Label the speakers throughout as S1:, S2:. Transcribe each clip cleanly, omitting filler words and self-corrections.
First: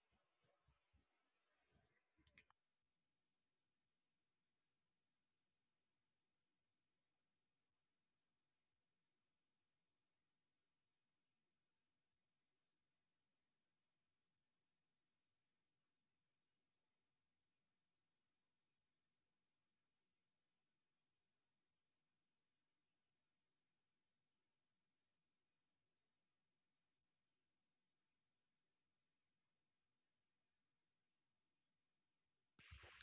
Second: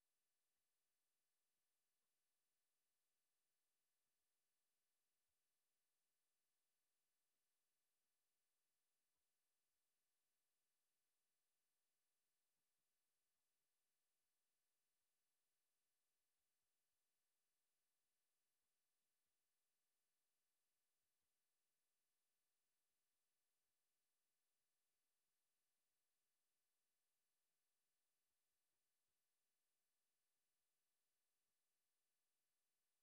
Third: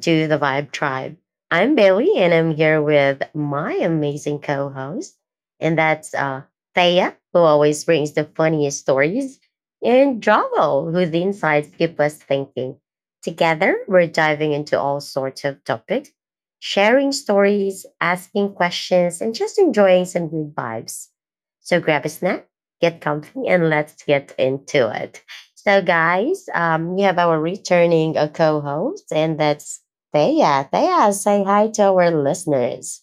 S1: to the Vibe Tribe. I'm Bailey and I'm here with my amazing co host, and that's Thea, who always brings the funniest stories, and Javo, whose insights keep us thinking. Together, we're diving into all sorts of topics, sharing stories, asking questions, and just enjoying some good vibes. So grab a snack, get comfy, and let's get into it. So, guys, we have our returning co-host, and that's Thea. Thea, say hi to our listeners.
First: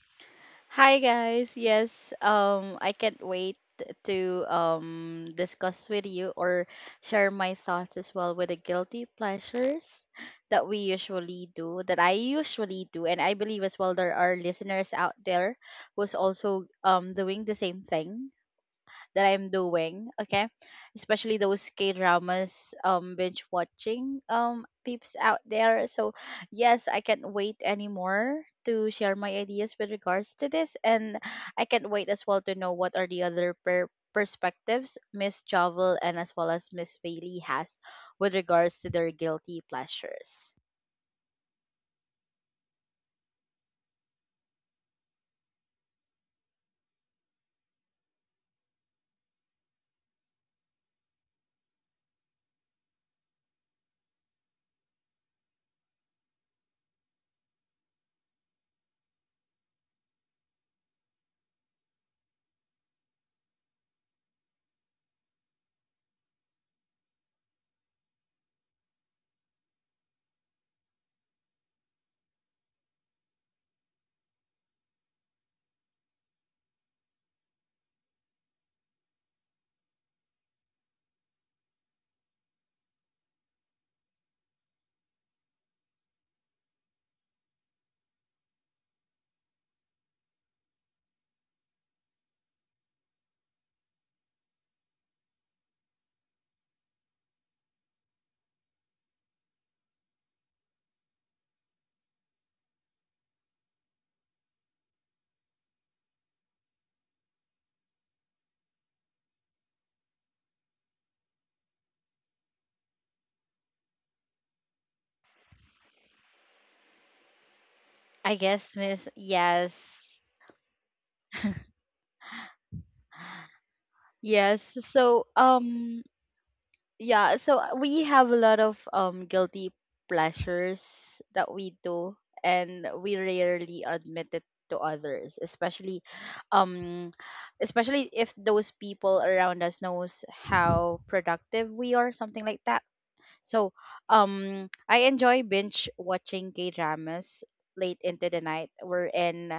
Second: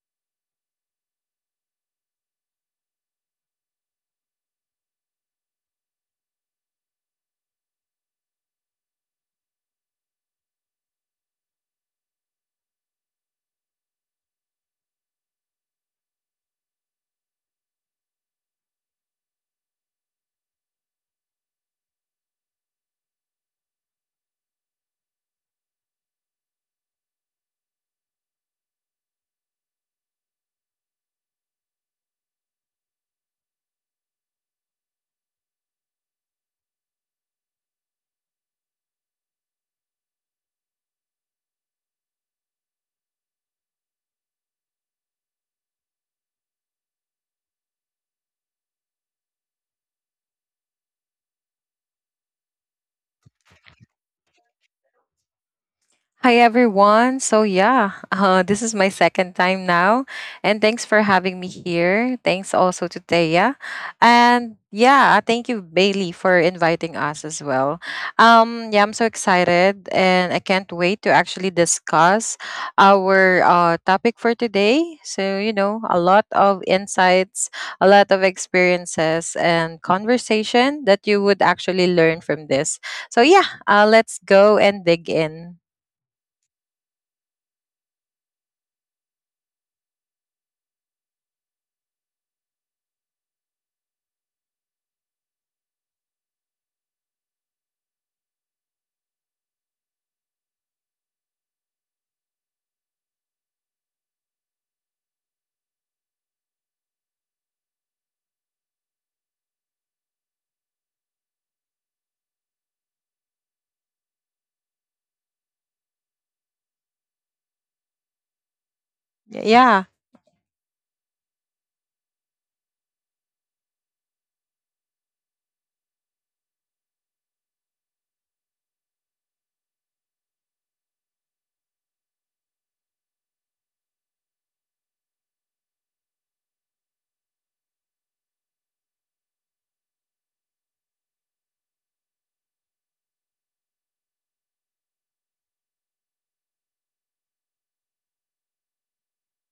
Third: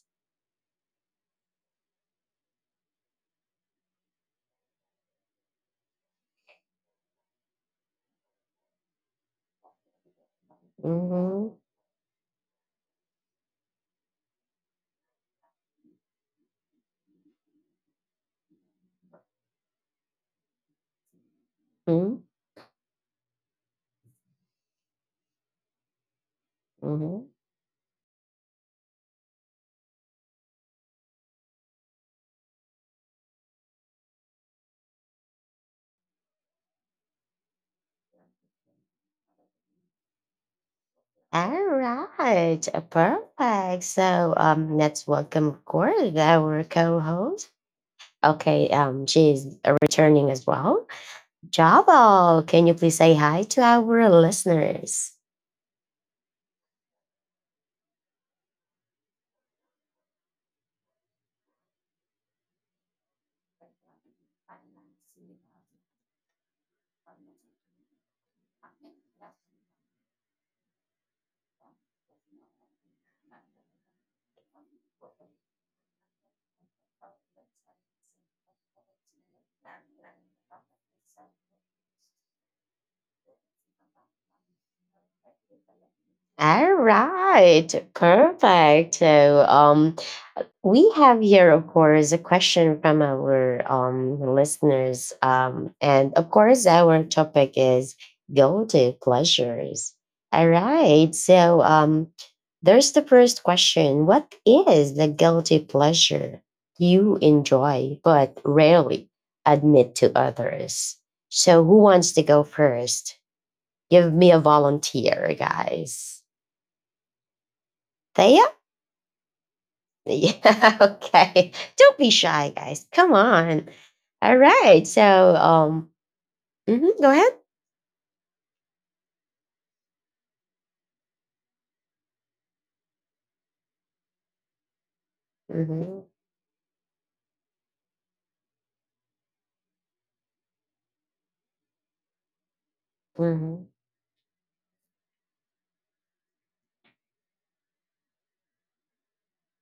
S2: Hi guys. Yes, I can't wait to discuss with you or share my thoughts as well with the guilty pleasures
S1: Mm-hmm,
S2: that I usually do, and I believe as well there are listeners out there who's also doing the same thing that I'm doing, okay? Especially those K
S1: mm-hmm.
S2: dramas, binge watching, peeps out there. So, yes, I
S1: Mm-hmm.
S2: can't wait anymore to share my ideas with regards to this, and I can't wait as well to know what are the other perspectives Miss Jovel and as well as Miss Bailey has with regards to their guilty pleasures.
S1: All right, perfect. So, let's welcome, of course, our co-host. Okay, she's returning as well. Jabo, can you please say hi to our listeners?
S3: Hi everyone. So yeah, this is my second time now, and thanks for having me here. Thanks also to Thea, and yeah, thank you Bailey for inviting us as well. Yeah, I'm so excited, and I can't wait to actually discuss our topic for today. So a lot of insights,
S1: Thank
S3: a lot of experiences, and conversation that
S1: you.
S3: you would actually learn from this. So yeah, let's go and dig in.
S1: All right, perfect. So, we have here, of course, a question from our listeners. And of course, our topic is guilty pleasures. All right. So, there's the first question. What is the guilty pleasure you enjoy but rarely admit to others? So, who wants to go first? Give me a volunteer, guys.
S2: I
S1: Thea?
S2: guess, Miss,
S3: Yeah,
S2: yes.
S1: Yeah, okay. Don't be shy, guys. Come on. All
S2: Yes.
S1: right.
S2: So,
S1: So, um,
S2: um,
S1: mhm, go ahead.
S2: yeah so uh, we have a lot of guilty pleasures that we do and we rarely admit it to others,
S1: hmm
S2: especially um especially if those people around us knows how productive we are, something like that.
S1: hmm
S2: So I enjoy binge watching K dramas late into the night, wherein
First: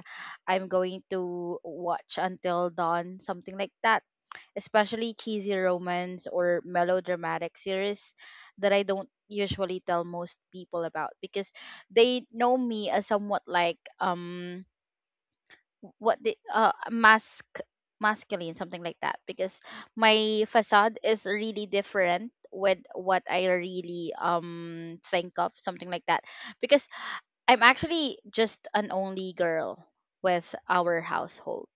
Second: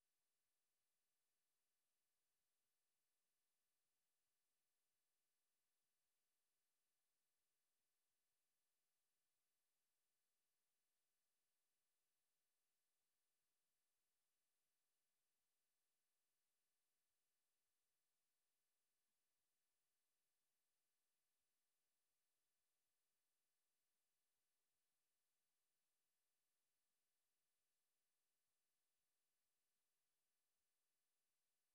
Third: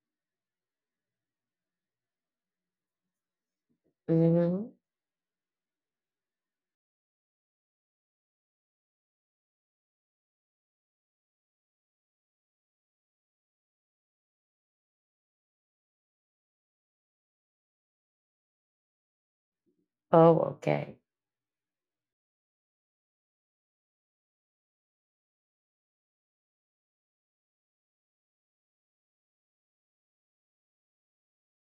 S2: I'm going to watch until dawn, something like that,
S1: hmm
S2: especially cheesy romance or melodramatic series that I don't usually tell most people about, because they know me as somewhat like what the mask, masculine, something like that, because
S1: Oh,
S2: my
S1: okay.
S2: facade is really different with what I really think of, something like that. Because I'm actually just an only girl with our household.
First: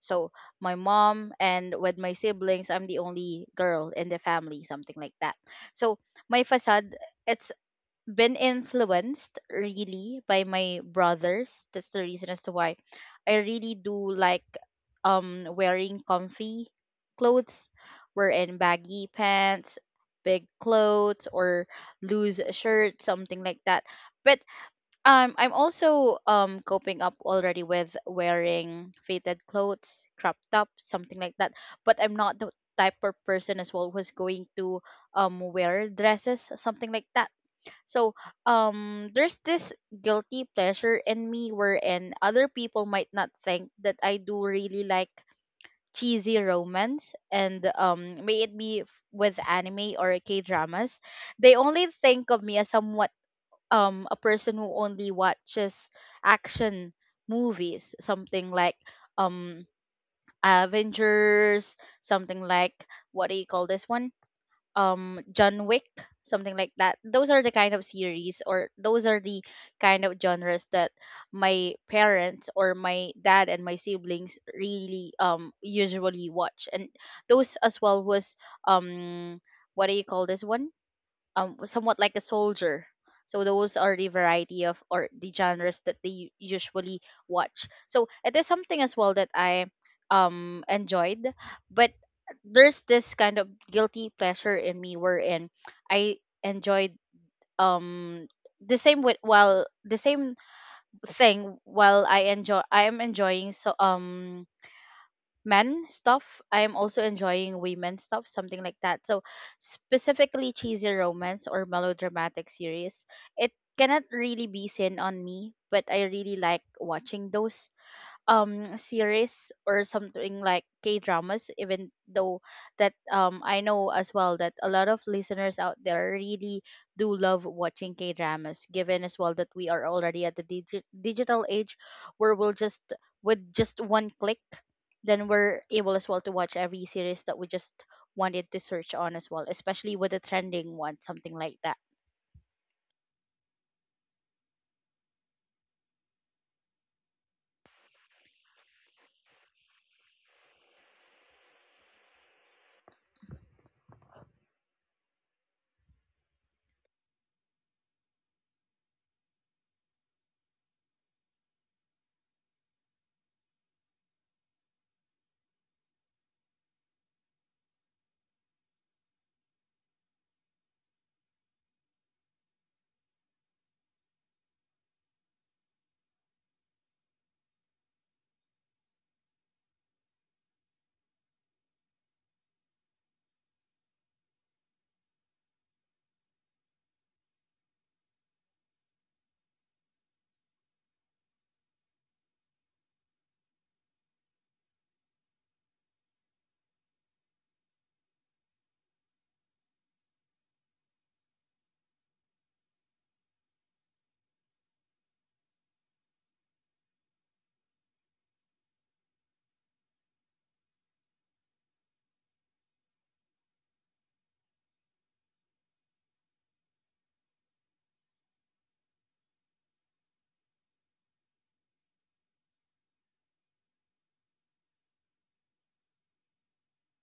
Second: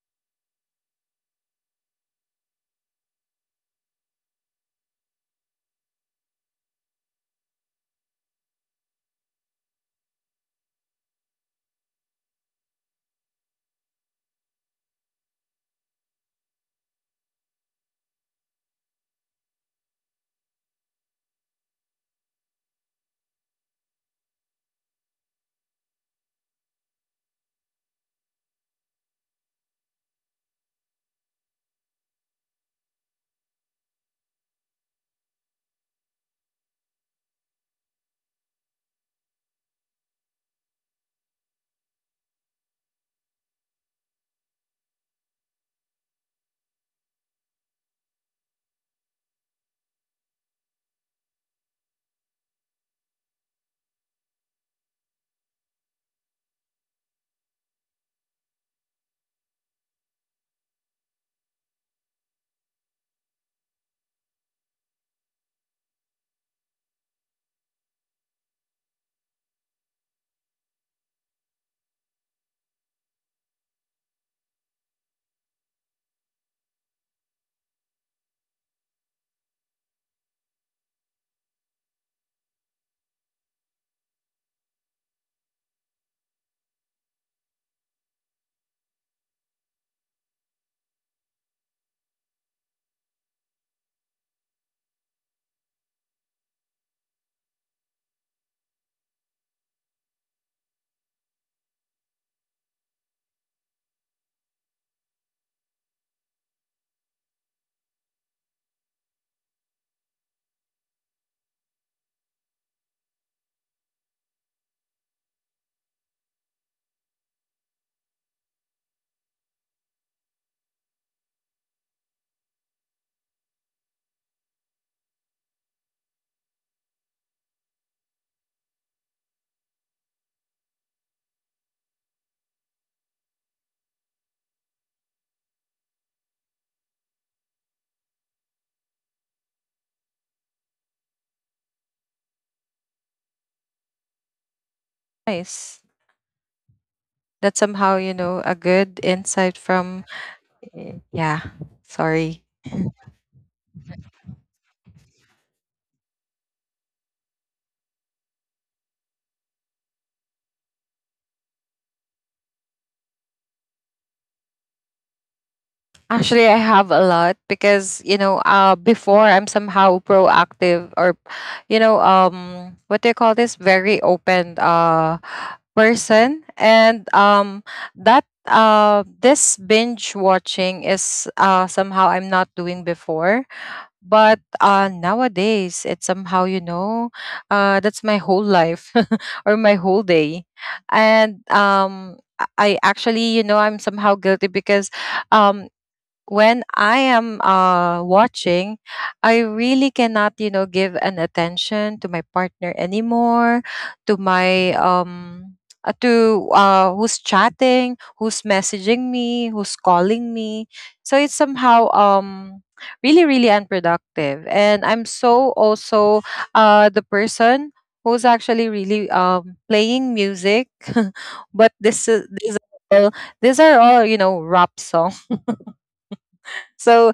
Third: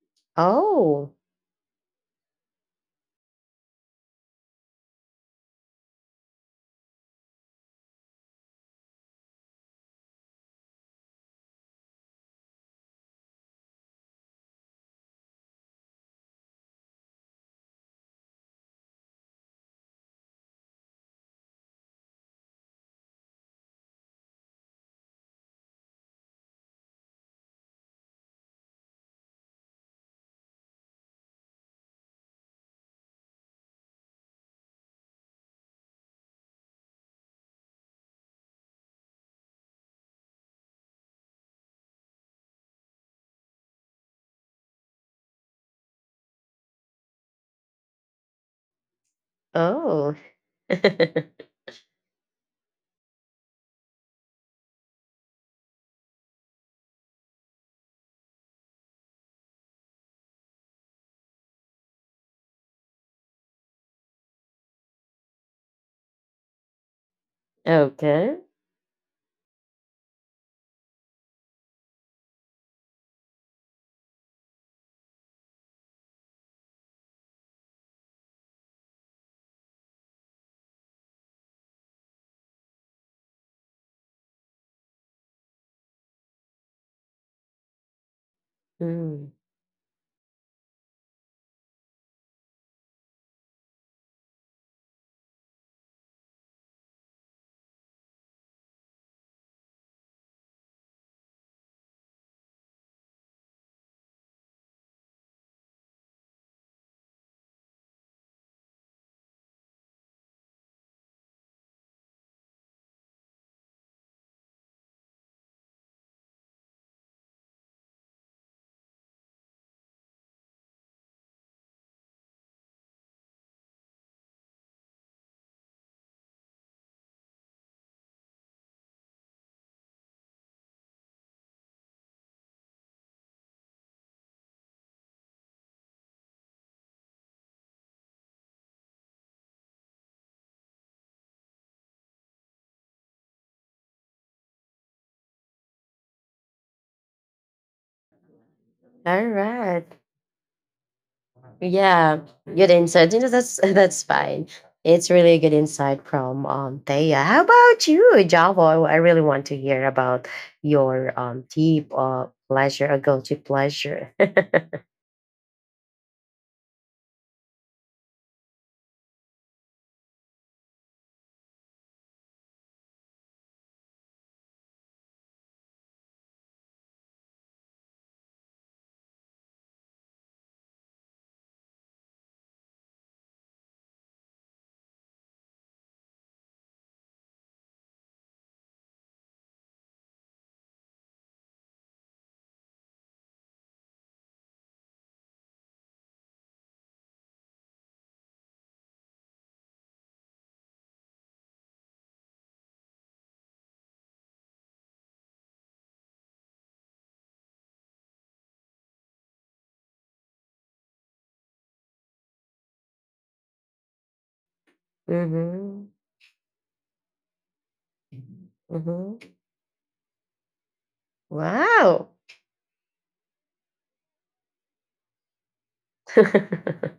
S2: So my
S1: Oh,
S2: mom and with my siblings, I'm the only girl in the family, something like that. So my facade, it's been influenced really by my brothers. That's the reason as to why I really do like wearing comfy clothes, wearing baggy pants, big clothes or loose shirts, something like that. But I'm also coping up already with wearing faded clothes, crop top, something like that. But I'm not the type of person as well who's going to wear dresses, something like that. So there's this guilty pleasure in me wherein other people might not think that I do really like cheesy romance and may it be with anime or
S1: oh.
S2: K dramas. They only think of me as someone, a person who only watches action movies, something like um Avengers, something like what do you call this one, John Wick, something like that. Those are the kind of
S1: okay.
S2: series or those are the kind of genres that my parents or my dad and my siblings really usually watch. And those as well was um what do you call this one, somewhat like a soldier. So those are the variety of or the genres that they usually watch. So it is something as well that
S1: Mm.
S2: I enjoyed. But there's this kind of guilty pleasure in me wherein I enjoyed, um the same thing, while I am enjoying so men stuff, I'm also enjoying women stuff, something like that. So specifically cheesy romance or melodramatic series, it cannot really be seen on me, but I really like watching those series or something like K dramas, even though that I know as well that a lot of listeners out there really do love watching K dramas, given as well that we are already at the digital age where we'll just with just one click then we're able as well to watch every series that we just wanted to search on as well, especially with the trending one, something like that.
S3: nice. That's somehow, a good
S1: All
S3: insight
S1: right.
S3: from. Yeah,
S1: Yeah,
S3: sorry.
S1: good insight. You know, that's that's fine. It's really a good insight from Thea. How about you, Java? I really want to hear about your deep pleasure a guilty pleasure.
S3: Actually, I have a lot because before I'm somehow proactive or what do you call this? Very open, person and that this binge watching is somehow I'm not doing before. But nowadays, it's somehow, you know, that's my whole life or my whole day. And I actually, I'm somehow guilty because um, when I am watching, I really cannot, give an attention to my partner anymore, to my um, to who's chatting, who's messaging me, who's calling me. So it's somehow really really unproductive, and I'm so
S1: Mm-hmm.
S3: also the person who's actually really
S1: Mm-hmm.
S3: playing music, but this
S1: Wow.
S3: is these are all rap songs. So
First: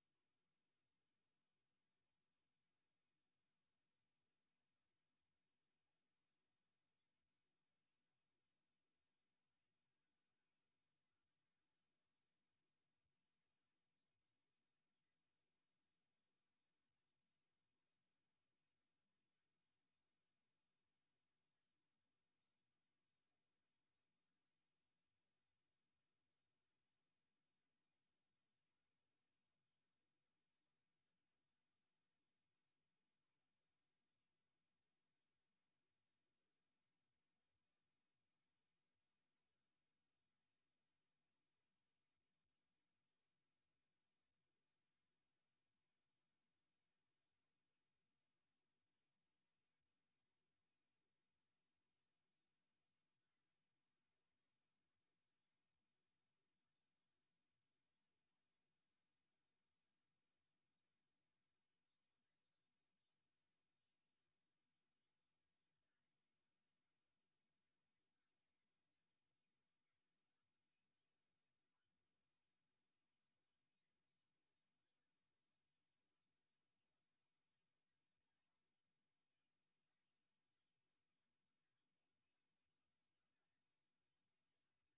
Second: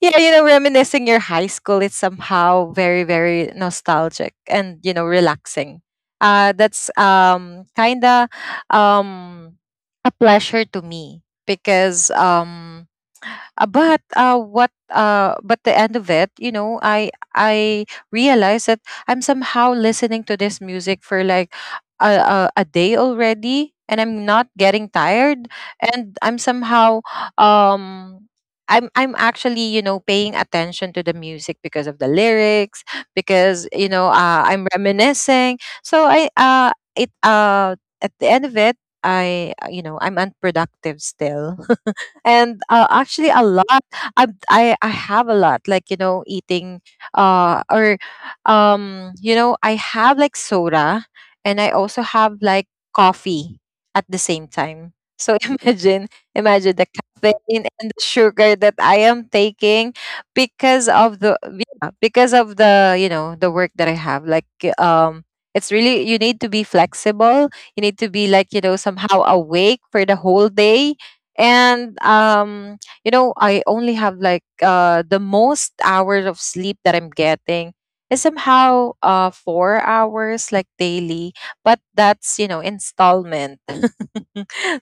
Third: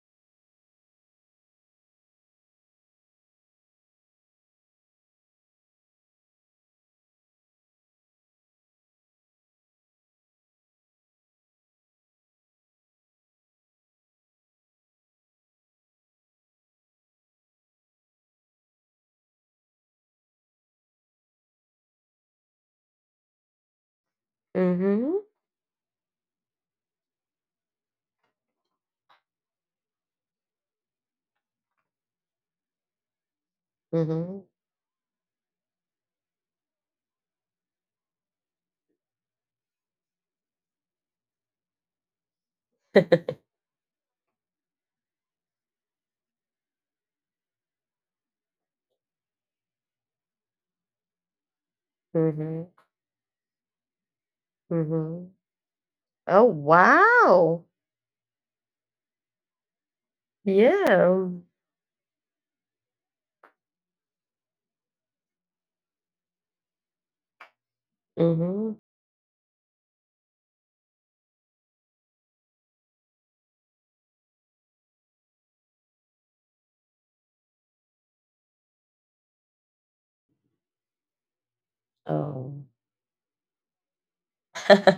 S3: yeah, reminiscing your high school, it's somehow very, very nostalgic and, relaxing. That's kind of um, a pleasure to me because but what? But the end of it, I realized that I'm somehow listening to this music for like a day already, and I'm not getting
S1: Mm-hmm.
S3: tired, and um. I'm actually paying attention to the music because of the lyrics because
S1: Mm-hmm.
S3: I'm reminiscing, so I it at the end of it I you know I'm unproductive still, and actually a lot I have a lot like eating or I have like soda and I also have
S1: Mm-hmm.
S3: like coffee at the same time,
S1: Mm-hmm.
S3: so imagine
S1: Oh
S3: imagine the
S1: wow.
S3: caffeine and the sugar that I am taking
S1: Yeah.
S3: because of the you know the work that I have um it's really, you need to be flexible, you need to be
S1: Mm-hmm.
S3: somehow awake for the whole day. And I only have the most hours of sleep that I'm getting is somehow 4 hours like daily, but that's
S1: Oh.
S3: installment.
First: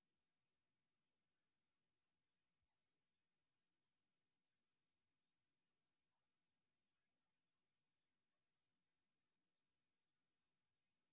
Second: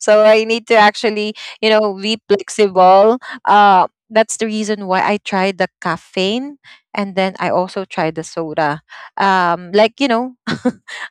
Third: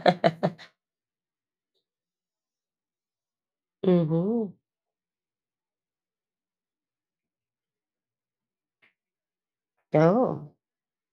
S3: So I need to actually be flexible. That's the
S1: Mm-hmm.
S3: reason why I tried the caffeine, and then I also tried the soda, um like you know
S1: Oh.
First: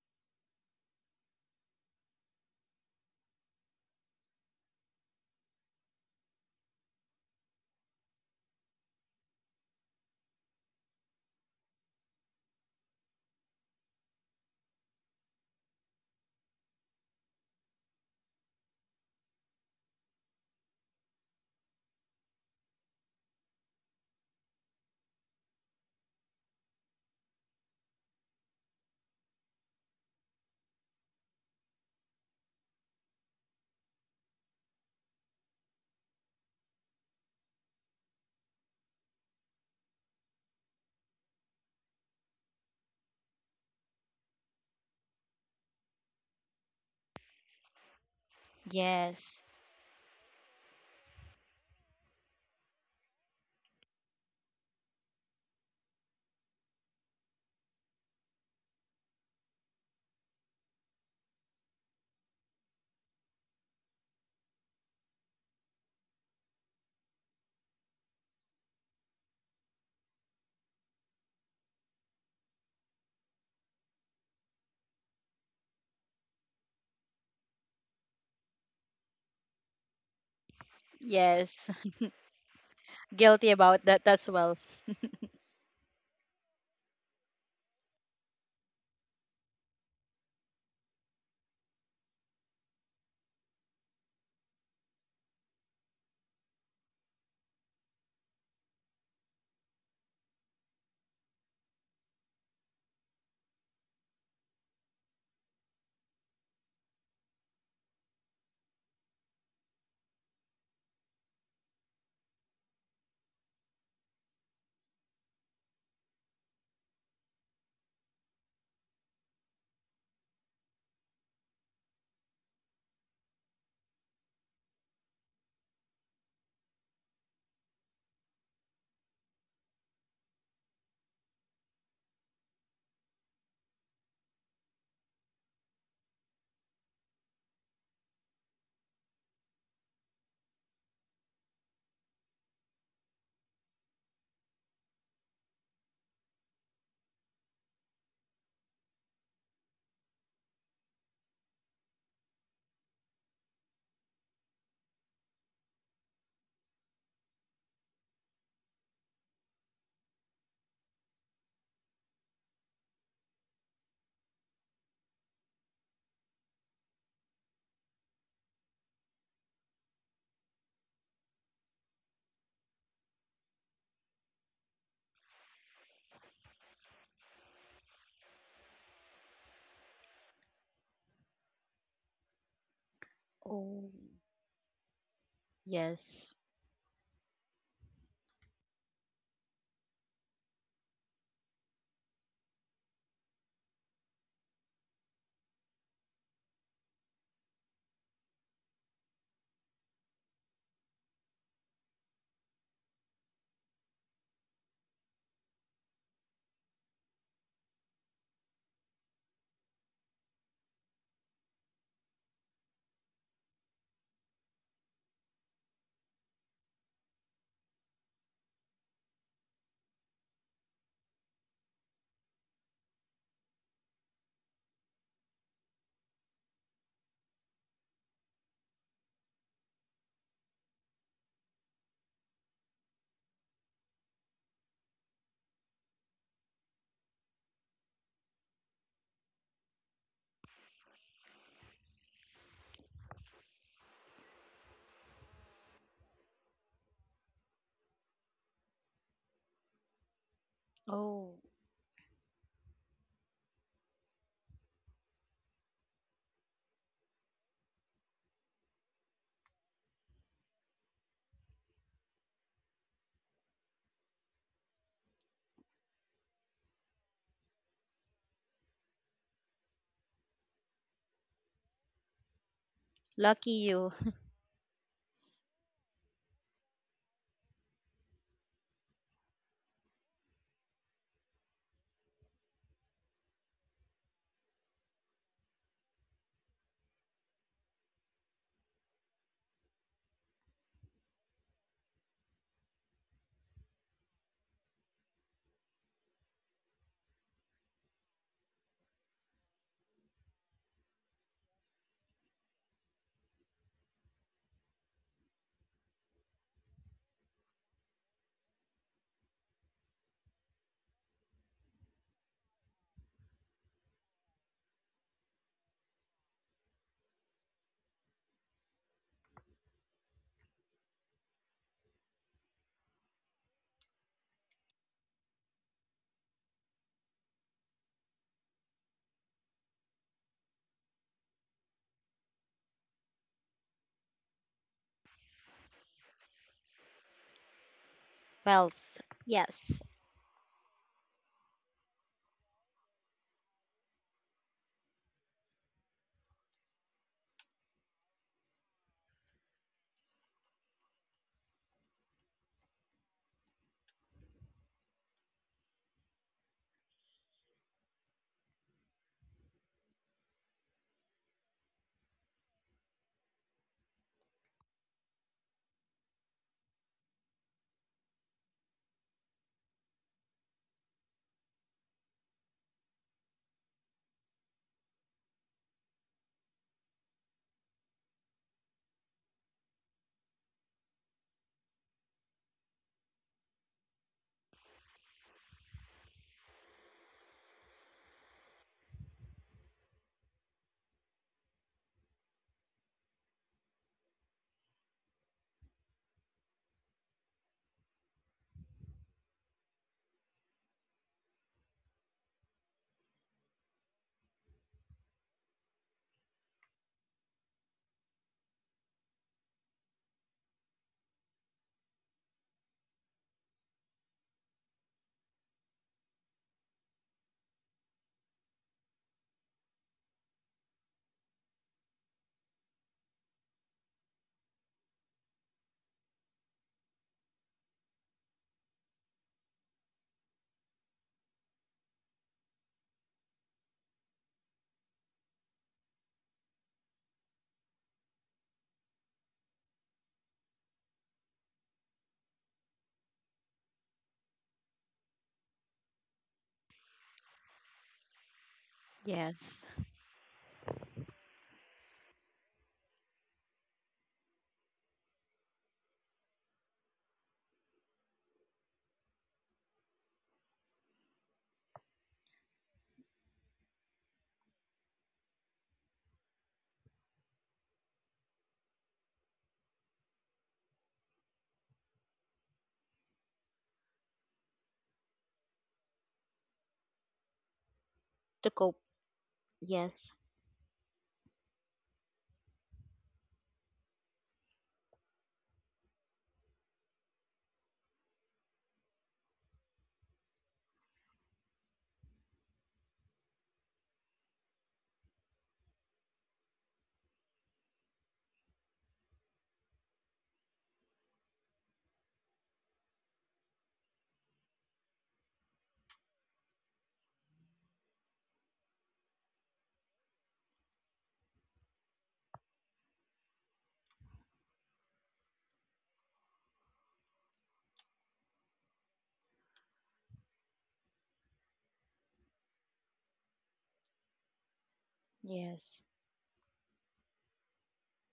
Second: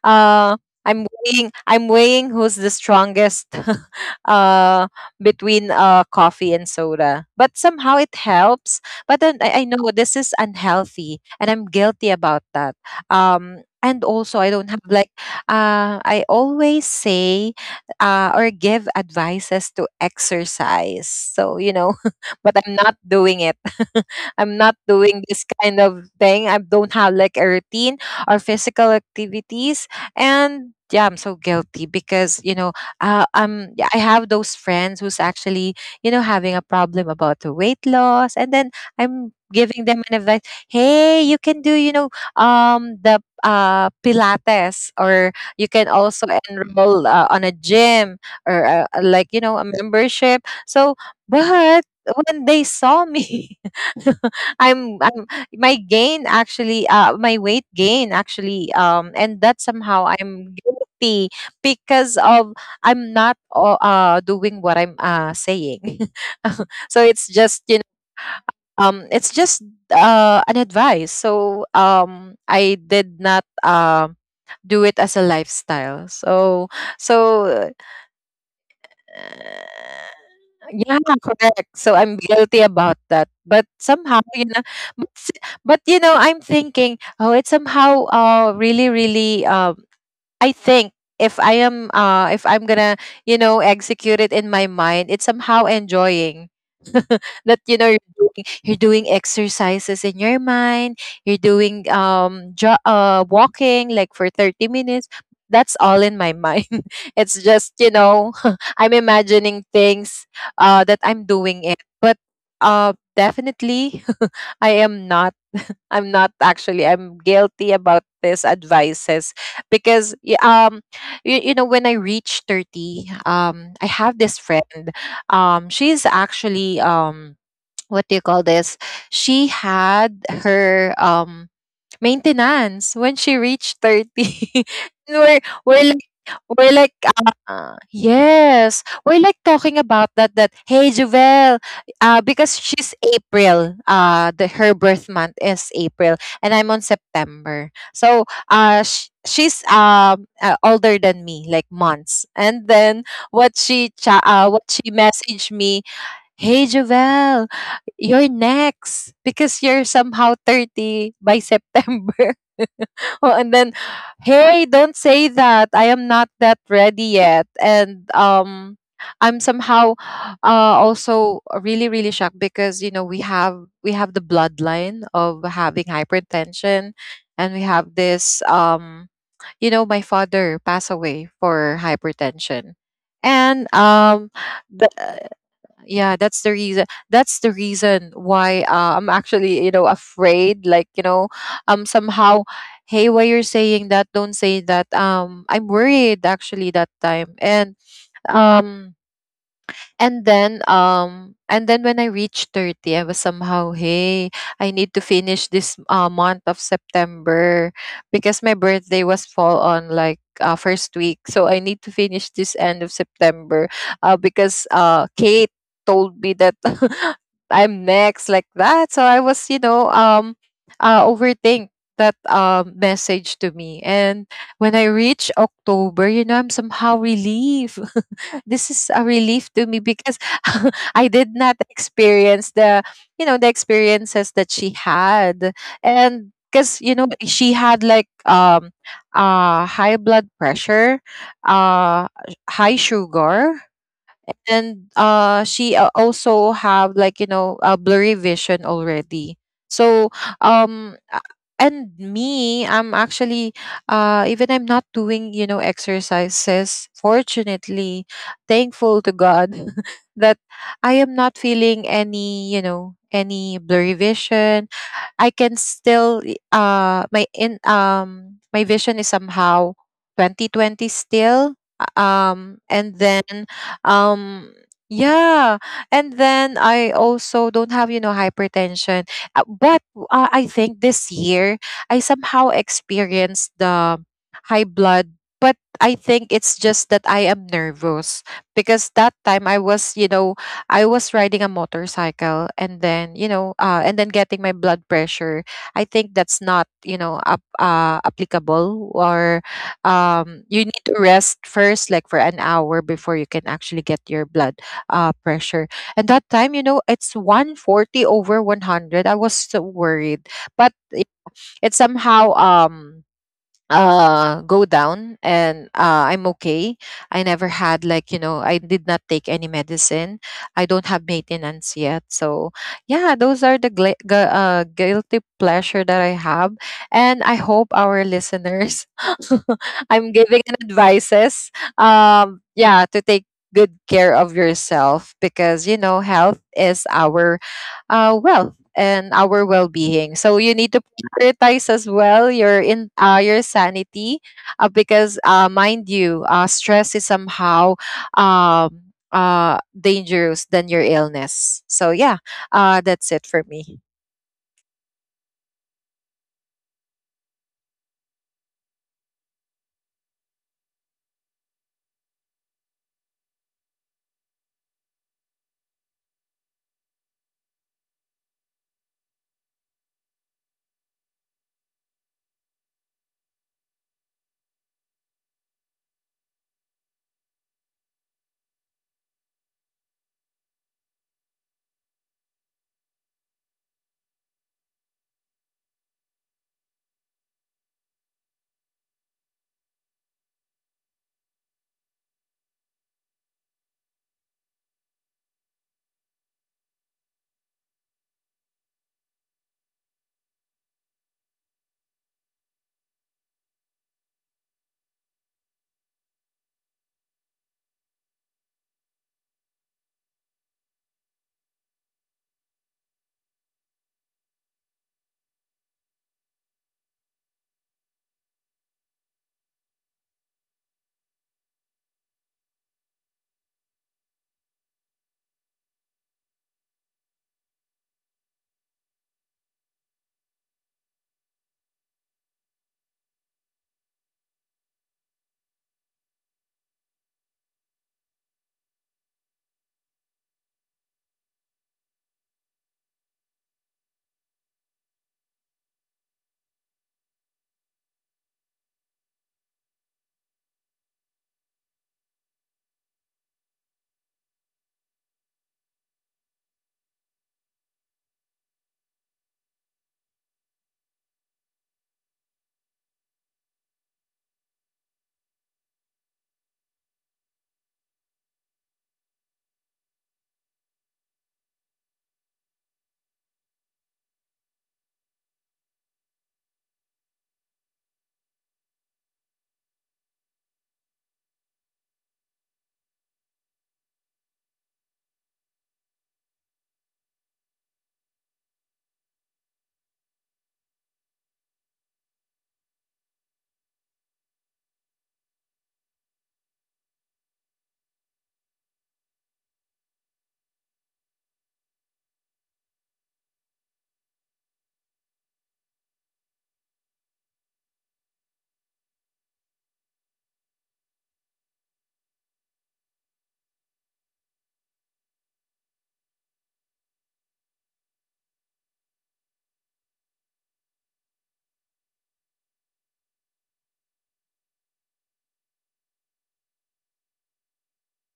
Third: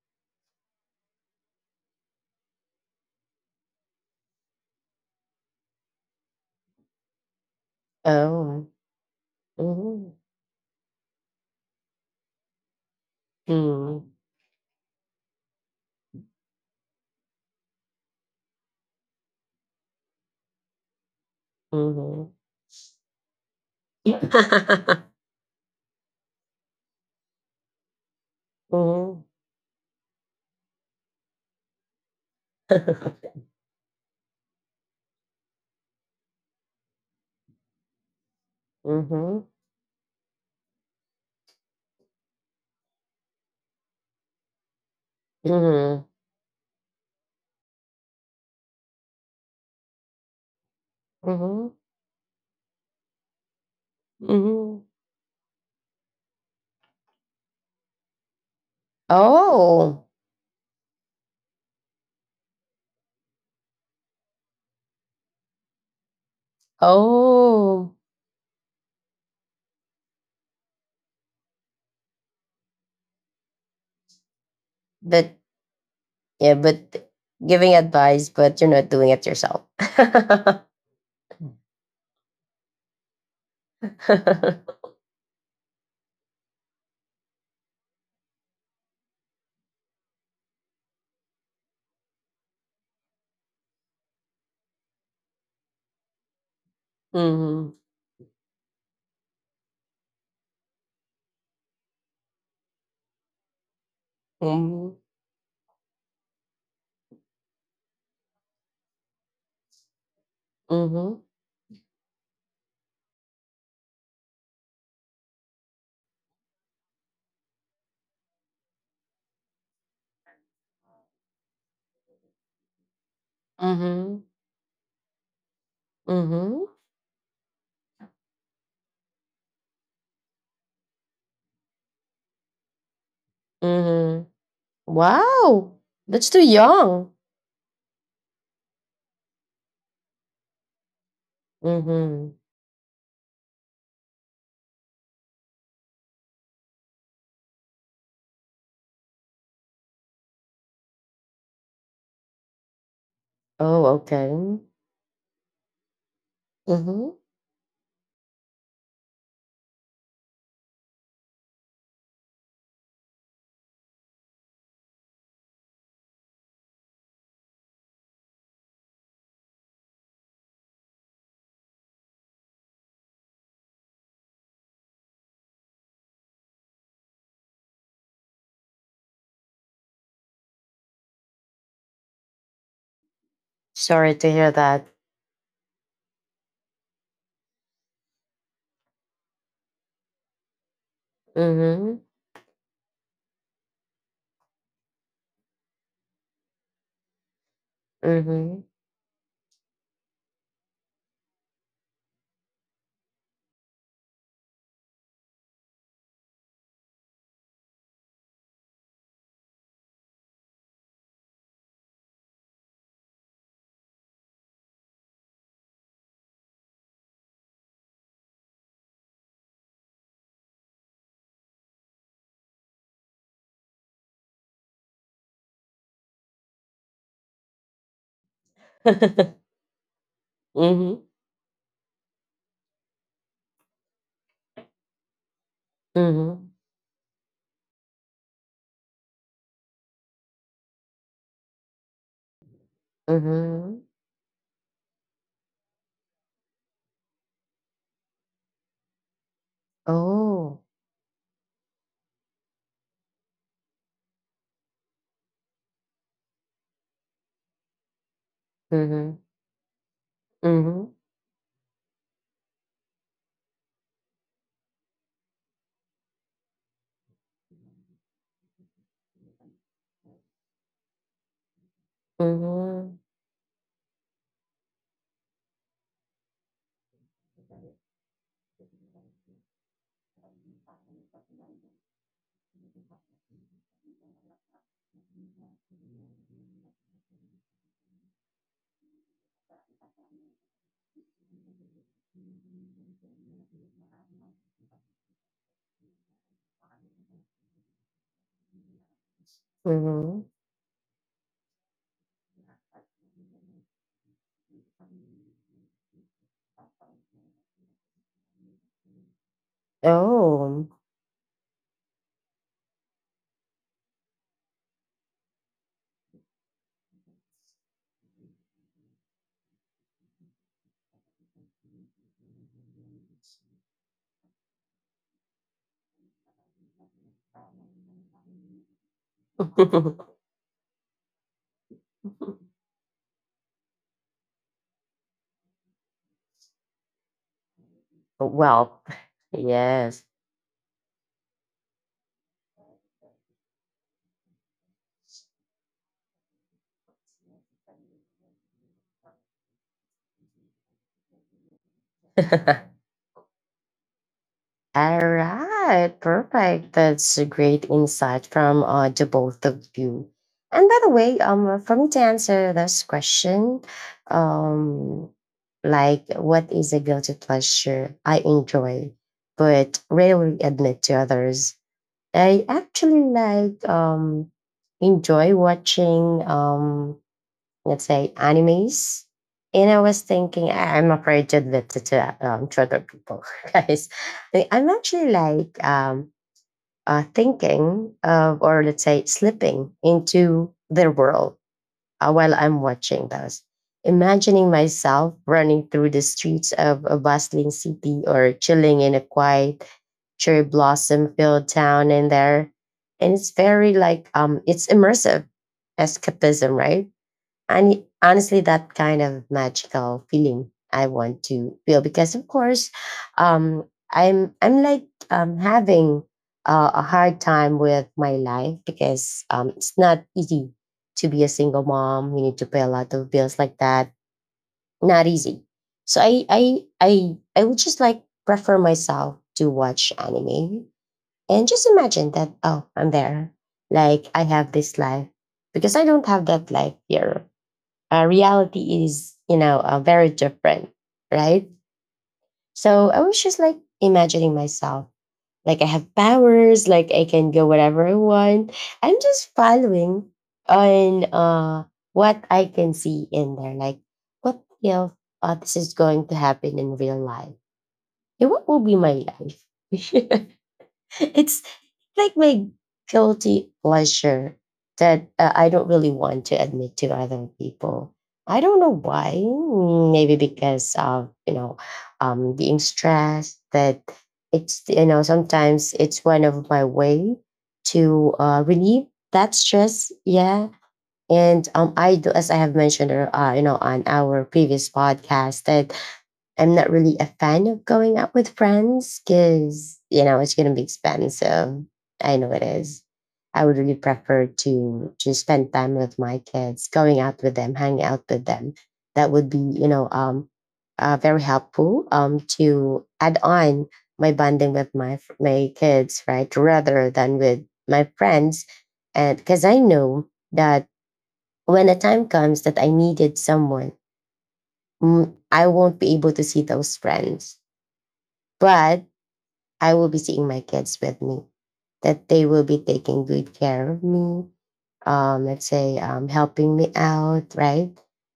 S3: uh I'm weighing who's the strongest. uh Between coffee and soda. But somehow it
S1: Oh.
S3: helps. But then I know this
S1: Mhm.
S3: is unhealthy, and I'm guilty about that. And
S1: Mhm.
S3: also I don't have like I always say, or give advices to exercise. So,
S1: Mhm.
S3: but I'm not doing it. I'm not doing this kind of thing. I don't have like a routine or physical
S1: Mhm.
S3: activities. And yeah, I'm so guilty because, you know, uh, um yeah, I have those friends who's actually having a problem about the weight loss, and then I'm
S1: Mhm.
S3: giving them an advice. Hey, you can do you know the Pilates, or you can
S1: Mhm.
S3: also enroll on a gym or a
S2: Yes.
S3: membership. So, but
S1: Mhm.
S3: when they saw me,
S1: Mhm.
S3: I'm my weight gain actually, and that
S1: Oh.
S3: somehow I'm guilty because of I'm not doing what I'm saying. So it's just you know
S1: Oh.
S3: um it's just uh an advice. So I did not do it as a
S1: But
S3: lifestyle.
S1: yeah, but th-
S3: So uh,
S1: giving advice, but you're not doing it yourself.
S3: yeah, correct.
S2: Yes.
S3: So I'm guilty about that.
S2: Guilty
S3: But
S2: about that
S3: somehow
S2: as
S3: you
S2: well.
S3: know but, s- but you know I'm thinking, oh, it's somehow really really I think, if I'm gonna, execute it in my mind, it's somehow enjoying that
S1: Mhm.
S3: you're doing exercises in your mind, you're doing walking like for 30 minutes.
S1: Mhm.
S3: That's all in my mind. It's just, I'm imagining things that I'm
S1: Mhm.
S3: doing it. But definitely I am not I'm not actually. I'm guilty about these advices because you know when I reach 30, I have
S1: Mhm.
S3: this friend. She's
S1: Mhm.
S3: actually what do you call this? She had her maintenance when she reached
S1: Mhm.
S3: 30. And
S1: Wow.
S3: we're like
S1: That's too
S3: we're like
S1: young.
S3: yes, we're like talking about that hey Jovel,
S1: Mhm.
S3: because she's April, the her birth month is April, and I'm on September. So she's older than me like months, and then
S1: Oh, okay.
S3: what she messaged me. Hey
S1: Mhm.
S3: Jovel, you're next because you're somehow 30 by September. Oh, and then, hey, don't say that. I am not that ready yet. And I'm somehow also really, really shocked because we have the bloodline of having hypertension, and we have this you know my father passed away for hypertension. And
S2: Oh,
S1: Sorry to hear
S3: the,
S1: that.
S3: yeah, that's the
S2: yes.
S3: reason that's the reason why I'm actually afraid, like
S1: Mhm,
S3: somehow, hey why you're saying that, don't say that. I'm worried actually that time, and
S1: mhm.
S3: um and then when I reached 30, I was somehow, hey, I need to finish this month of September because my birthday was fall on like first week. So I need to finish this end of September, because Kate told me that I'm next like that. So I was, overthink that message to me. And when I reach October, I'm somehow relieved. This is a relief to me because I
S1: Mhm,
S3: did not experience the experiences that she had. And
S1: mhm,
S3: because, she had high blood pressure, uh high sugar,
S1: mhm.
S3: and she also have a blurry vision already. So
S1: Oh.
S3: a-
S2: Oh,
S3: and me I'm actually, even I'm not doing exercises, fortunately, thankful to
S1: Mhm,
S3: God, that I
S1: mhm,
S3: am not feeling any you know any blurry vision. I can still my vision is somehow 2020 still. uh, um and
S1: mhm,
S3: then
S2: lucky you.
S3: um yeah and then I also don't have hypertension. But I think this year I somehow experienced the high blood, but I think it's just that I am nervous because that time I was riding a motorcycle, and then getting my blood pressure. I think that's not applicable or,
S1: mhm.
S3: you need to rest first, like for an hour before you can actually get your blood pressure. And that time, it's 140 over 100. I was so worried, but
S1: Oh.
S3: it somehow, go down, and I'm okay. I never had like you know I did not take any medicine. I don't have maintenance yet. So yeah, those are the guilty pleasure that I have, and I hope our listeners, I'm giving an advices, yeah, to take good care of yourself, because health is our wealth
S1: Well,
S2: Wealth.
S3: and our
S2: Yes.
S1: yes.
S3: well-being, so you need to prioritize as well your sanity, because mind you, stress is somehow um, dangerous than your illness. So yeah, that's it for me.
S1: All right, perfect. That's a great insight from the both of you. And by the way, for me to answer this question, um, like what is a guilty pleasure I enjoy but rarely admit to others? I actually like enjoy watching let's say animes, and I was thinking I'm afraid to admit to other people, guys. I'm actually like thinking of, or let's say, slipping into their world while I'm watching those, imagining myself running through the streets of a bustling city or chilling in a quiet cherry blossom filled town in there. And it's very like it's immersive escapism, right? And honestly, that kind of magical feeling I want to feel because, of course, um, I'm like having a hard time with my life because it's not easy to be a single mom. You need to pay a lot of bills like that. Not easy. So I would just like prefer myself to watch anime and just imagine that, oh, I'm there, like I have this life because I don't have that life here. Reality is, you know, very different, right? So I was just like imagining myself like I have powers, like I can go whatever I want. I'm just
S2: Yes.
S1: following on what I can see in there, like, what if this is going to happen in real life, and what will be my life? It's like my guilty pleasure that I don't really want to admit to other people. I don't know why. Maybe because of, you know, being stressed. That it's, you know, sometimes it's one of my way to
S2: To cope.
S1: relieve that stress.
S2: Yes.
S1: Yeah, and I do, as I have mentioned, you know, on our previous podcast, that I'm not really a fan of going out with friends because, you know, it's going to be expensive. I know it is. I would really prefer to spend time with my kids, going out with them, hanging out with them. That would be, you know, very helpful to add on my bonding with my kids, right, rather than with my friends, and because I know that when the time comes that I needed someone, mm, I won't be able to see those friends, but I will be seeing my kids with me, that they will be taking good care of me, let's say
S2: Yes.
S1: helping me out, right?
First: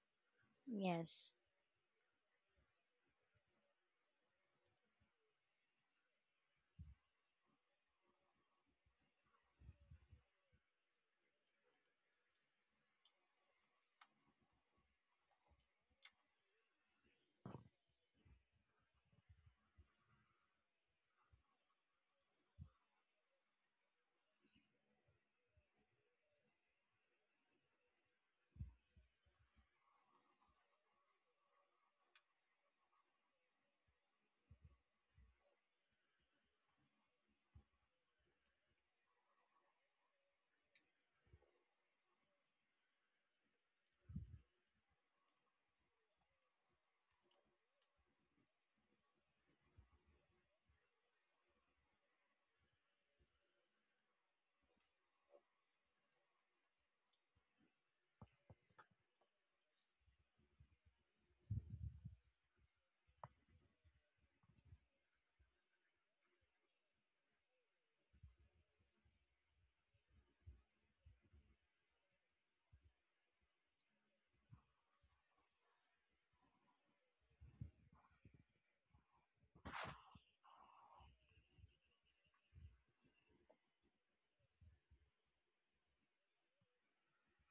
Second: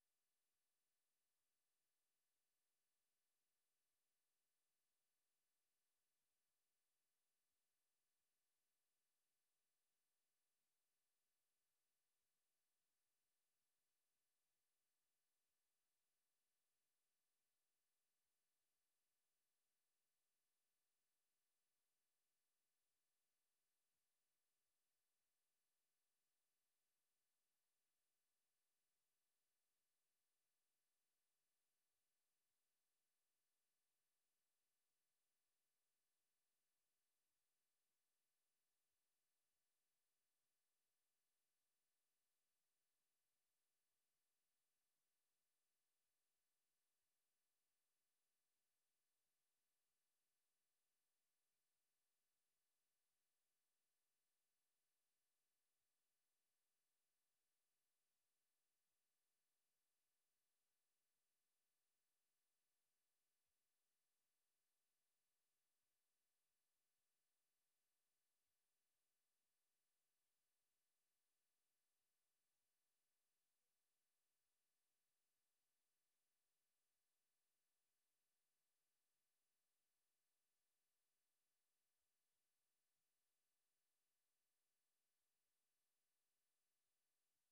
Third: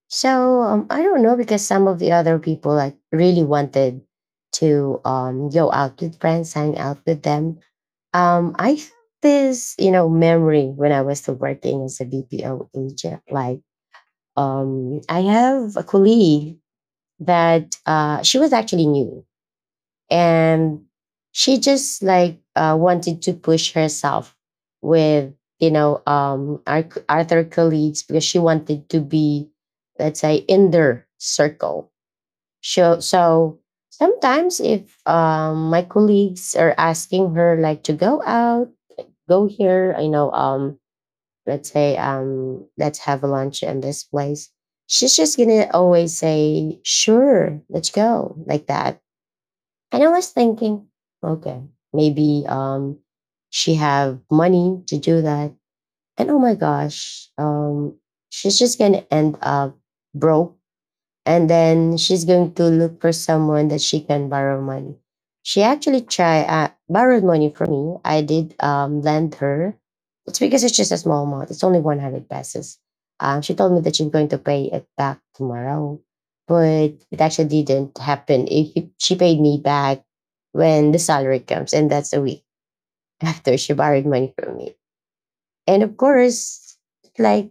S1: So I don't
S2: Yes.
S1: know because some of the other people like really wanted to go out with friends, hang out with them. I have this, you know, memory when I was still working as a BPO agent. Like I have a colleague that she was actually new, and she just like wanted to push herself with, you know, our other colleagues because she wanted to be, let's say, in their circle. So so sometimes if my colleagues are asking her like to go out, go here, you know, let's say let's have a lunch in this place, she's just gonna always say, sure, let's go, like that. And I was thinking, okay, maybe she have money to do that. And oh my gosh, she's just gonna end up broke, and then she's going to look for someone that she can borrow money. She actually tried borrowed money from me. I did lend her. It's because it's just a small amount. It's only 100 pesos. She told me that she's going to pay it back tomorrow, but it actually didn't happen. If it- she paid me back when the salary comes, and that's a week after she borrowed money from me. And of course, like,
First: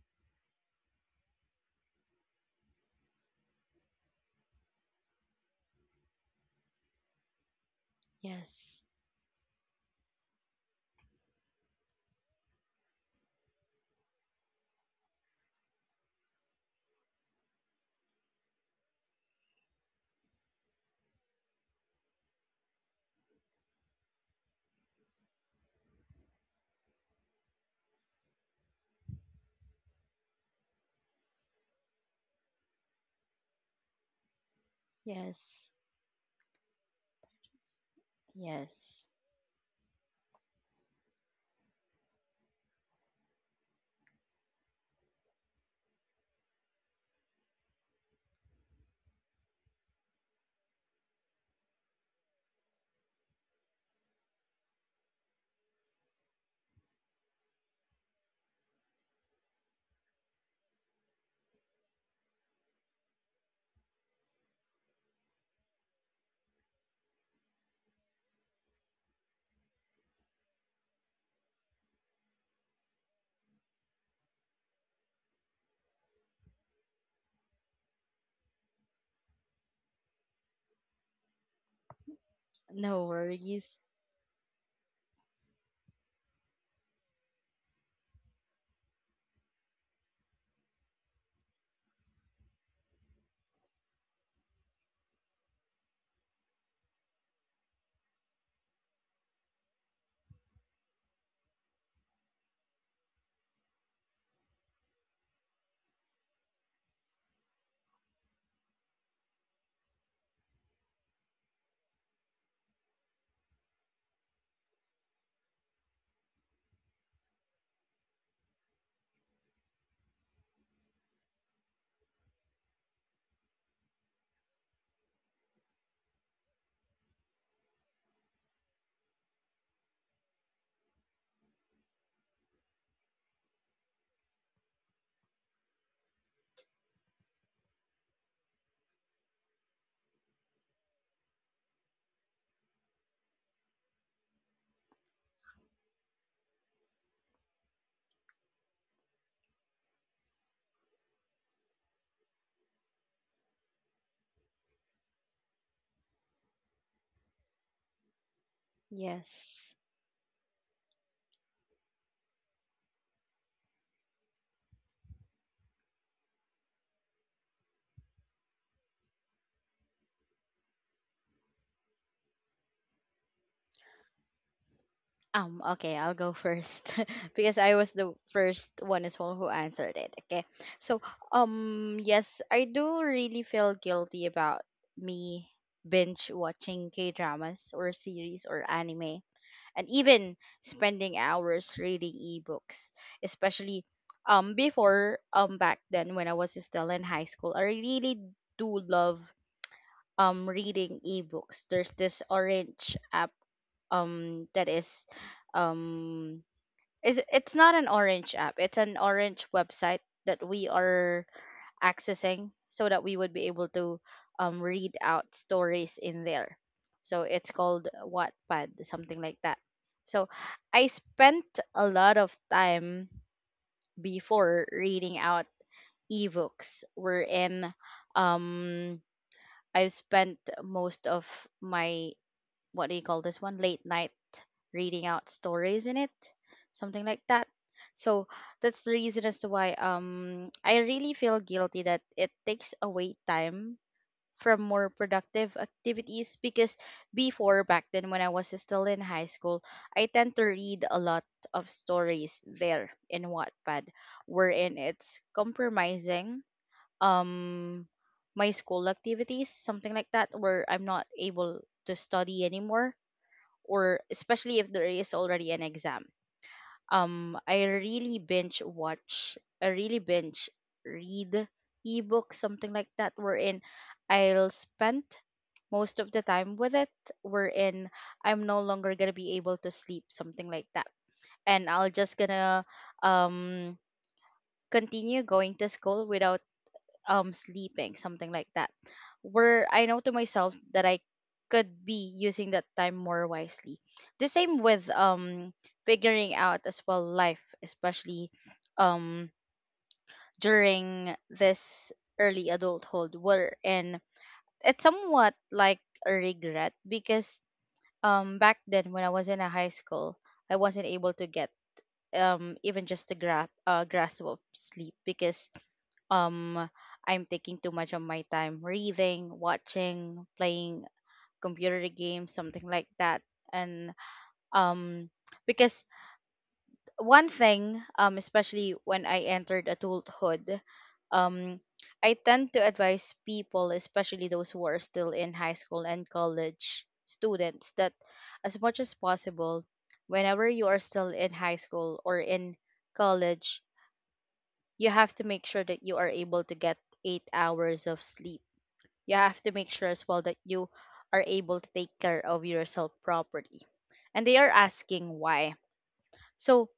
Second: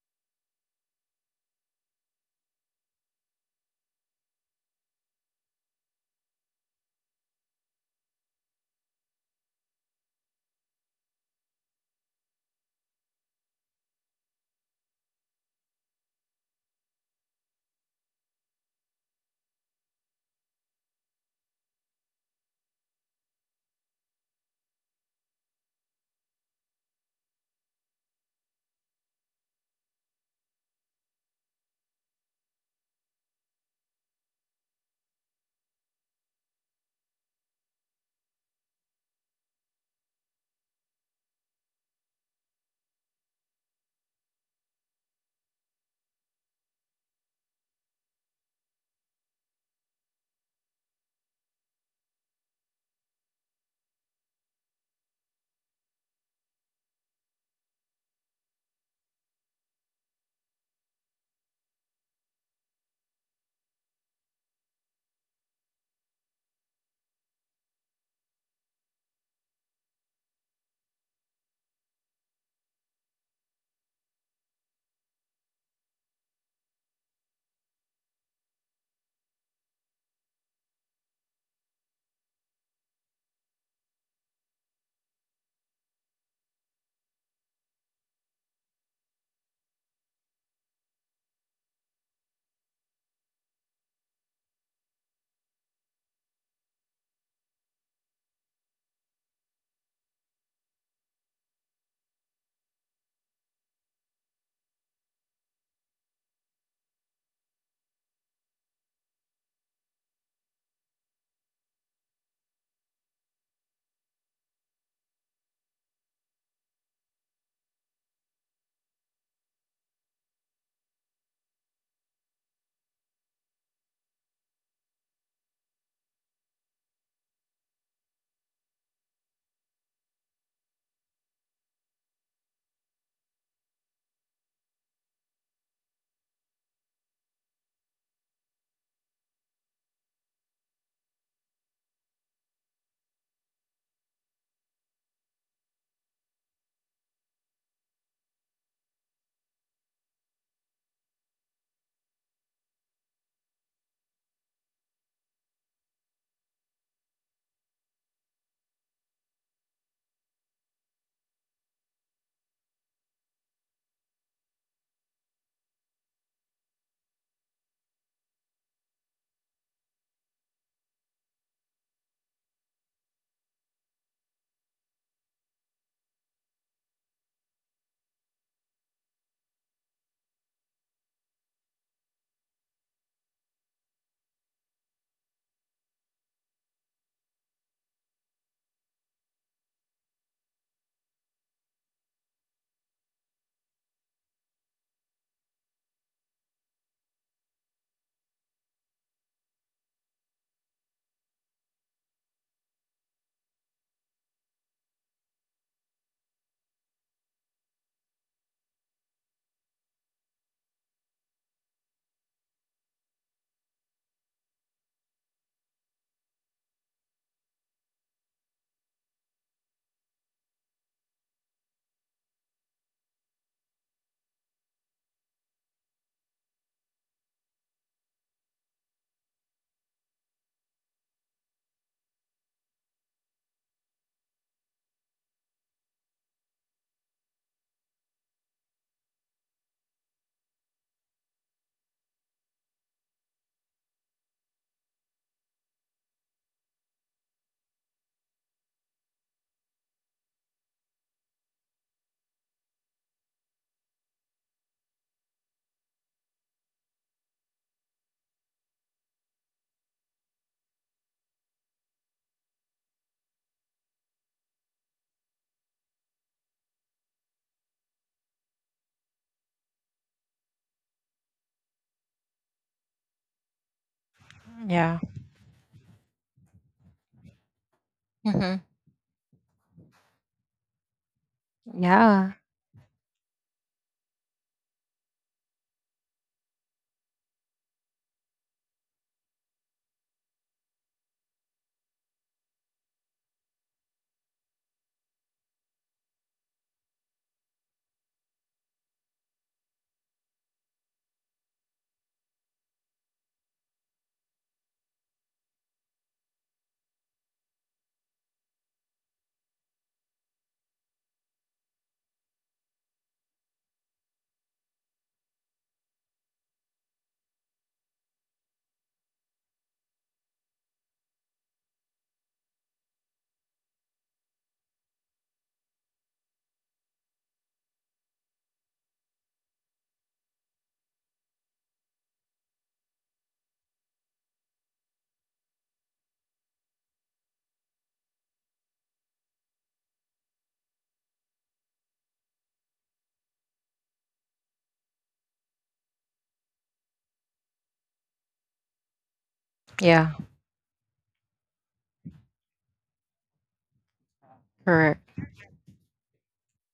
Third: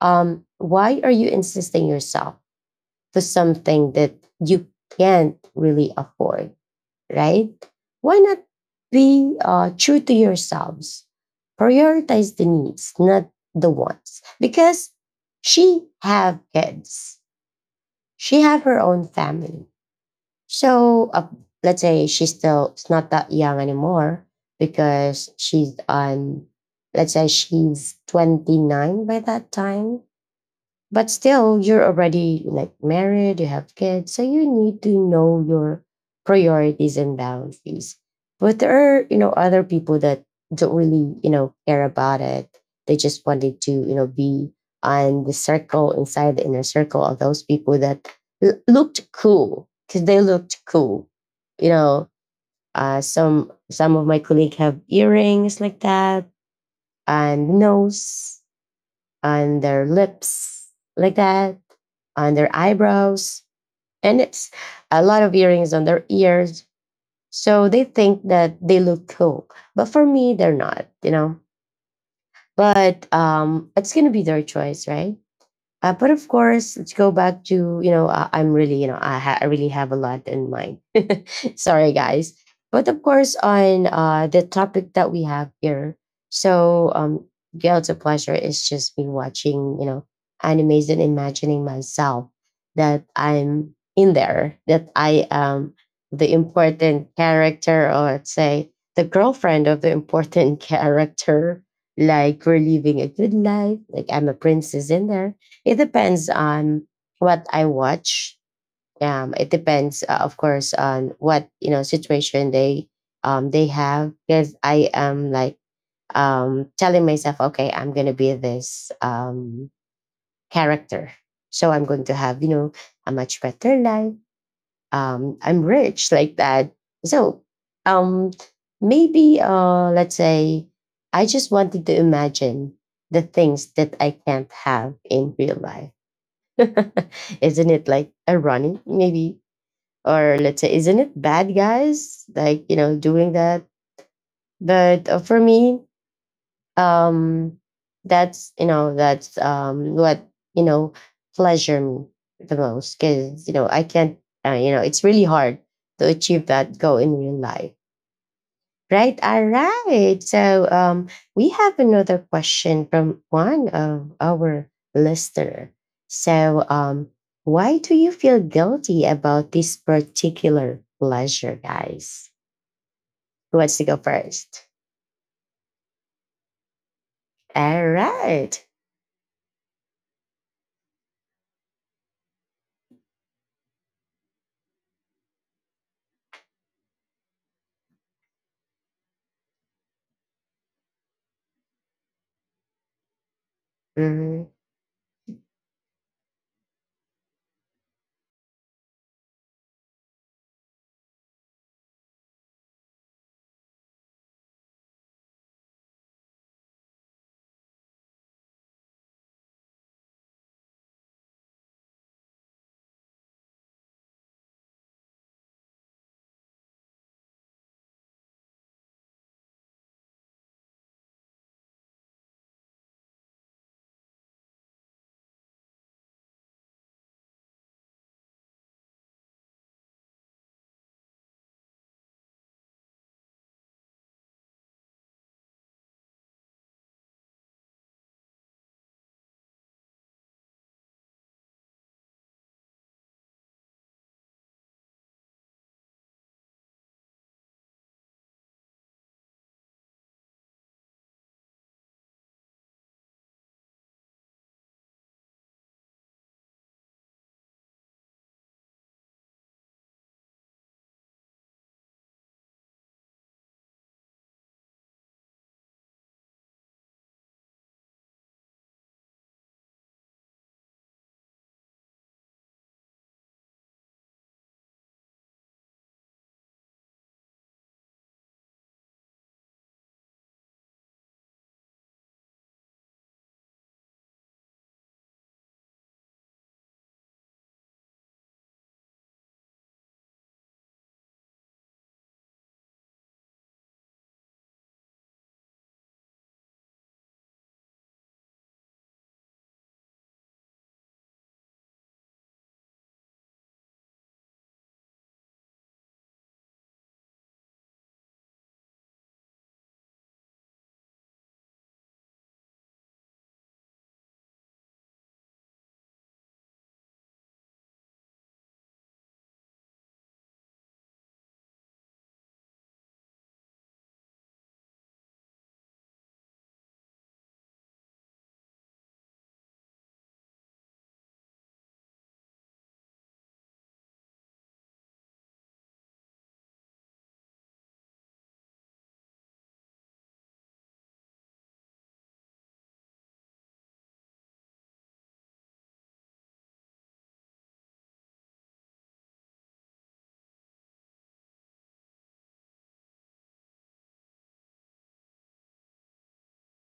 S1: why are you insisting yourself to something that you can't really afford, right? Why not
S2: Yes.
S1: be true to yourselves? Prioritize the needs, not the wants. Because she have kids. She have her own family. So let's say she's still, it's not that young anymore because she's on, let's say she's 29 by that time, but still, you're already like married, you have kids, so you need to know
S2: Yes.
S1: your priorities and boundaries. But there are,
S2: Yes.
S1: you know, other people that don't really, you know, care about it. They just wanted to, you know, be on the circle, inside the inner circle of those people that looked cool because they looked cool, you know. Some some of my colleagues have earrings like that, and nose, on their lips like that, on their eyebrows, and it's a lot of earrings on their ears. So they think that they look cool. But for me, they're not, you know. But it's gonna be their choice, right? But of course, let's go back to, you know, I'm really, you know, I really have a lot in mind. Sorry, guys. But of
S2: No
S1: course,
S2: worries.
S1: on the topic that we have here, so guilty pleasure is just me watching, you know, animes and imagining myself that I'm in there, that I am the important character, or let's say the girlfriend of the important character. Like we're living a good life, like I'm a princess in there. It depends on what I watch. It depends, of course, on what, you know, situation they have because I am like telling myself, okay, I'm gonna be this character, so I'm going to have, you know, a much better life, I'm rich, like that. So um maybe let's say I just wanted to imagine the things that I can't have in real life. Isn't it like ironic, maybe, or let's say isn't it bad, guys, like, you know, doing that? But for me, um that's, you know, that's what, you know, pleasure me the most, because, you know, I can't, you know, it's really hard to achieve that goal in real life. Right, all
S2: Yes.
S1: right. So we have another question from one of our listener. So, why do you feel guilty about this particular pleasure, guys? Who wants to go first?
S2: Okay, I'll go first because I
S1: All
S2: was the
S1: right.
S2: first one as well who answered it. Okay. So, yes, I do really feel guilty about me binge watching K dramas or series or anime, and even spending hours reading ebooks, especially
S1: Mhm,
S2: before back then when I was still in high school. I really do love reading ebooks. There's this orange app that is um is, it's not an orange app, it's an orange website that we are accessing so that we would be able to read out stories in there. So it's called Wattpad, something like that. So I spent a lot of time before reading out ebooks, wherein um, I've spent most of my, what do you call this one, late night reading out stories in it, something like that. So that's the reason as to why I really feel guilty that it takes away time from more productive activities, because before, back then when I was still in high school, I tend to read a lot of stories there in Wattpad, wherein it's compromising um my school activities, something like that, where I'm not able to study anymore, or especially if there is already an exam. I really binge watch, I really binge read ebook, something like that, wherein I'll
S3: Yeah.
S2: spend most of the time with it, wherein I'm no
S3: Hmm.
S2: longer gonna be able to sleep, something like that. And I'll just
S3: Yeah.
S2: gonna um continue going to school without sleeping, something like that, where I know to myself that I could be using that time more wisely. The same with figuring out as well life, especially um during this early adulthood, wherein it's somewhat like a regret, because back then when I was in a high school, I wasn't able to get even just a grasp of sleep, because um I'm taking too much of my time reading, watching, playing computer games, something like that. And um because one thing, especially when I entered adulthood, um, I tend to advise people, especially those who are still in high school and college students, that as much as possible, whenever you are still in high school or in college, you have to make sure that you are able to get 8 hours of sleep. You have to make sure as
S3: Yeah.
S2: well that you are able to take care of yourself properly. And they are
S3: Correct.
S2: asking why. So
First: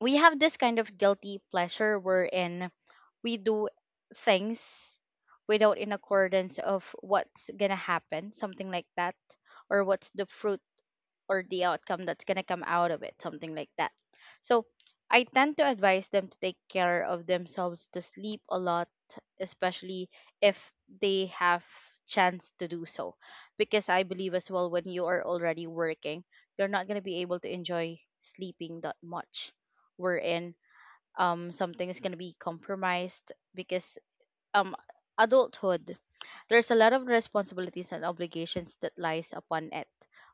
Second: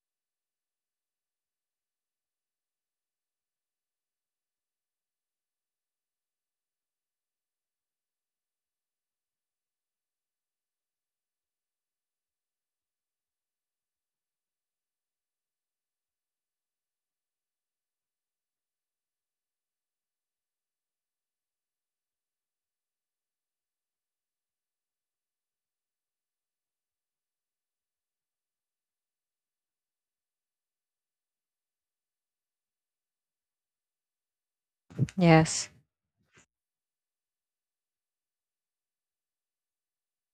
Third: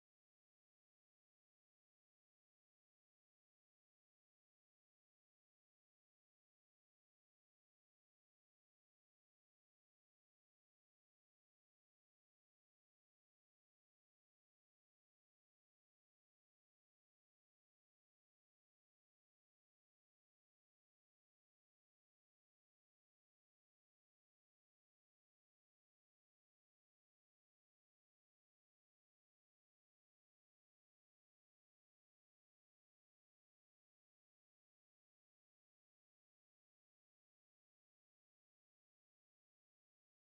S2: we have this kind of guilty pleasure wherein we do things without in accordance of what's gonna happen, something like that, or what's the fruit or the outcome that's going to come out of it, something like that. So I tend to advise them to take care of themselves, to sleep a lot, especially if they have chance to do so, because I believe as well when you are already working, you're not going to be able to enjoy sleeping that much, wherein something is going to be compromised, because um
S3: Yes.
S2: adulthood, there's a lot of responsibilities and obligations that lies upon it,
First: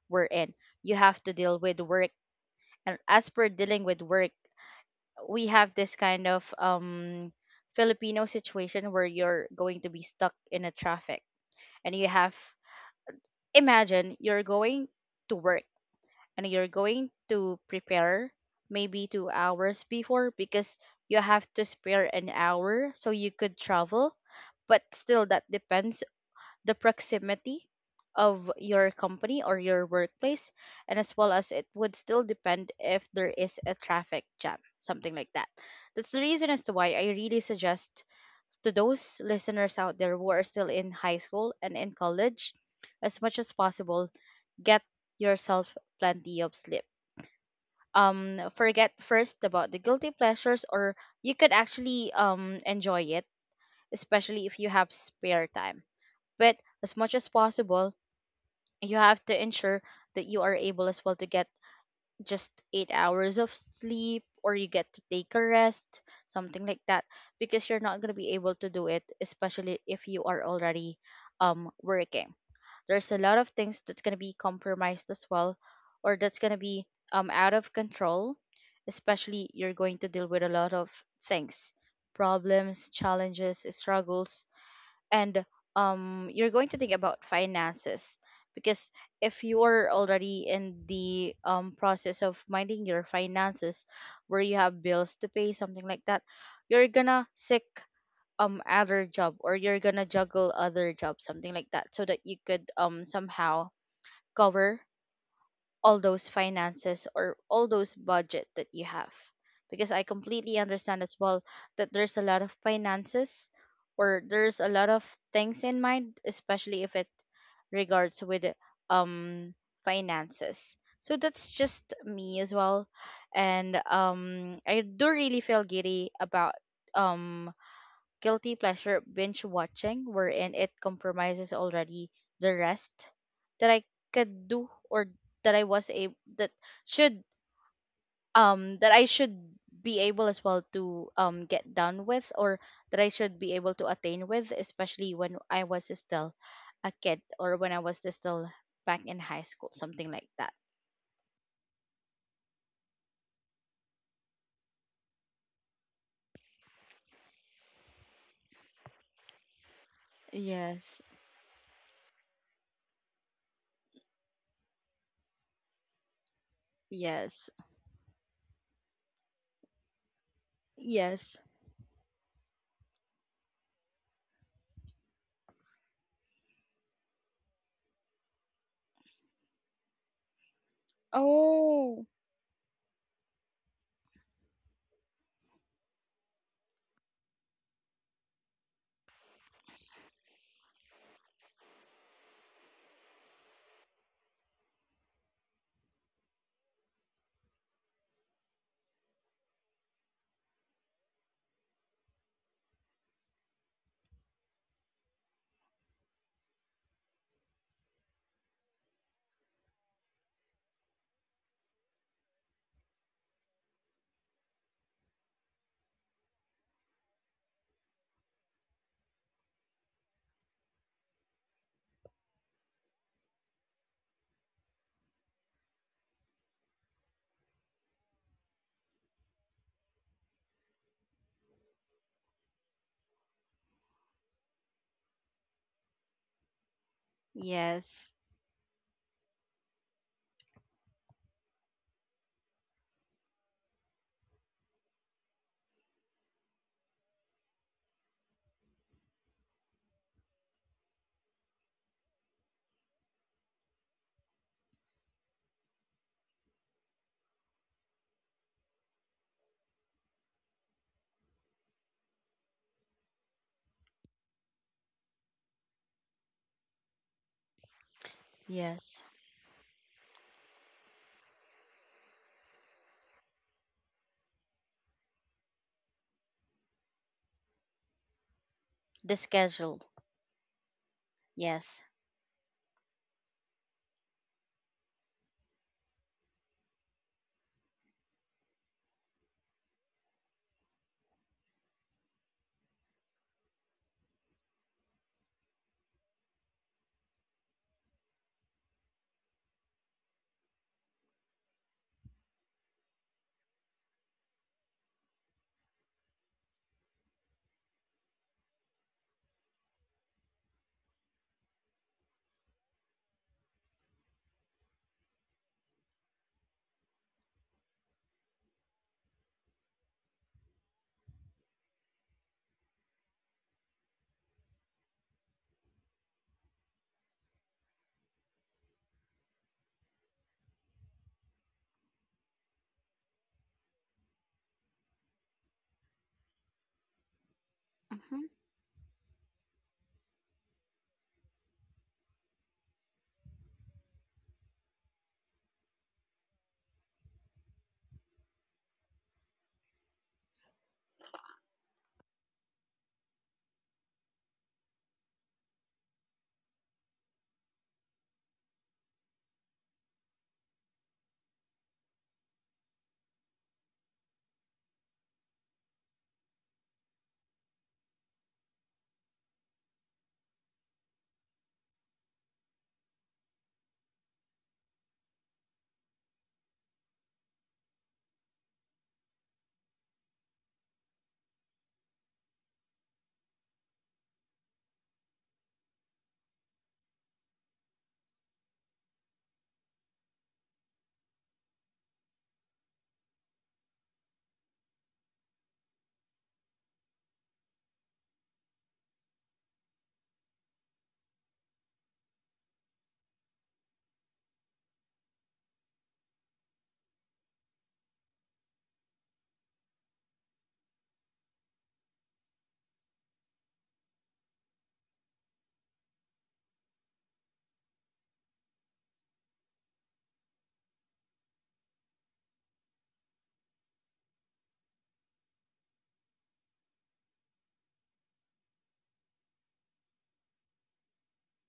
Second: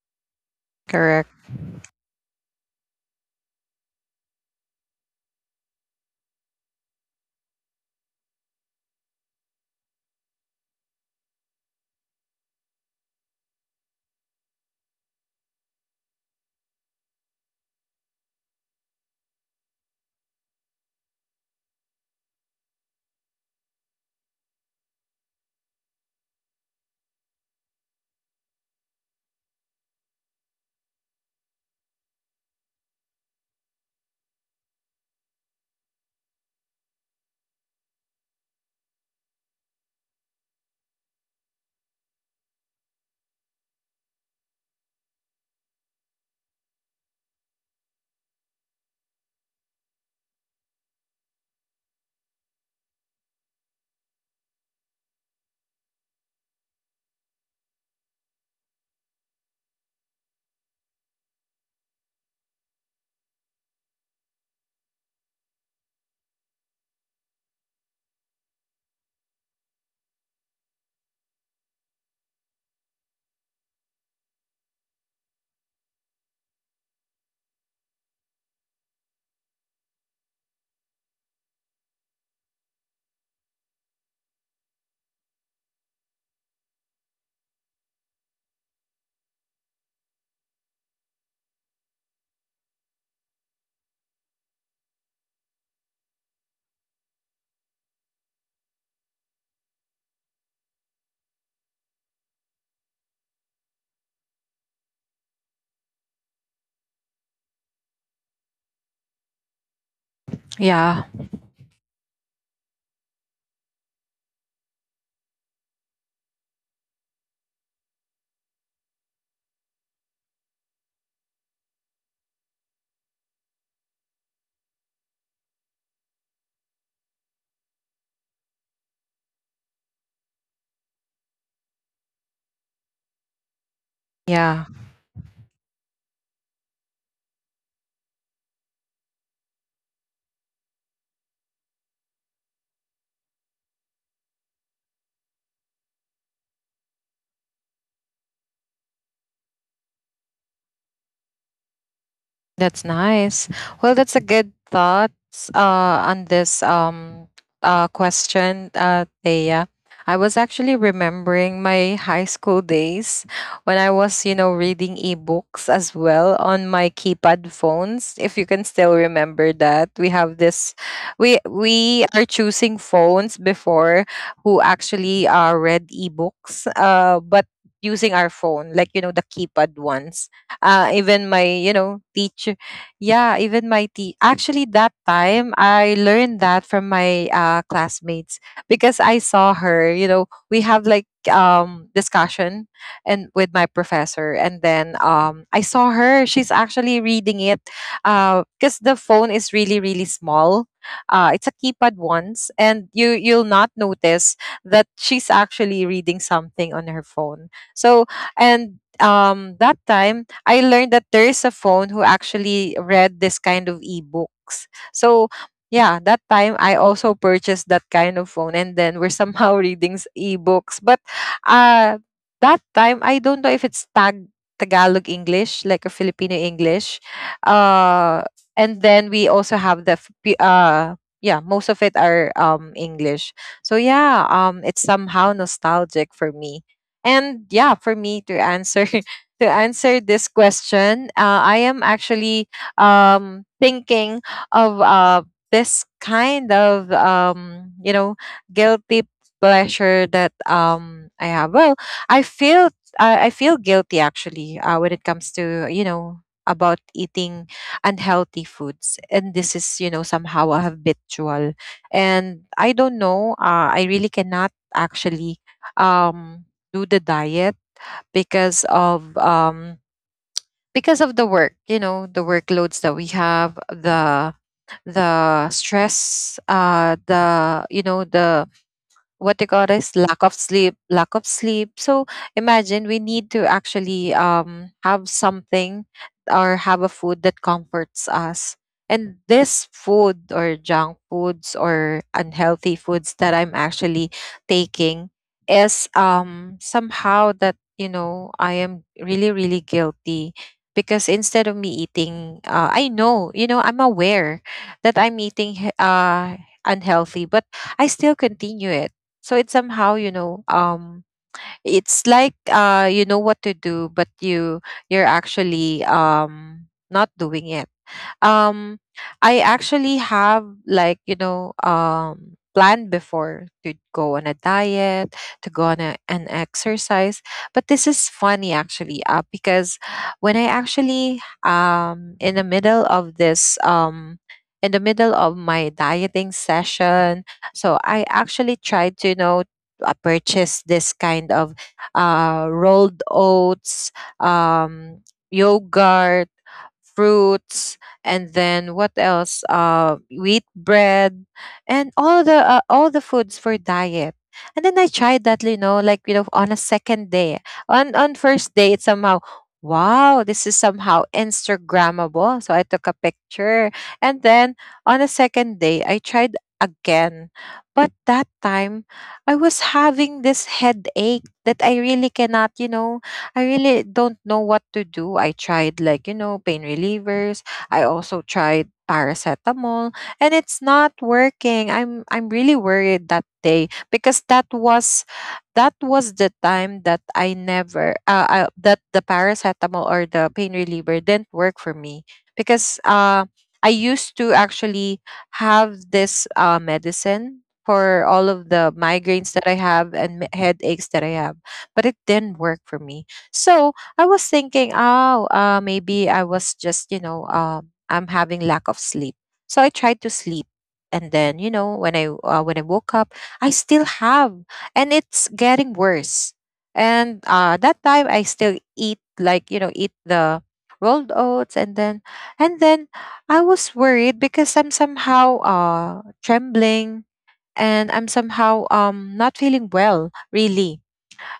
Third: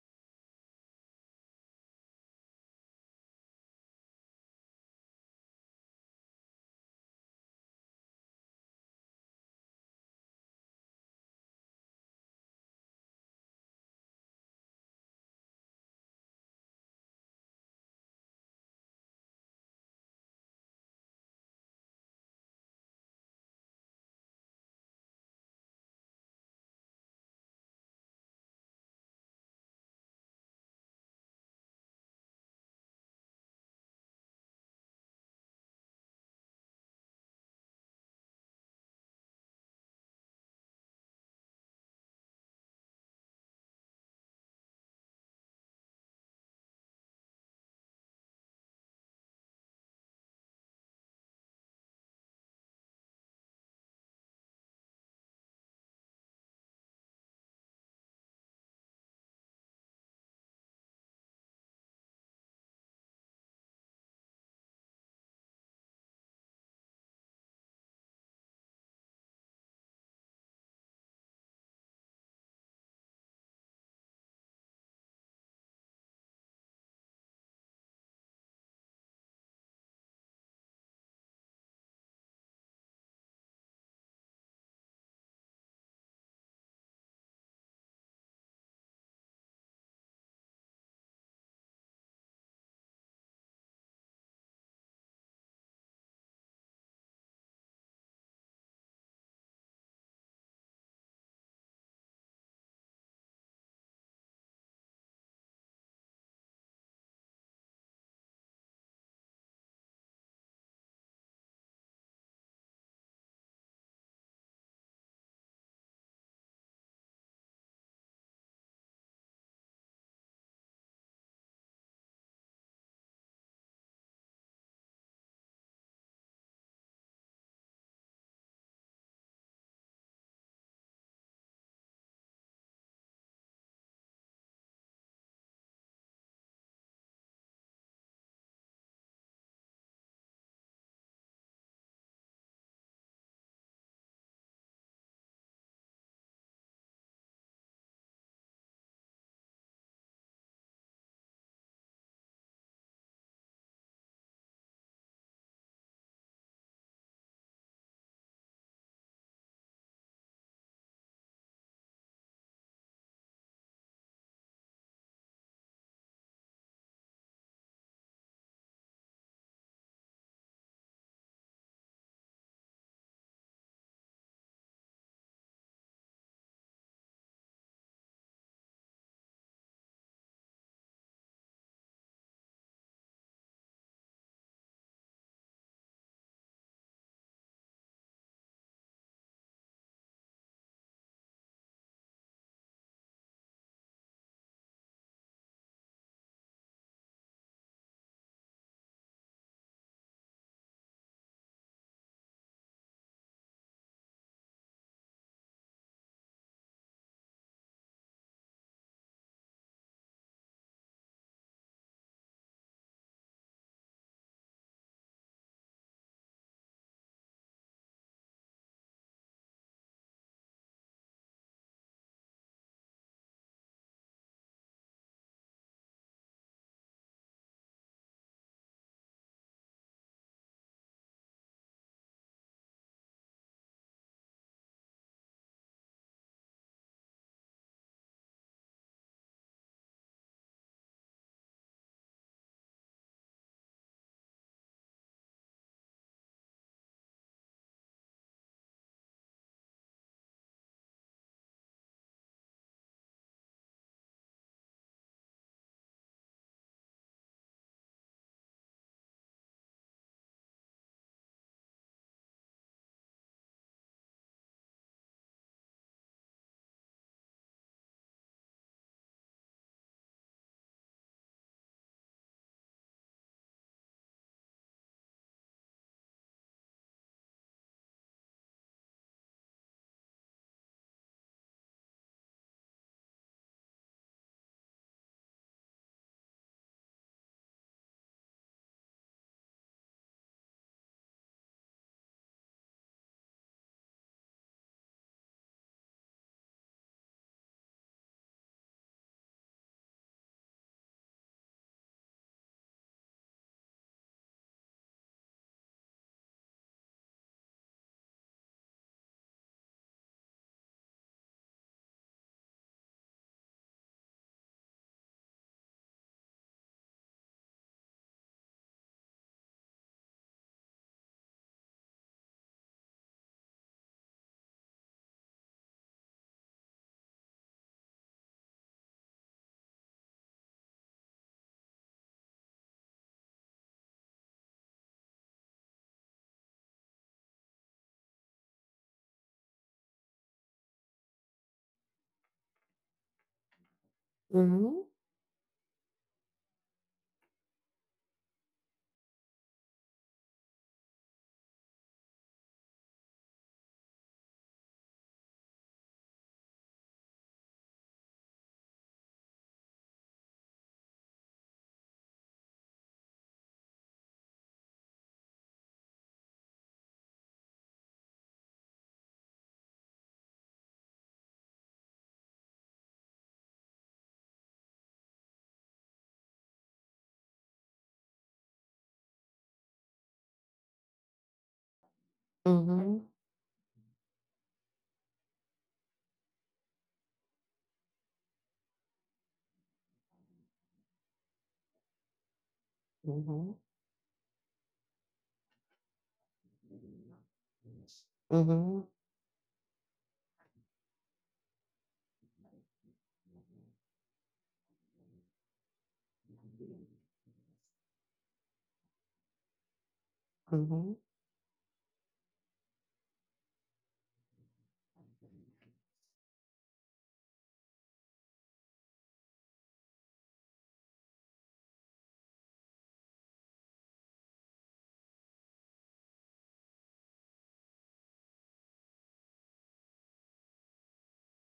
S2: we're in you have
S3: Correct.
S2: to deal with work. And as per dealing with work, we have this kind of Filipino situation where you're going to be stuck in a traffic, and you have, imagine, you're going to work and you're going to prepare maybe 2 hours before, because you have to spare an hour so you could travel, but still that depends the proximity of your company or your workplace, and as well as it would still depend if there is a traffic jam, something like that. That's the reason as to why I really suggest to those listeners out there who are still in high school and in college, as much as possible, get yourself plenty of sleep. Forget first about the guilty pleasures, or you could actually enjoy it, especially if you have spare time, but as much as possible, you have to ensure that you are able as well to get just 8 hours of sleep or you get to take a rest, something like that, because you're not going to be able to do it, especially if you are already working. There's a lot of things that's going to be compromised as well, or that's going to be out of control, especially you're going to deal with a lot of things, problems, challenges, struggles, and you're going to think about finances, because if you're already in the process of minding your finances where you have bills to pay, something like that, you're gonna seek other job or you're gonna juggle other jobs, something like that, so that you could somehow cover all those finances or all those budget that you have, because I completely understand
S3: Yeah.
S2: as well that there's a lot of finances or there's a lot of things in mind, especially if it regards with um finances. So that's just me as well, and I do really feel giddy about um guilty pleasure binge watching, wherein it compromises already the rest that I could
S3: Yeah.
S2: do, or that I was able, that should, that I should be able as well to get done with, or that I should be able to attain with, especially when I was still a kid, or when I Was still back in high school, something like that.
S3: That's nice. Well, that's a good thoughts on this question, Thea. I was actually
S2: Yes.
S3: remembering my high school days when I was, reading ebooks as well on my
S2: Yes.
S3: keypad phones. If you can still remember that, we have this,
S2: Yes.
S3: we are choosing phones before who actually read ebooks, but using our phone, the keypad ones. Even my you
S2: Oh.
S3: know teacher yeah, even my tea actually that time I learned that from my classmates, because I saw her, we have discussion, and with my professor. And then I saw her, she's actually reading it, because the phone is really really small. It's a keypad ones, and you'll not notice that she's actually reading something on her phone. So and That time I learned that there is a phone who actually read this kind of ebooks. So yeah, that time I also purchased that kind of phone and then we're somehow reading ebooks. But uh that time I don't know if it's Tagalog English, like a Filipino English. Uh and then we also have the yeah, most of it are English. So yeah, it's somehow nostalgic for me. And yeah, for
S2: Yes.
S3: me to answer to answer this question, I am actually thinking of this kind of guilty pleasure that I have. Well, I feel I feel guilty actually when it comes to about eating unhealthy foods, and this is somehow a habitual, and I don't know I really cannot actually um do the diet because
S2: Yes.
S3: of um because of the work, you know, the workloads that we have, the stress, the, you know, the
S2: The
S3: what they call
S2: schedule.
S3: is lack of sleep, lack of sleep.
S2: Yes.
S3: So imagine we need to actually have something or have a food that comforts us, and this food or junk foods or unhealthy foods that I'm actually taking is somehow that, you know, I am really, really guilty, because instead of me eating, I know, you know, I'm aware that I'm eating unhealthy, but I still continue it. So it's somehow, you know, it's like, you know what to do, but you're actually not doing it. um I actually have, like, you know, planned before to go on a diet, to go on an exercise, but this is funny actually because when I actually in the middle of this in the middle of my dieting session, so I
S2: Mhm.
S3: actually tried to, you know, purchase this kind of rolled oats,
S1: mhm,
S3: um yogurt, fruits, and then what else? Wheat bread, and all the foods for diet. And then I tried that, you know, on a second day. On first day, it's somehow, wow, this is somehow Instagrammable. So I took a picture, and then on a second day, I tried again, but that time I was having this headache that I really cannot, you know, I really don't know what to do. I tried, like, you know, pain relievers. I also tried paracetamol, and it's not working. I'm really
S1: mhm,
S3: worried that day, because that was the time that I never that the paracetamol or the pain reliever didn't work for me, because I used to actually have this medicine for all of the
S1: mhm,
S3: migraines that I have, and headaches that I have, but it didn't work for me. So I was thinking, oh, maybe I was just, you know, I'm having lack of sleep. So I tried to sleep,
S1: mhm,
S3: and then, you know, when I woke up, I still have, and it's getting worse. And that time I still eat, like, you know, eat the rolled oats, and then I was worried because I'm somehow trembling, and I'm somehow not feeling well, really.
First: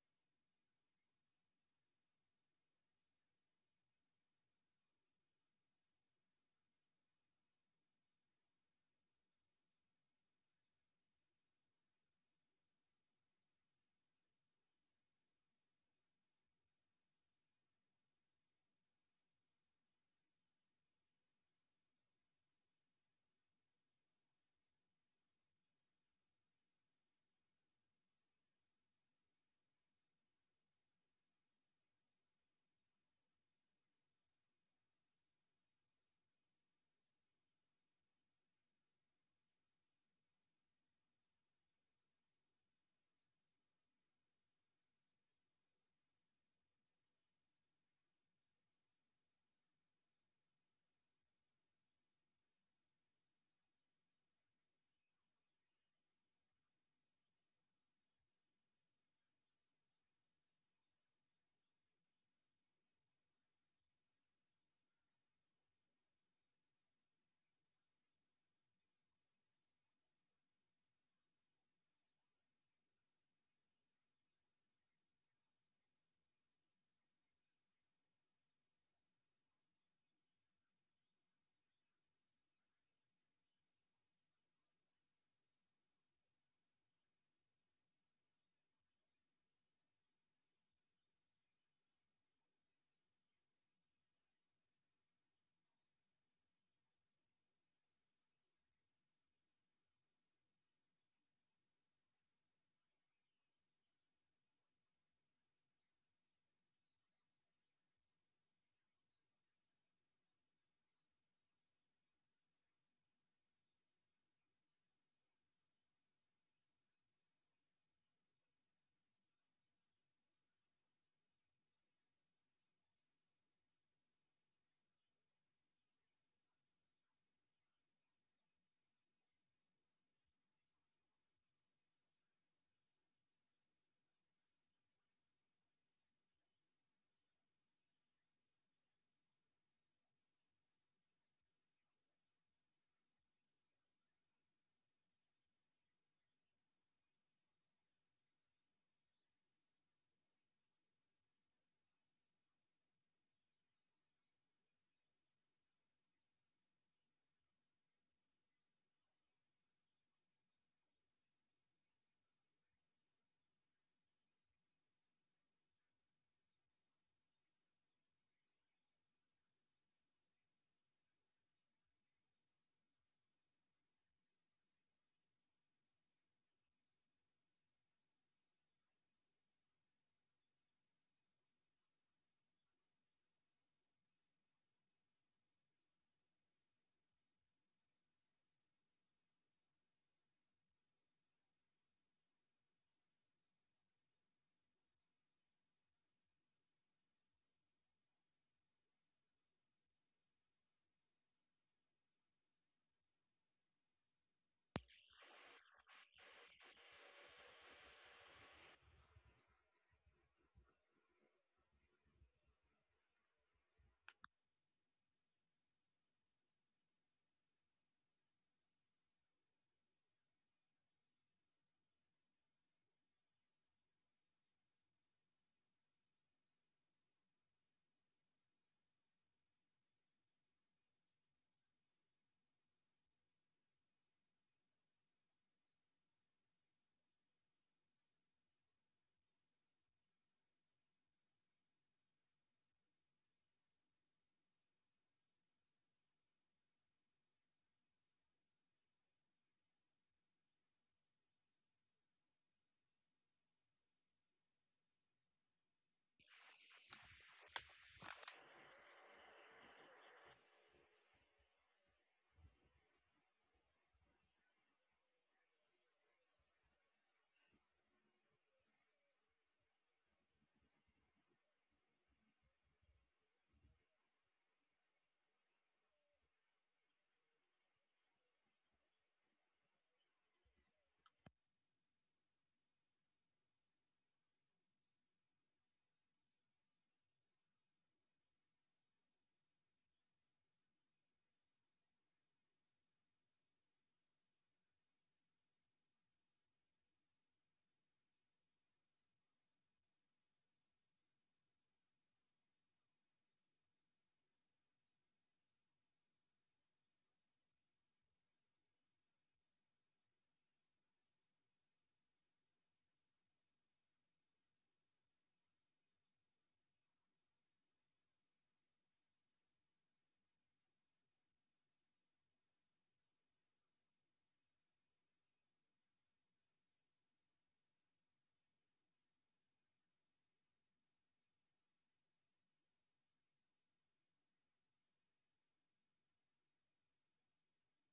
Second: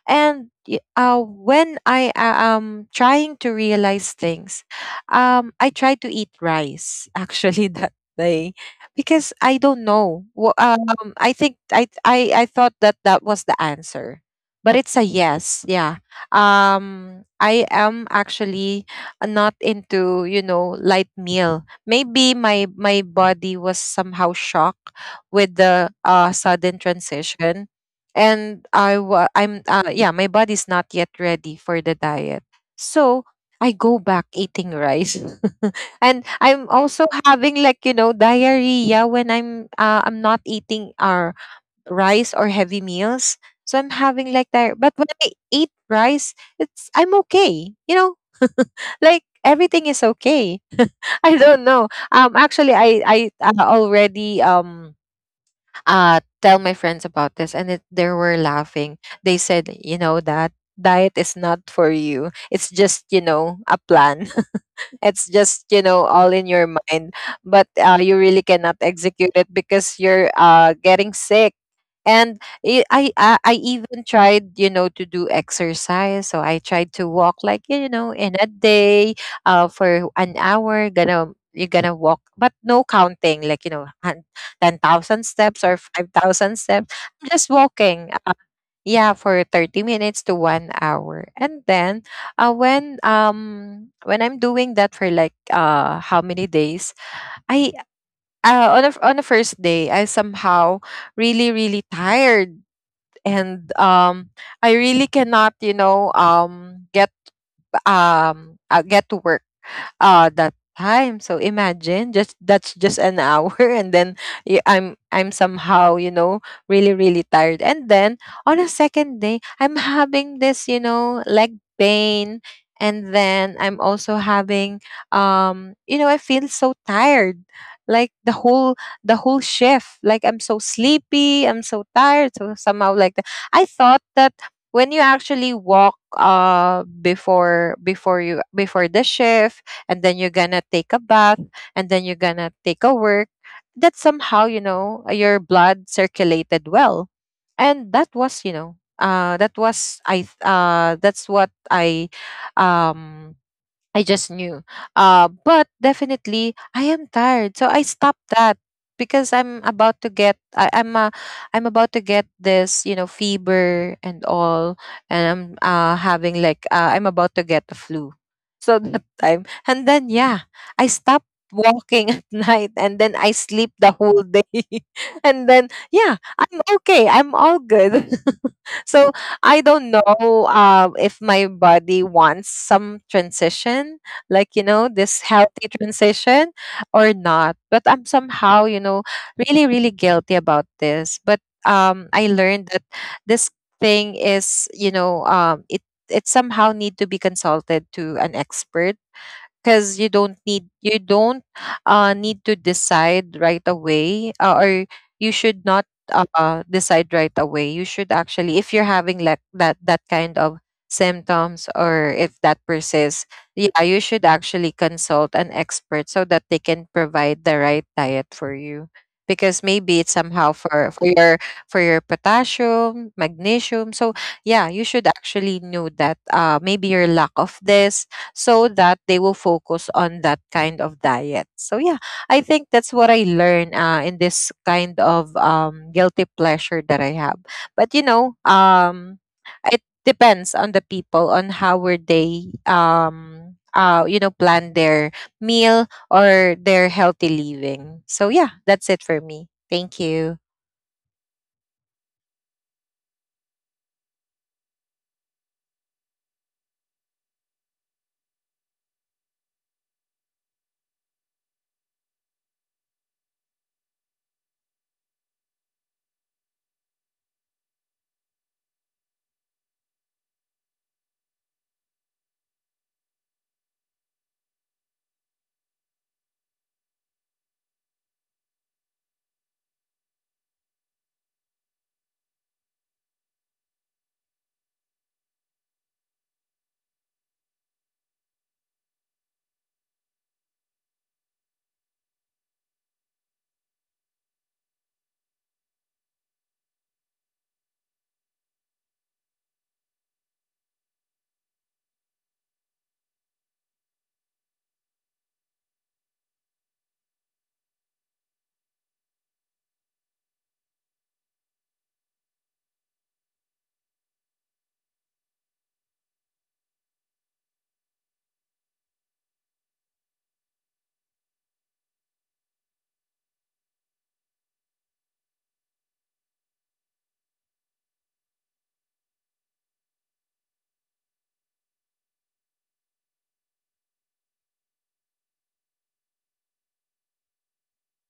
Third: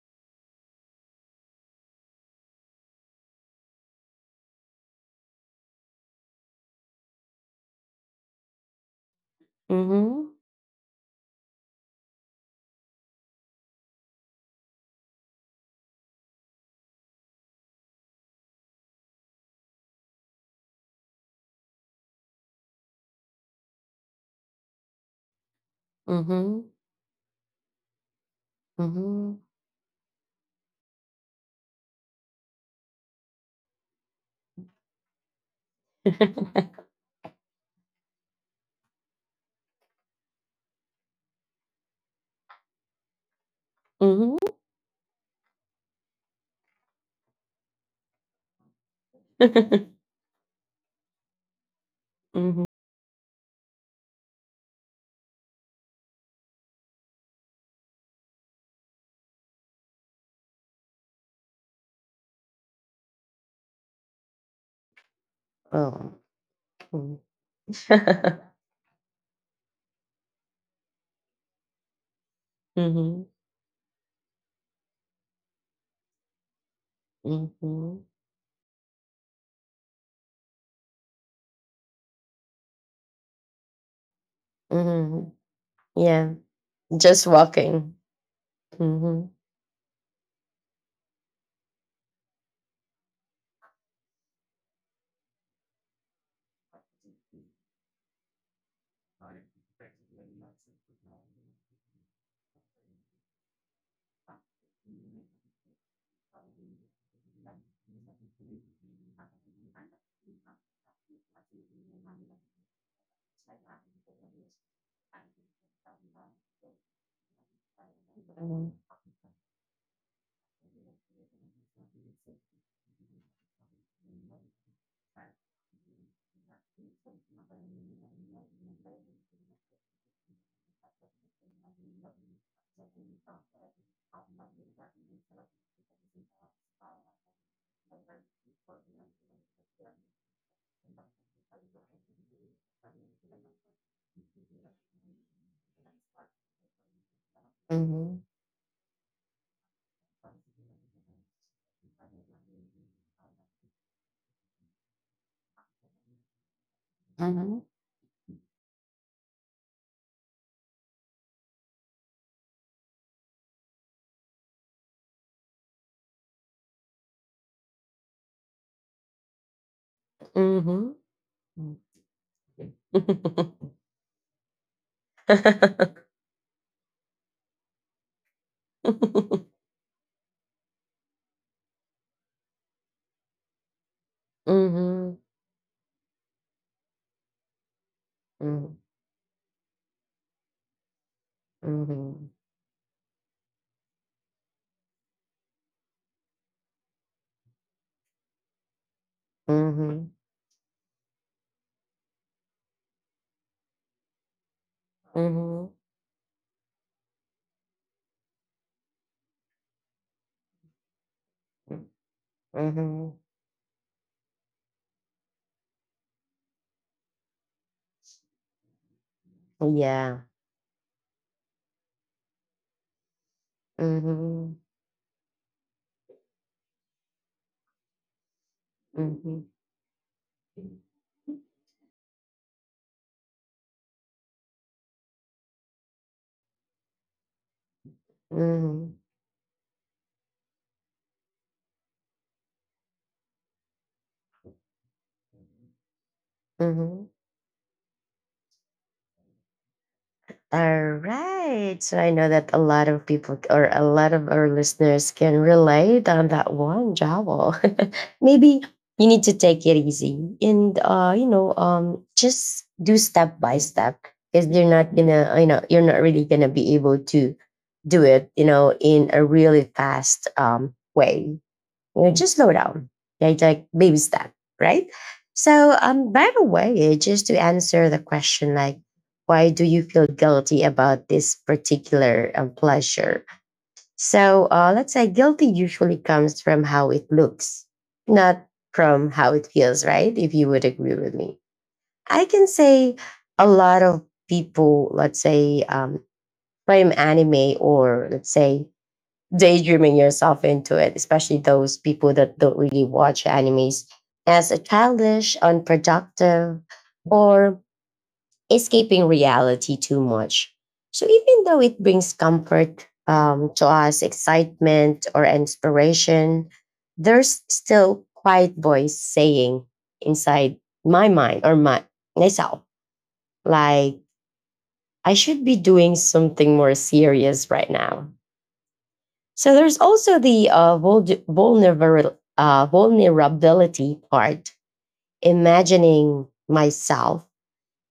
S3: And when I am trying to realize things, I try to eat rice actually that day, because I don't know.
S1: mhm,
S3: I think I thought that that was the answer, but it's a yes. Yeah. I am actually not into, you know, light meal. Maybe my body was somehow shocked with the
S1: mhm,
S3: sudden transition, and
S1: mhm, mhm,
S3: I'm yeah, my body's not yet ready for the diet. So I go back eating rice, and I'm also having, like, you know, diarrhea when I'm not eating our rice or heavy meals. So I'm having
S1: mhm,
S3: like that. But when I eat rice, it's I'm okay. You know, like everything is okay. I don't know. Actually,
S1: mhm.
S3: I already tell my friends about this, and they were laughing. They said, you know, that diet is not for you. It's just, you know, a plan. It's just, you know,
S1: Oh.
S3: all in your mind, but you really cannot execute it because you're getting sick. And
S1: mhm.
S3: I even tried, you know, to do exercise. So I tried to walk, like, you
S1: Mhm.
S3: know, in a day, for an hour. Gonna, you're gonna walk, but no counting, like, you know, 10,000
S1: Mhm.
S3: steps or
S1: Yeah,
S3: 5,000 steps.
S1: just
S3: I'm just
S1: walking.
S3: walking, yeah,
S1: Mhm.
S3: for 30 minutes to 1 hour. And then when I'm doing that for like how many days, I on on the first day I somehow really, really tired, and I really cannot, you know, get to work that time. So imagine just that's just an hour and then I'm somehow, you know, really, really tired. And then on a
S1: Mhm.
S3: second day, I'm having this, you know, leg pain. And then I'm also having, you know, I feel so tired, like the whole shift, like I'm so sleepy, I'm so tired. So somehow like that, I thought that when you actually walk before before you before the shift, and then you're gonna take a bath, and then you're gonna take a work, that somehow, you know, your blood circulated well. And that
S1: Mhm.
S3: was, you know, that was that's what um I just knew. But definitely, I am tired,
S1: Mhm.
S3: so I stopped that, because I'm about to get. I'm about to get this, you know, fever and all, and I'm having like I'm about to get the flu. So that time, and then yeah, I
S1: Mhm.
S3: stopped walking at night, and then I sleep the whole day, and then yeah, I'm okay. I'm all good. So I don't know if my body wants some transition, like, you know, this
S1: Mhm.
S3: healthy transition or not. But I'm somehow, you
S1: Mhm.
S3: know, really, really guilty about this. But
S1: Mhm.
S3: I
S1: Mhm.
S3: learned that this thing is, you know, it it somehow need to be consulted to an expert, because you
S1: Mhm.
S3: don't need, you don't need to decide right away, or you should
S1: Mhm.
S3: not decide right away. You should actually, if you're having like that that kind of symptoms, or if that
S1: Mhm.
S3: persists, yeah, you should actually consult an expert, so that they can provide the right diet for you. Because maybe it's
S1: Yeah.
S3: somehow for your for your potassium, magnesium. So
S1: Mhm.
S3: yeah, you should actually know that maybe your lack of this, so that they will
S1: Mhm.
S3: focus on that kind of diet. So yeah, I think that's what I learned in this kind of guilty pleasure that I have. But you know,
S1: Mhm.
S3: it depends on the people on how were they you know, plan their meal or their
S1: Mhm.
S3: healthy living. So yeah, that's it for me. Thank you.
S1: All right. So I know that a lot of people or a lot of our listeners can relate on that one, Jowl. Maybe you need to take it easy and, you know, just do step by step because you're not gonna, you know, you're not really gonna be able to do it, you know, in a really fast way. You know, just slow down. Okay, like baby step, right? So, by the way, just to answer the question, why do you feel guilty about this particular pleasure? So, let's say guilty usually comes from how it looks, not from how it feels, right? If you would agree with me, I can say a lot of people, let's say, frame anime or let's say daydreaming yourself into it, especially those people that don't really watch animes, as a childish, unproductive, or escaping reality too much. So even though it brings comfort to us, excitement or inspiration, there's still quiet voice saying inside my mind or my myself, like I should be doing something more serious right now. So there's also the vulnerability part. Imagining myself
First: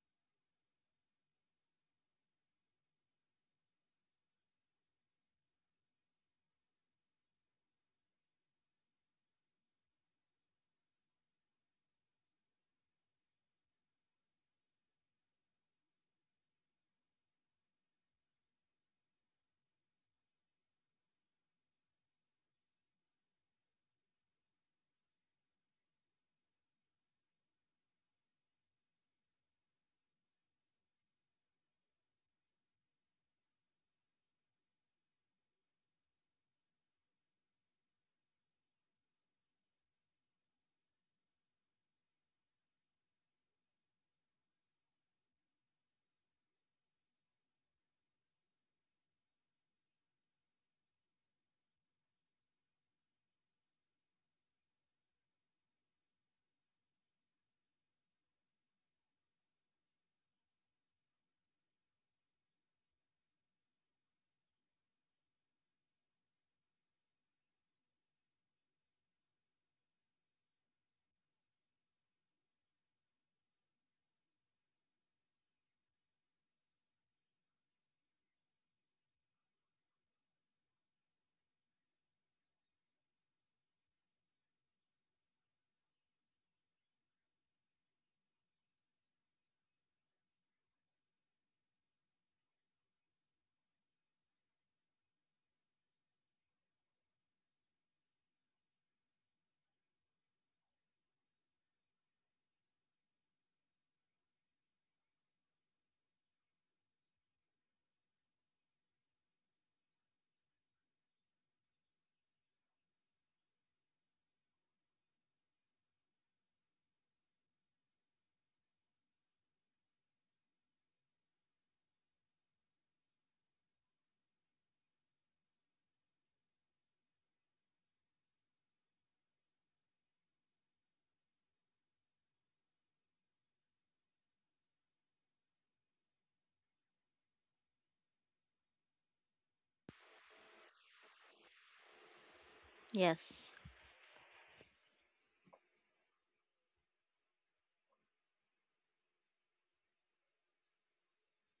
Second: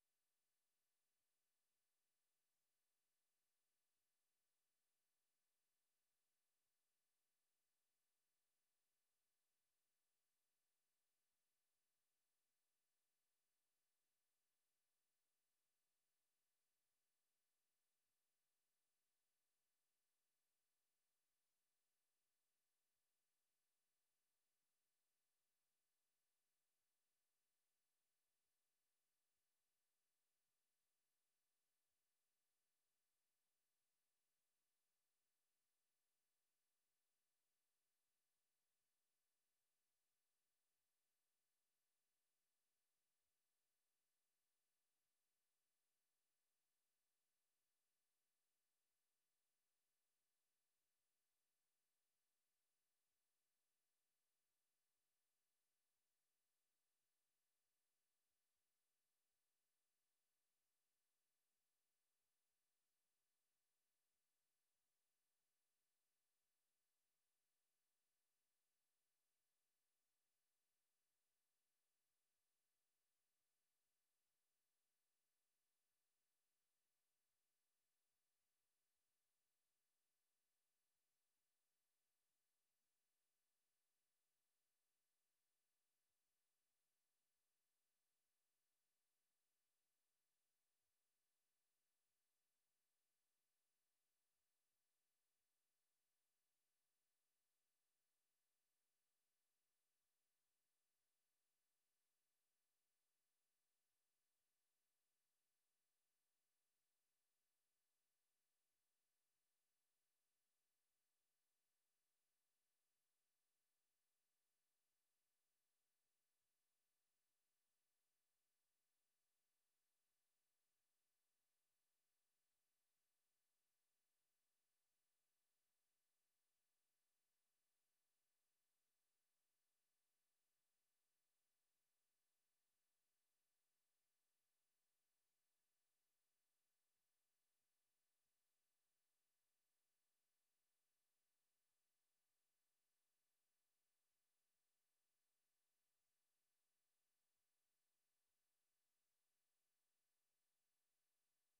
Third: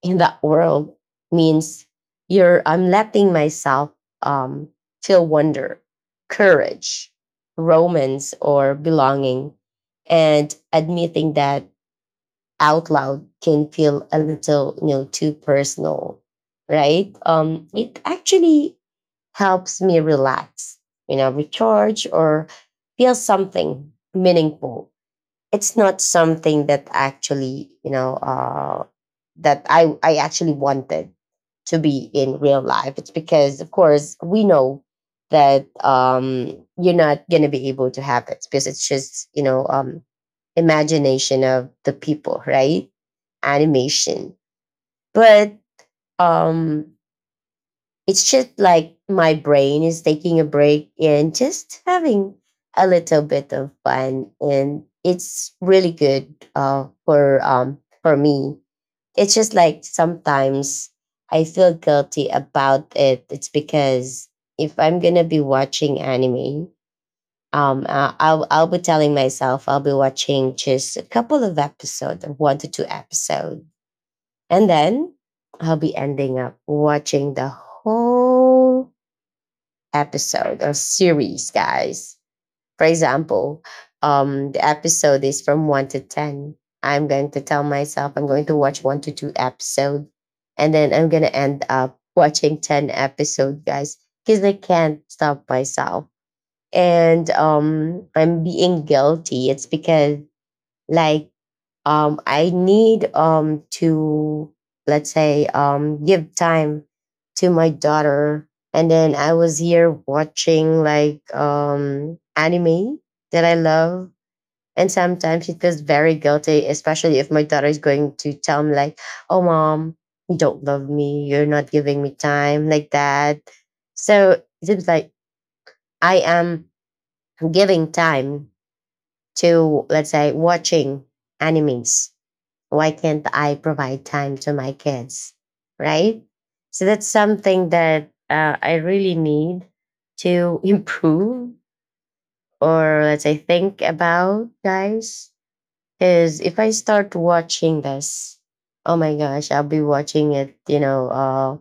S1: in that world means you're I'm letting myself um, feel wonder, courage, romance, or belonging, and admitting that out loud can feel a little, you know, too personal, right? It actually helps me relax, you know, recharge or feel something meaningful. It's not something that actually, you know, that I actually wanted to be in real life. It's because, of course, we know that you're not going to be able to have it because it's just, you know, imagination of the people, right? Animation. But um, it's just like my brain is taking a break and just having a little bit of fun. And it's really good for me. It's just like sometimes I feel guilty about it. It's because if I'm gonna be watching anime, I'll be telling myself I'll be watching just a couple of episodes, one to two episodes, and then I'll be ending up watching the whole episode or series, guys. For example, the episode is from one to ten. I'm going to tell myself I'm going to watch one to two episode, and then I'm gonna end up watching ten episode, guys, because I can't stop myself. And I'm being guilty. It's because like I need to, let's say, give time to my daughter. And then I was here watching like anime that I love. And sometimes it feels very guilty, especially if my daughter is going to tell me, like, oh, mom, you don't love me. You're not giving me time like that. So it seems like I am giving time to, let's say, watching animes. Why can't I provide time to my kids? Right? So that's something that I really need to improve or let's say
S2: Yes.
S1: think about, guys. Because if I start watching this, oh my gosh, I'll be watching it, you know,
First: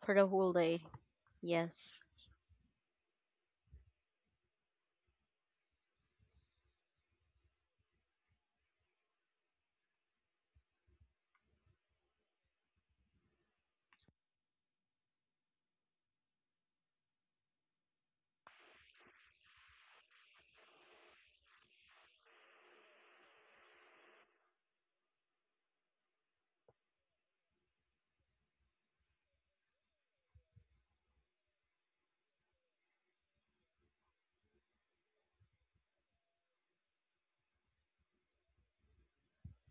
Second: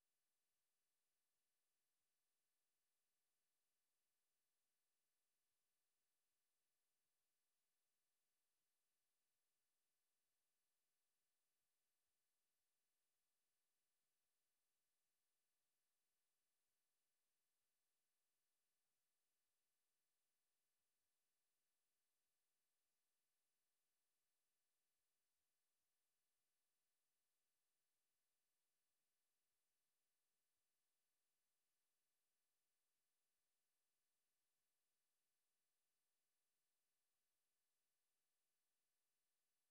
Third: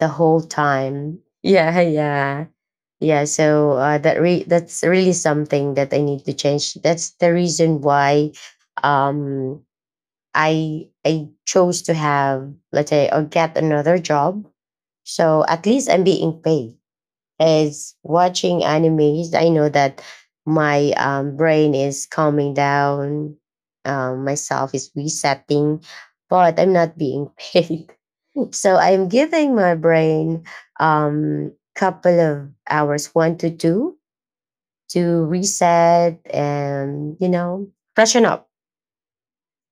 S1: the
S2: For the
S1: whole
S2: whole day.
S1: time. Yeah,
S2: Yes.
S1: yeah. Yeah, so that that's really something that I need to change. That's the reason why um I chose to have, let's say, or get another job. So at least I'm being paid. As watching animes, I know that my brain is calming down, myself is resetting, but I'm not being paid. So I'm giving my brain couple of hours, one to two, to reset and, you know, freshen up,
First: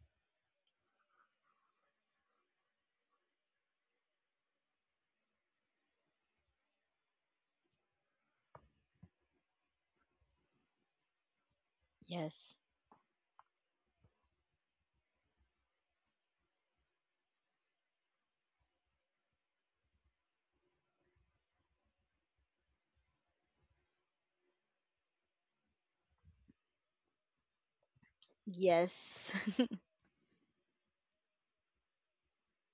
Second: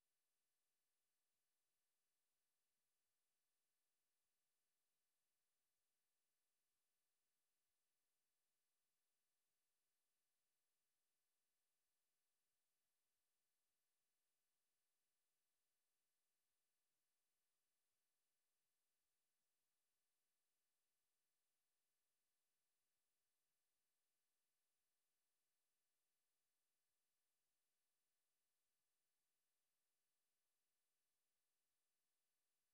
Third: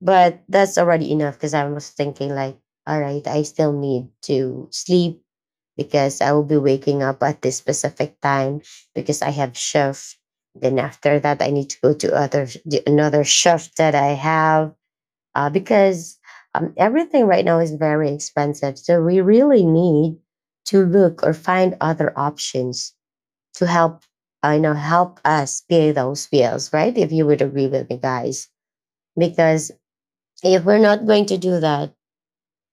S1: but that's already enough because I was thinking like, all right, I still need to sleep because I will be waking up at this specific time because I have shift. Then after that, I need to go to
S2: Yes.
S1: another shift that I have because everything right now is very expensive. So we really need to look or find other options to help. I know help us pay those bills, right? If you would agree with me, guys,
S2: Yes.
S1: because if we're not going to do that,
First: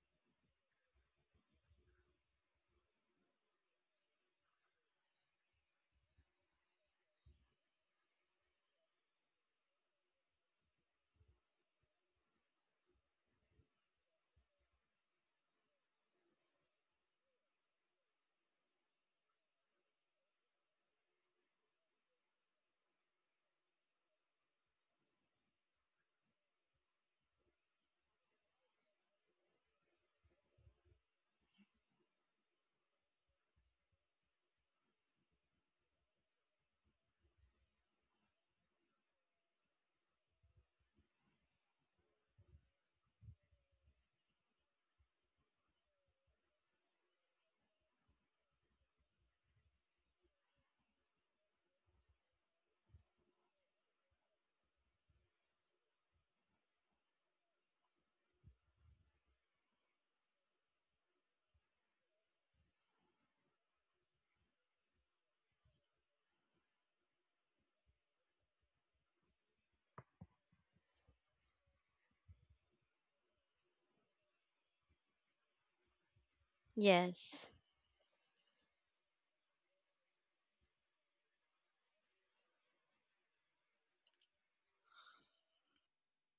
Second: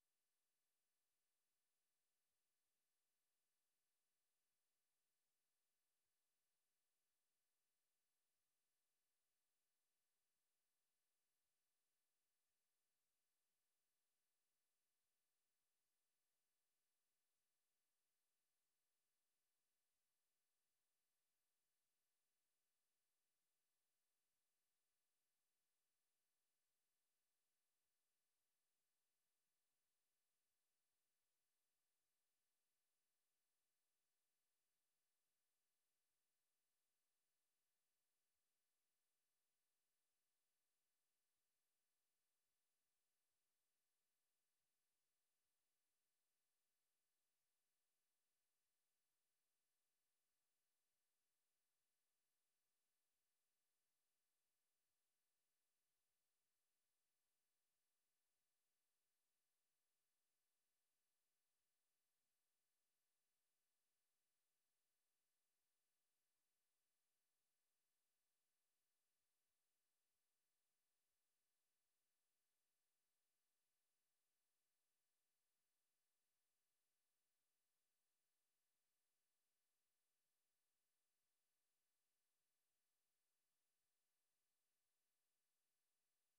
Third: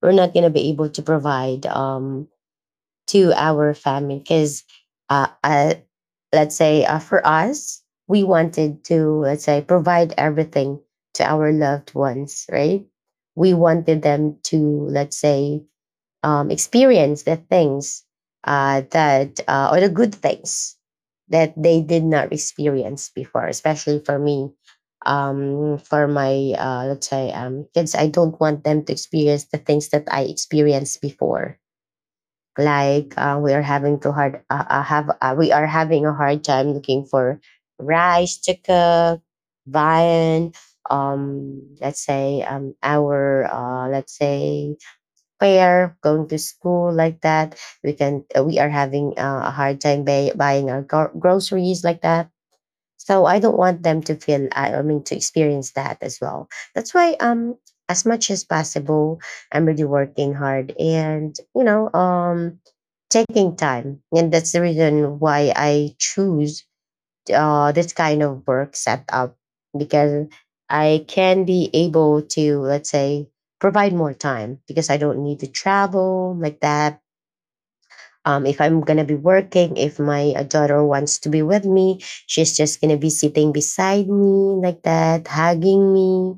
S1: we're not going to be able to provide to our family because, uh, uh, let's say, for us, we wanted to, let's say, provide everything to our loved ones, right? We wanted them to, let's say, experience the things that or the good things that they did not experience before, especially for me. For my let's say, kids, I don't want them to experience the things that I experienced before, like, we are having to hard have we are having a hard time looking for rice to cook, viand, let's say, our let's say, fair, going to school like that. We are having a hard time buying our groceries like that. So I don't want them to feel, I mean to experience that as well. That's why as much as possible I'm really working hard and, you know, taking time, and that's the reason why I choose this kind of work set up, because I can be able to, let's say, provide more time because I don't need to travel like that.
S2: Yes.
S1: If I'm gonna be working, if my daughter wants to be with me, she's just gonna be sitting beside me like that, hugging me,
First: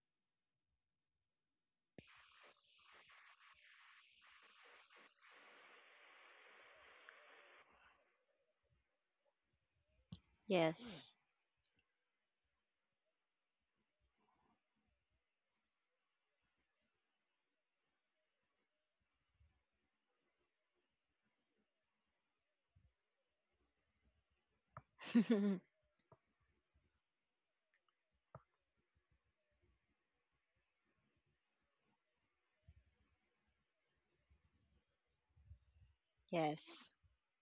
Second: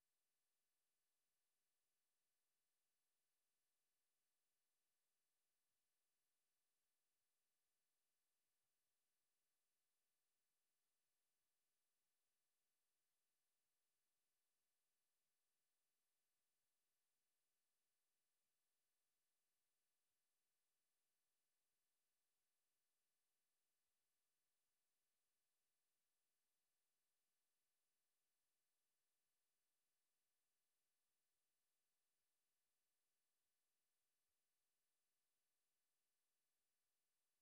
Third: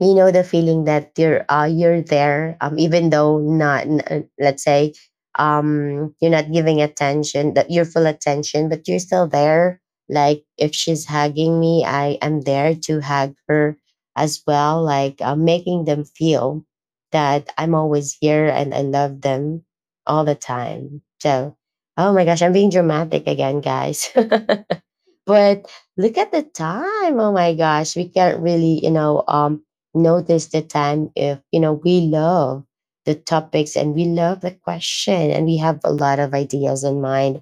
S1: you know, the feeling that you're there, even though not n- let's say, you're not giving attention, that you're full attention, but you're still there. Like if she's
S2: Yes.
S1: hugging me, I am there to hug her as well, like, making them feel that I'm always here and I love them all the time. So oh my gosh, I'm being dramatic again, guys. But look at the time. Oh my gosh, we can't really, you know, notice the time if, you know, we love the topics and we love the question and we have a lot of ideas
S2: Yes.
S1: in mind.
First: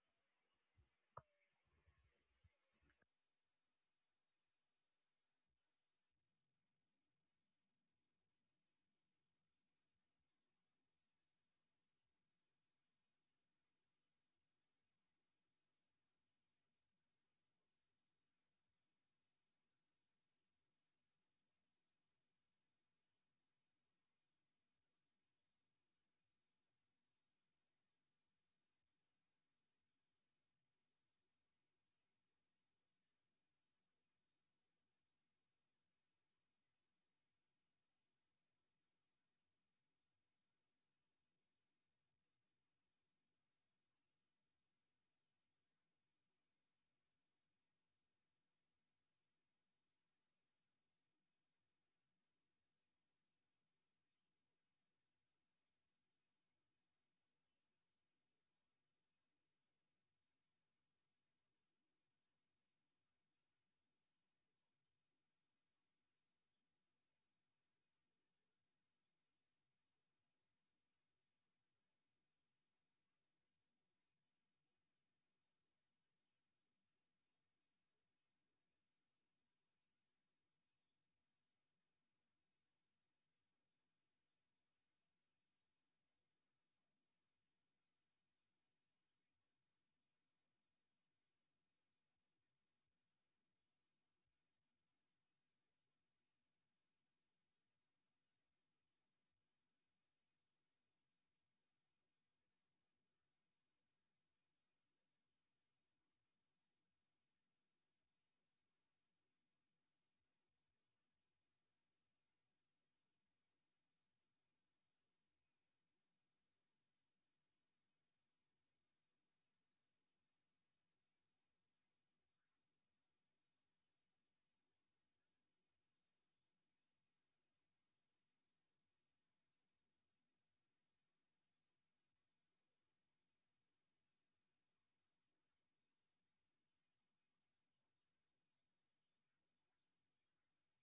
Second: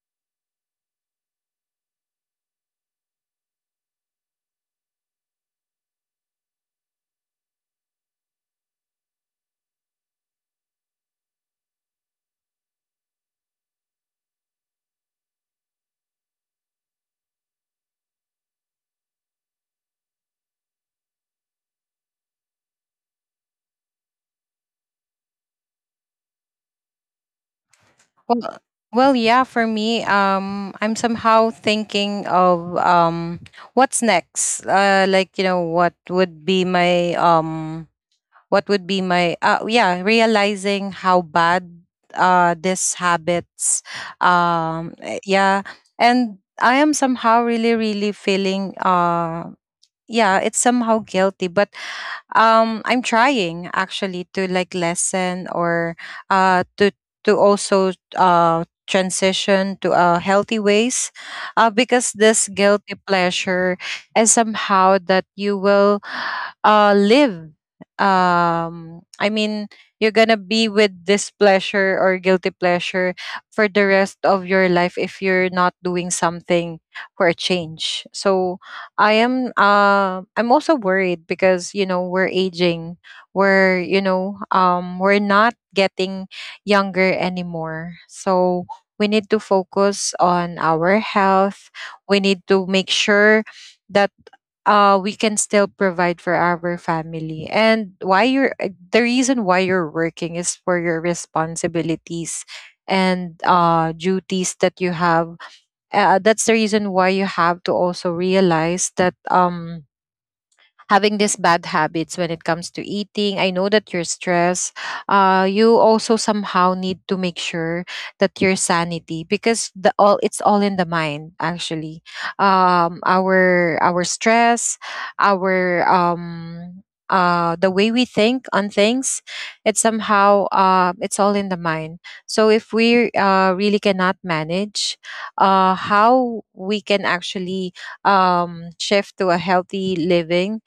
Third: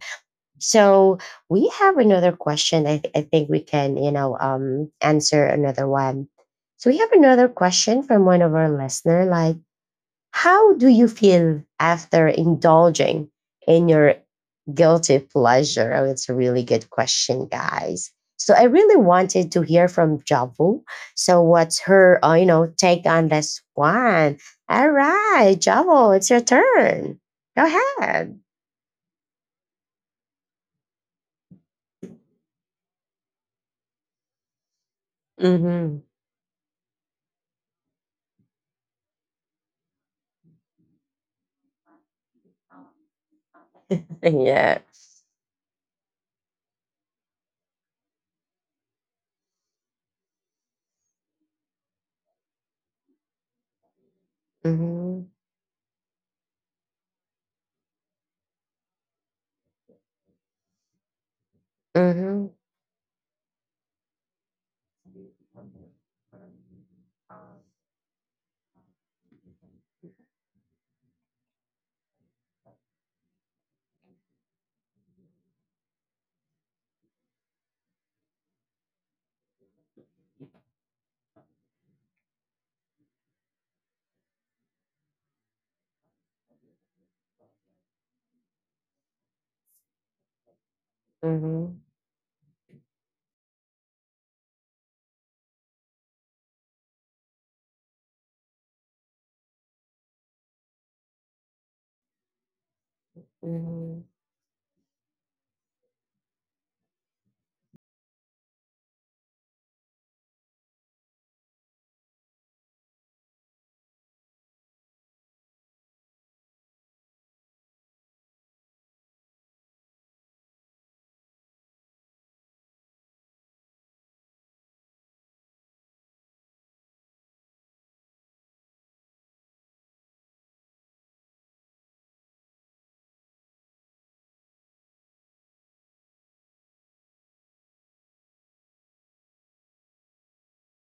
S1: So we have another question. I think we can, you know, answer another one. So we have another question from one of our listener like, how do you feel after indulging in your guilty pleasure? Oh, it's a really good question, guys. So I really wanted to hear from Javu. So what's her, you know, take on this one? All right, Javu, it's your turn. Go ahead.
S3: Well, well, yeah, for me, I'm somehow thinking of what's next. Like, you know, what
S1: hmm
S3: would be my what would be my yeah, realizing how bad these habits,
S1: Yeah.
S3: yeah, and I am somehow really, really feeling yeah, it's somehow guilty. But I'm trying actually to, like,
S1: hmm
S3: lessen or uh to to also transition to a healthy ways, because
S1: hmm
S3: this guilty pleasure is somehow that you will live, I mean, you're gonna be with this pleasure or guilty pleasure for the rest of your life if you're not doing something for a change. So I am I'm also worried, because you know, we're aging. We're, you know, we're not getting younger anymore. So we need to focus on our health.
S1: hmm
S3: We need to make sure that we can still provide for our family. And why you're the reason why you're working is for your responsibilities and
S1: hmm
S3: duties that you have, that's the reason why you have to also realize that having these bad habits when it comes to eating. I know that you're stressed. You also somehow need to make sure that your sanity, because the all it's all in the mind actually. Our stress, our the way we think on things, it's somehow it's all in the mind. So if we really cannot manage, how we can actually shift to a healthy living.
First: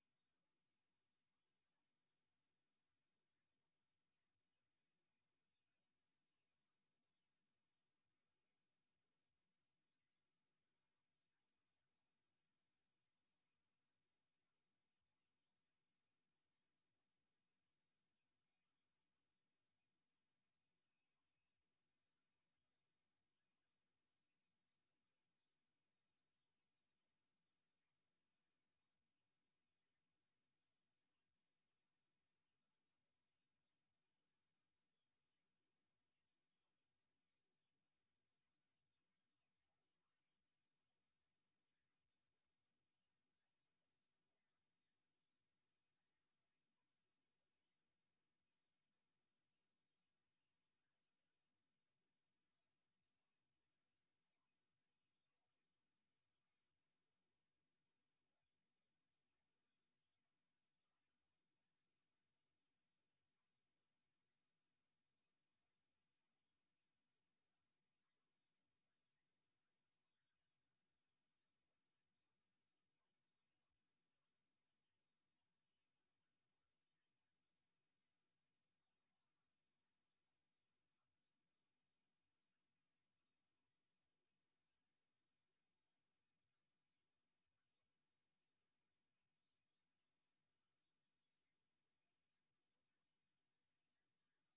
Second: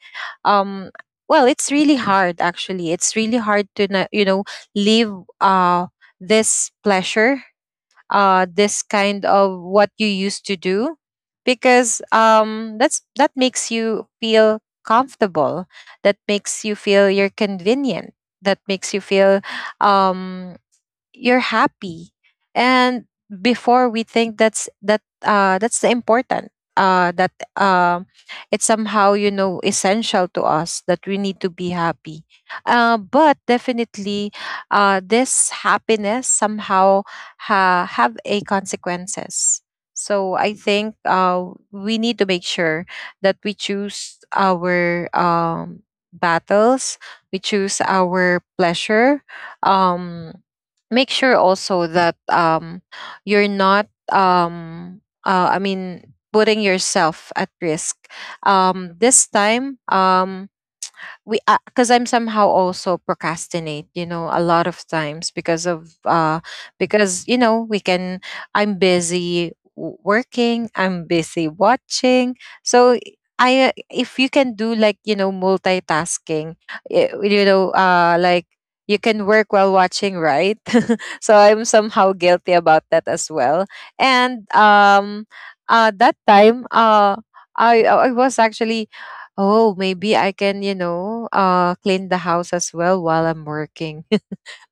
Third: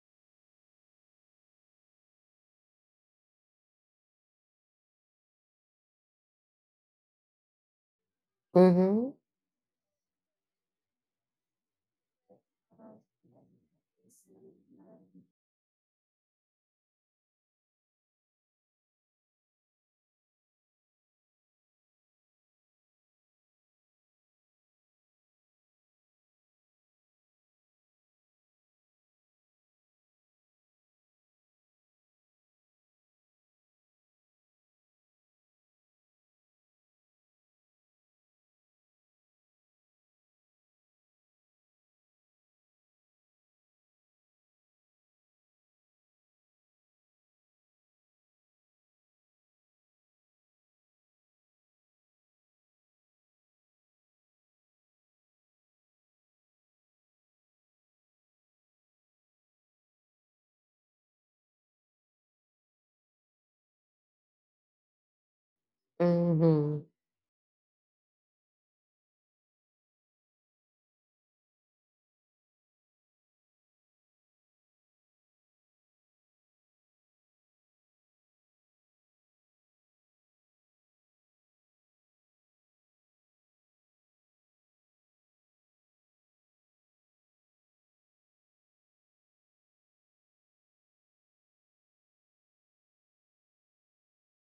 S3: um well, it's really hard actually, it's really hard to you know, leave uh this pleasure, this
S1: hmm
S3: kind of what you used to do, because that makes you feel comfortable, that makes you feel you're convenient, that makes you feel um you're happy. And before we think that's the important that um it's somehow you know essential to us that we need to be happy. But definitely, this happiness somehow have a consequences. So I think we need to make sure that we choose our battles, we choose our pleasure. um Make sure also that you're not I mean, putting yourself at risk this time. We because I'm somehow also procrastinate, you know, a lot of times because of
S1: hmm
S3: because you know we can, I'm busy working, I'm busy watching. So I if you can do, like, you know, multitasking, you know, uh, like, you can work while watching, right? So I'm somehow guilty about that as well. And that time, uh, I was actually, oh, maybe I can, you know, clean the house as well while I'm working,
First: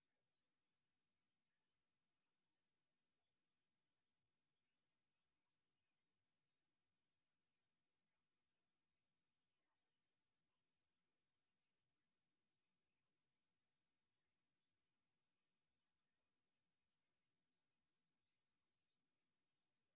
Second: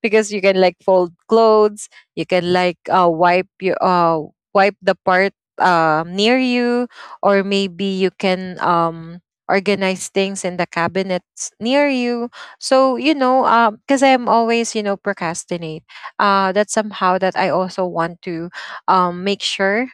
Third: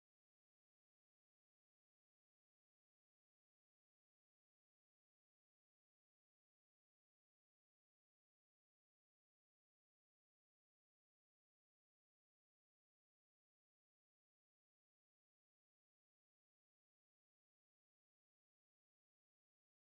S3: because you can like fold clothes, you can like wipe your wipe the part near you, or maybe you can organize things in the cabinets near you. So you know, because I'm always, you know, procrastinate. That's somehow that I also want to make sure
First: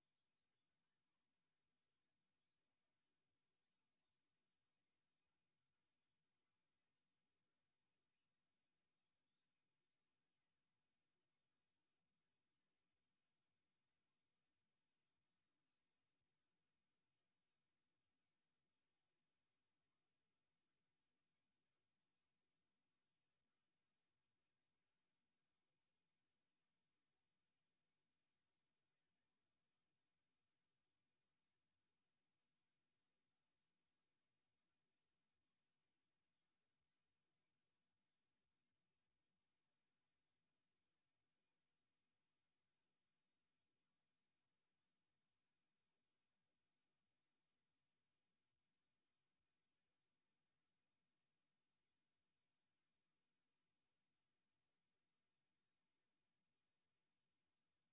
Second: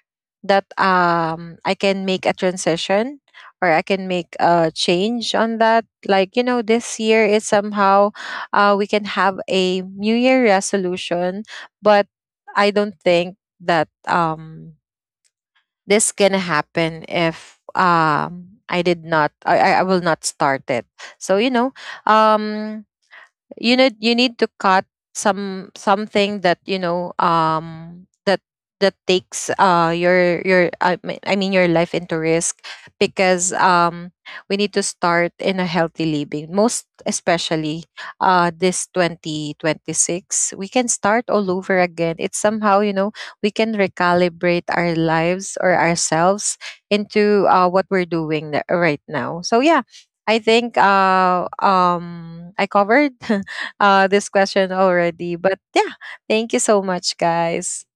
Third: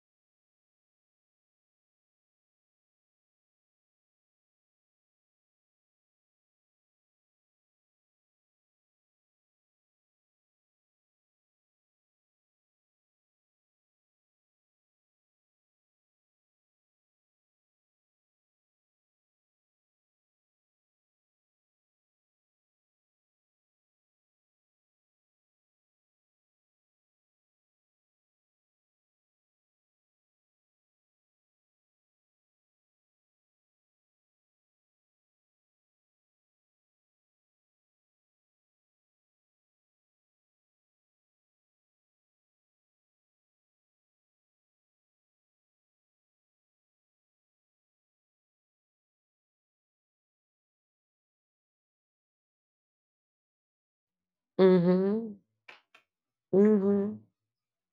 S3: that I can make a transition or I can make a change on that, like, you know. This year is somehow, we can have a New Year resolution, but I don't think that this gonna happen if I did not. I will not start it. So you know, um, you need to cut some something that you know that takes I mean your life into risk, because we need to start in a healthy living, most especially this 2026 we can start all over again. It's somehow you know we can recalibrate our lives or ourselves into what we're doing right now. So yeah, I think I covered this question
S1: hmm
S3: already. But yeah, thank you so much,
S1: hmm
S3: guys.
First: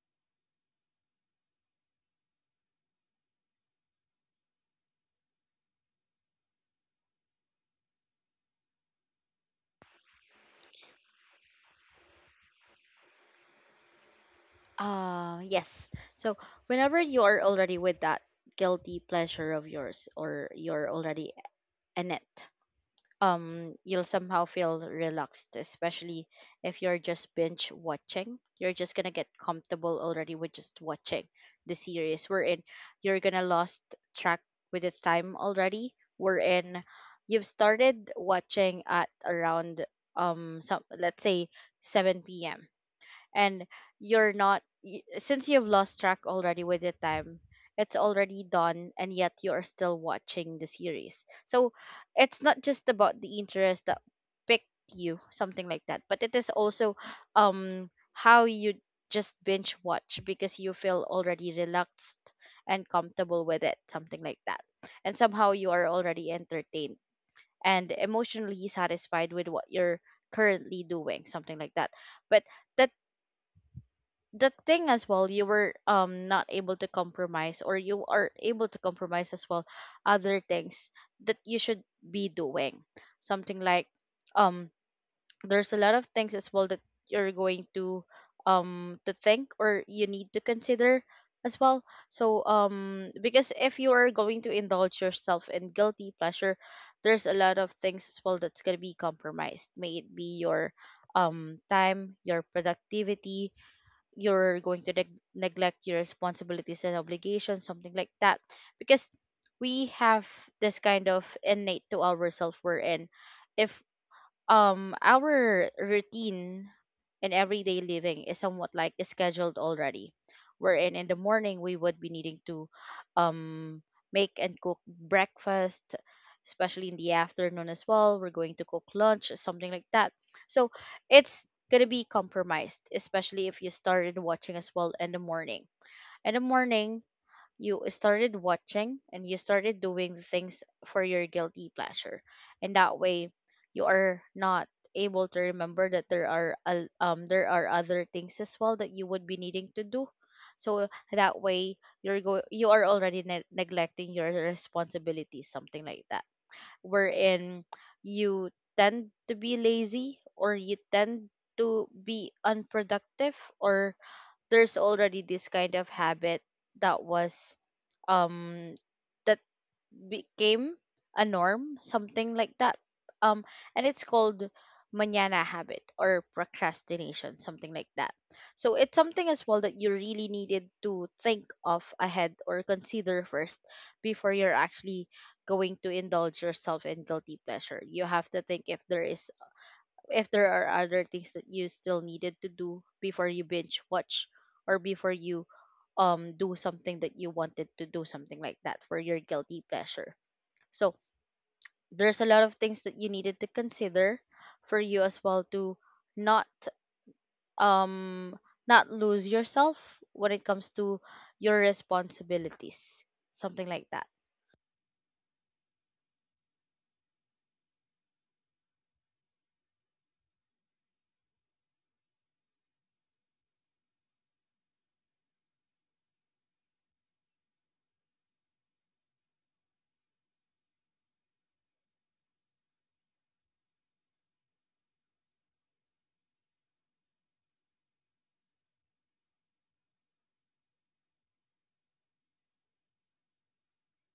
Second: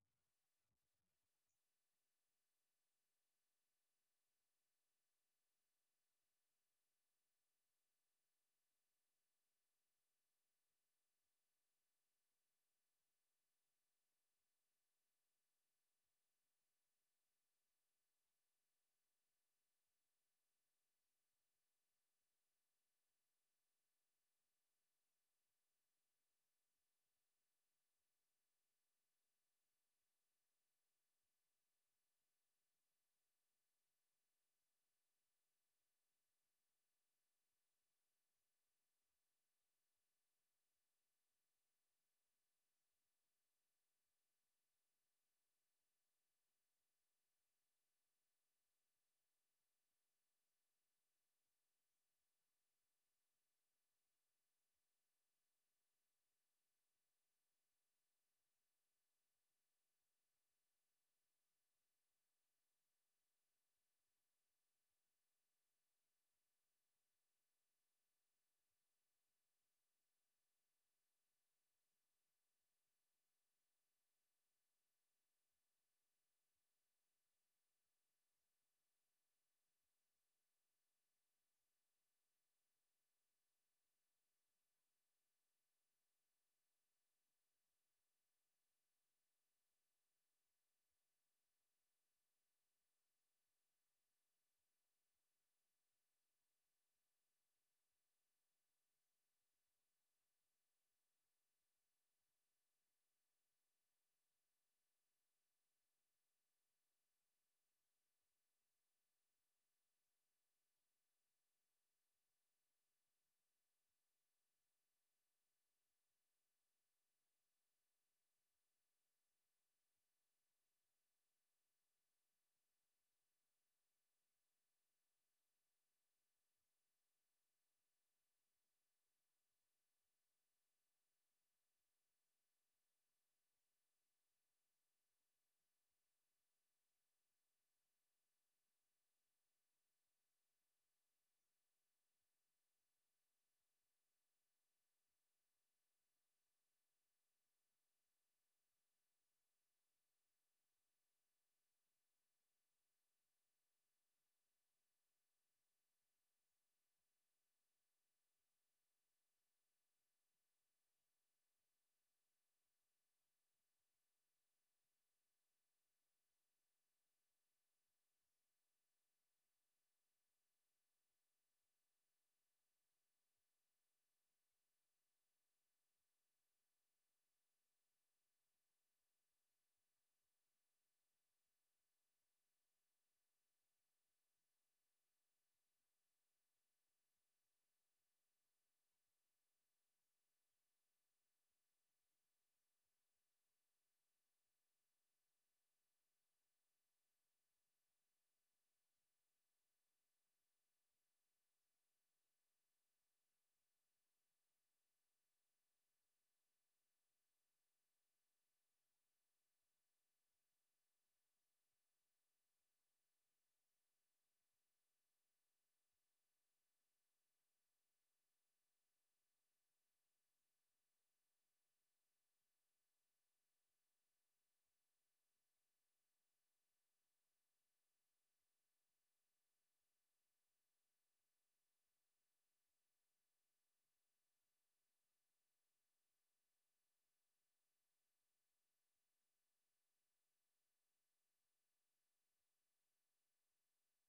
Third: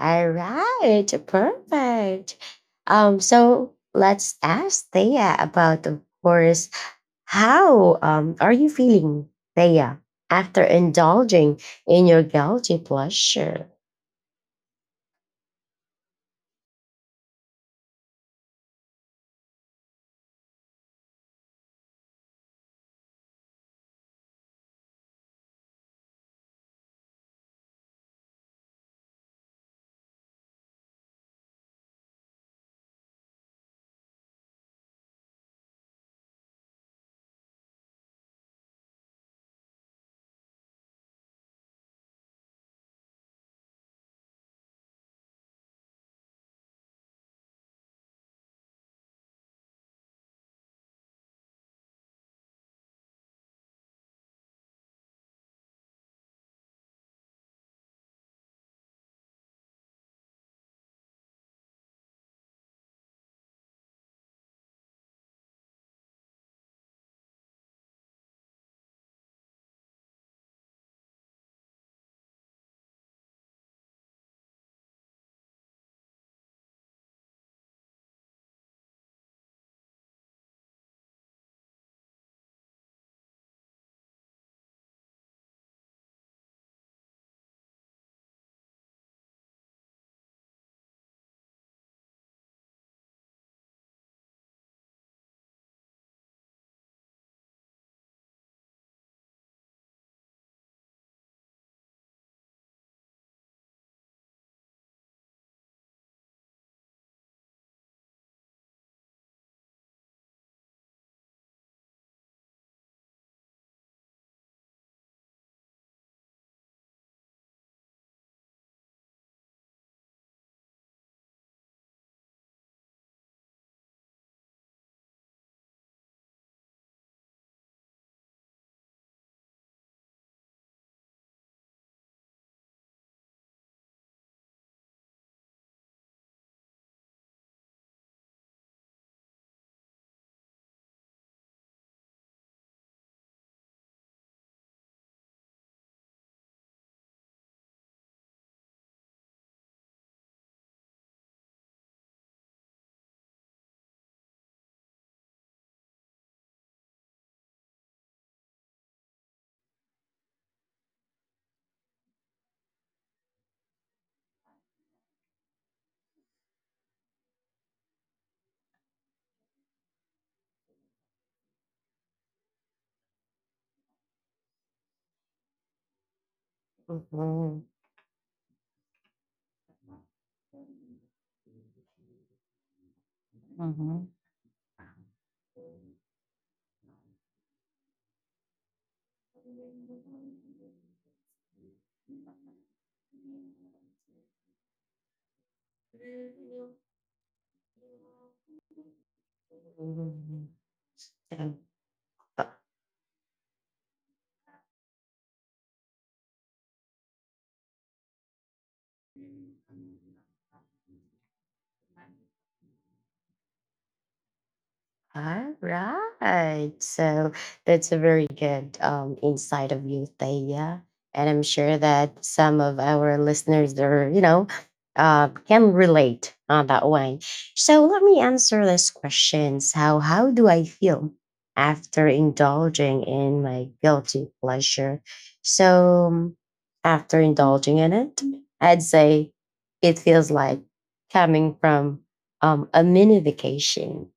S1: All right, perfect. So let's ask Thea about, of course, how are you feeling, Thea, after indulging in your guilty pleasure?
S2: Uh, yes. So whenever you are already with that guilty pleasure of yours, or you're already in it, you'll somehow feel relaxed, especially if you're just binge watching. You're just gonna get comfortable already with just watching the series. We're in. You're gonna lost track with the time already. We're in. You've started watching at around some, let's say, 7 p.m, and you're not since you've lost track already with the time, it's already done and yet you're still watching the series. So it's not just about the interest that picked you, something like that, but it is also how you just binge watch because you feel already relaxed and comfortable with it, something like that. And somehow you are already entertained and emotionally satisfied with what you're currently doing, something like that. But that, the thing as well, you were not able to compromise, or you are able to compromise as well other things that you should be doing, something like um there's a lot of things as well that you're going to think, or you need to consider as well. So because if you are going to indulge yourself in guilty pleasure, there's a lot of things as well that's going to be compromised, may it be your time, your productivity. You're going to neglect your responsibilities and obligations, something like that. Because we have this kind of innate to ourselves, we're in. If our routine in everyday living is somewhat like scheduled already, wherein in the morning we would be needing to um make and cook breakfast, especially in the afternoon as well we're going to cook lunch, something like that. So it's going to be compromised, especially if you started watching as well in the morning. In the morning, you started watching and you started doing the things for your guilty pleasure, and that way you are not able to remember that there are um there are other things as well that you would be needing to do. So that way, you are already neglecting your responsibilities, something like that, wherein you tend to be lazy, or you tend to be unproductive, or there's already this kind of habit that was um that became a norm, something like that. Um, and it's called manana habit, or procrastination,
S1: Mhm.
S2: something like that. So it's something as well that you really needed to think of ahead or consider first before you're actually going to indulge yourself in guilty pleasure. You have to think if there is, if there are other things that you still needed to do before you binge watch, or before you do something that you wanted to do, something like that, for your guilty pleasure.
S1: Mhm.
S2: So
S1: Mhm.
S2: there's a lot of things that you needed to consider for you as well to not um not lose yourself when it comes to your responsibilities, something like that.
S1: All right. So that's a very good insight of you, Thea. And I'm sure that some of our listeners are, you know, can relate on that one. So let me answer this question. So how do I feel after indulging in my guilty pleasure? So after indulging in it, I'd say it feels like coming from a mini vacation.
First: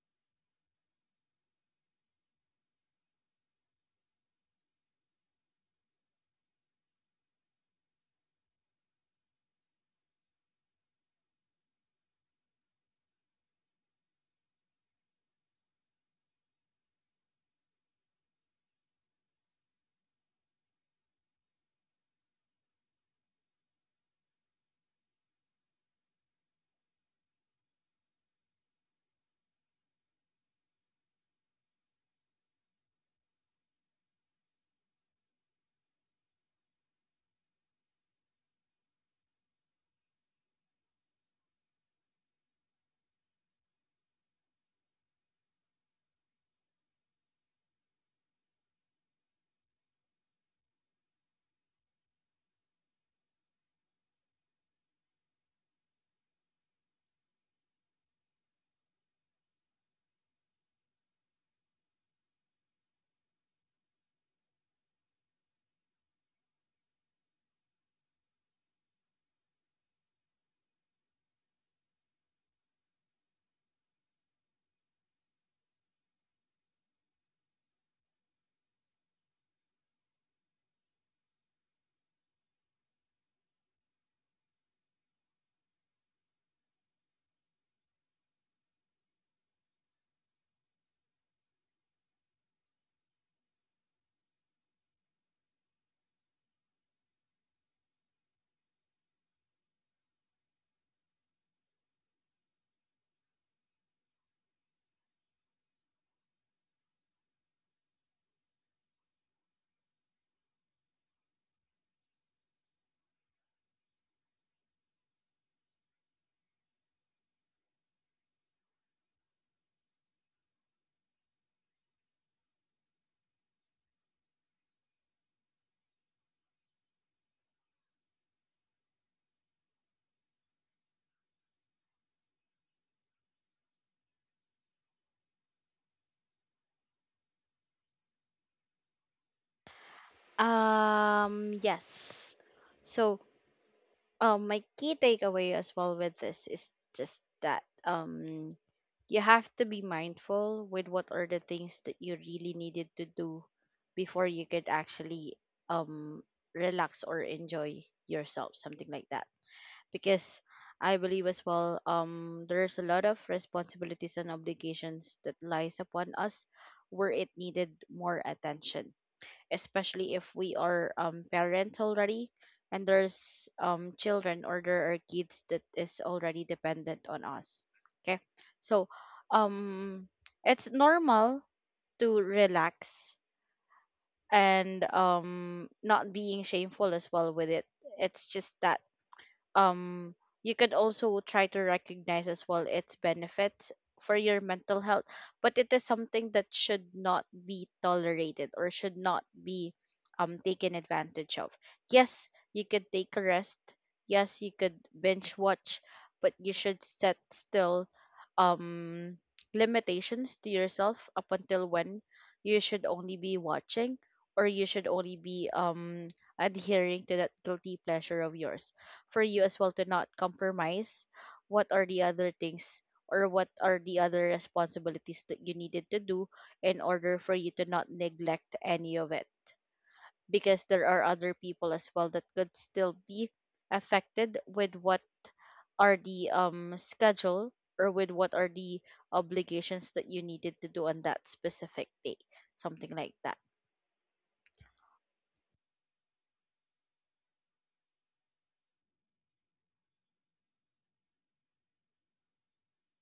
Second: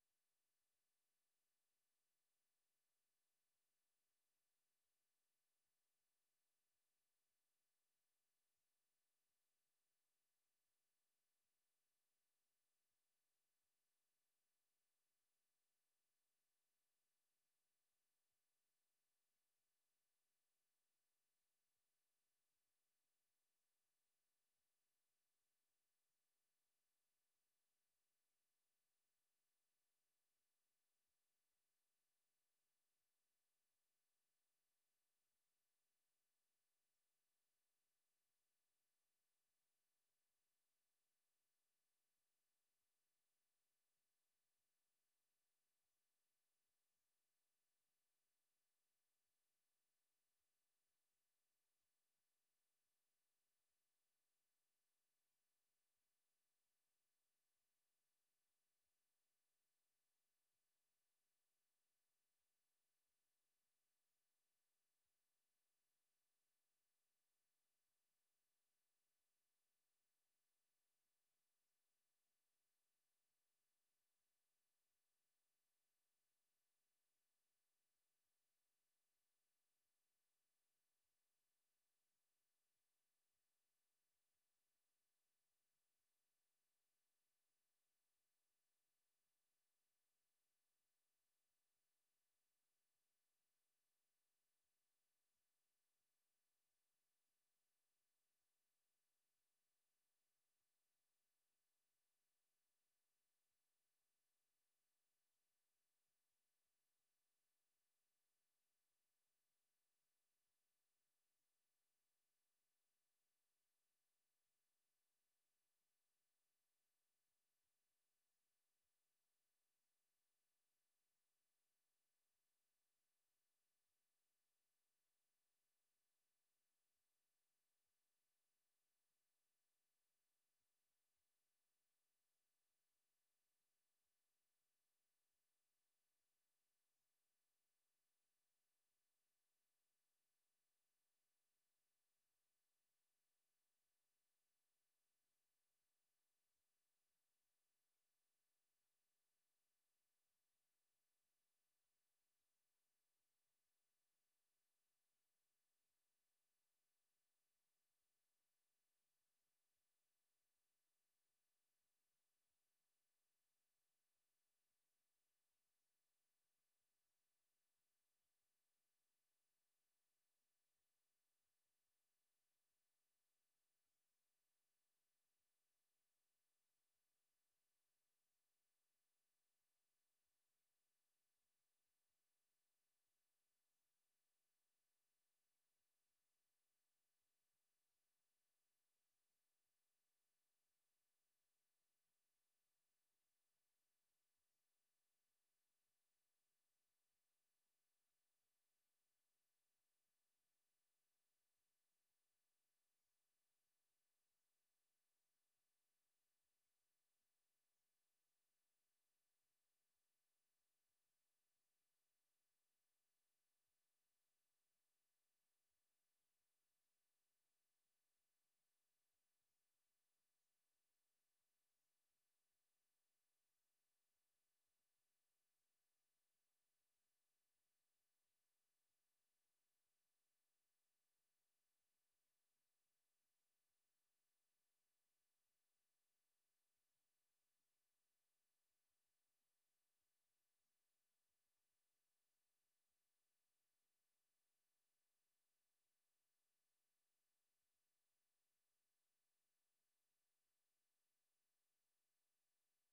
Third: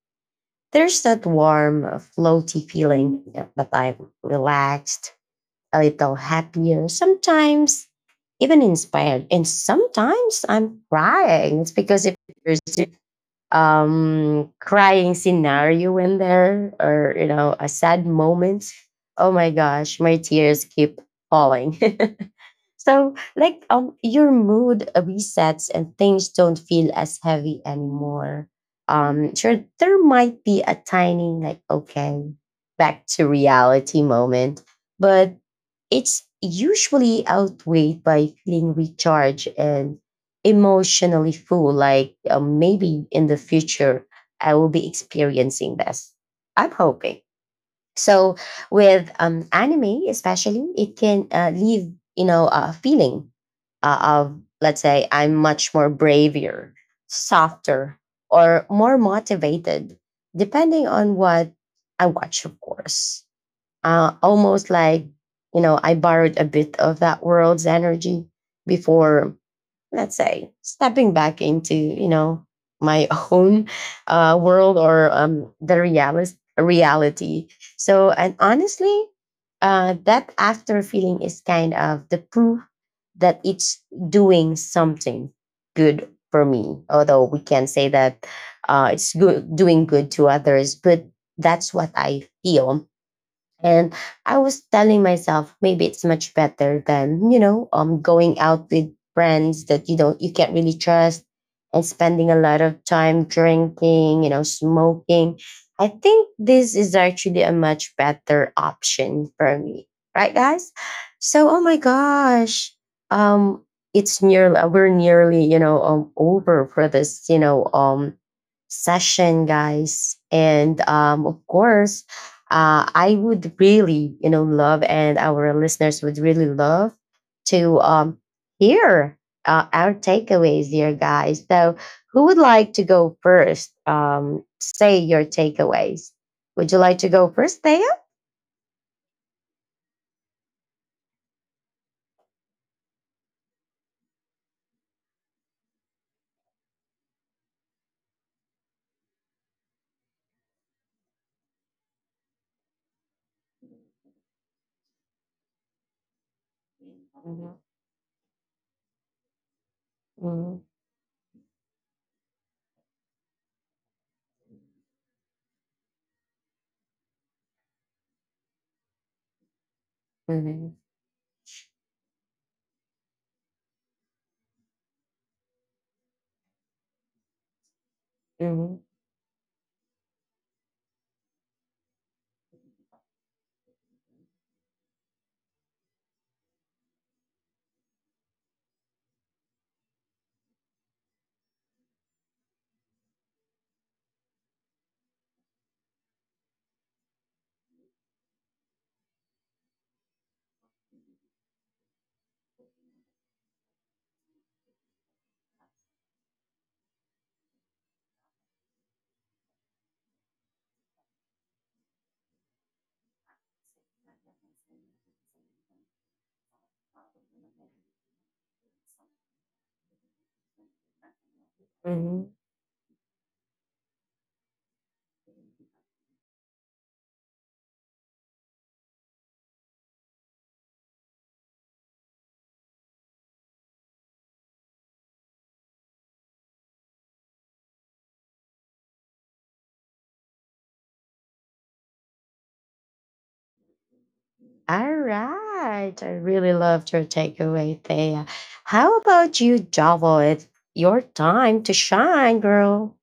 S1: There's that warm, floaty feeling that I'm relaxed, a little happier, sometimes even inspired. And sometimes I'm crying. It's because if there's crying scenario in there or, you know, a sad moment, oh my gosh, my tears keep falling. So, like, your mood resets and things don't feel as heavy anymore. Sure, there might be a tiny, like, okay, back to reality moment, but it's usually outweighed by feeling recharged and emotionally full. Like, maybe in the future, I will be experiencing this. I'm hoping. So with anime, especially, it can leave, you know, a feeling of, let's say, I'm much more braver, softer, or more motivated, depending on what I watch, of course. Almost like, you know, I borrowed a bit of that world's energy before, let's say, stepping back into, you know, my own world or reality. So and honestly that after feeling is kind of the proof that it's doing something good for me, although we can say that it's good doing good to others, but that's what I feel. And I was telling myself maybe it's much better than, you know, going out with friends that you can't really trust and spending a lot of time drinking, you know, smoking. I think this is actually a much better option for me. Right, guys? So oh my gosh. Um, it's nearly, we're nearly, you know, over for this, you know, session, guys. And of course, I would really, you know, love, and our listeners would really love to hear our takeaways here, guys. So, who would like to go first? Say your takeaways. Would you like to go first, Thea?
S2: Yes. So my key takeaway as well with this is just that you have to be mindful with what are the things that you really needed to do before you could actually um relax or
S1: Mhm,
S2: enjoy yourself, something like that, because
S1: mhm,
S2: I believe as well there's a lot of responsibilities and obligations that lies upon us where it needed more attention, especially if we
S1: mhm,
S2: are parents already, and there's children, or there are kids that is already dependent on us. Okay. So um it's normal to relax and not being shameful as well with it. It's just that um you could also try to recognize as well its benefits for your mental health, but it is something that should not be tolerated or should not be taken advantage of. Yes, you could take a rest. Yes, you could binge watch. But you should set still um limitations to yourself, up until when you should only be watching, or you should only be adhering to that guilty pleasure of yours, for you as well to not compromise what are the
S1: mhm.
S2: other things or what are the other responsibilities that you needed to do, in order for you to not neglect any of it, because there are other people as well that could still be affected with what are the schedule, or with what are the obligations that you needed to do on that specific day, something like that.
S1: All right. I really loved your takeaway, Thea. How about you, Javo? It's your time to shine, girl.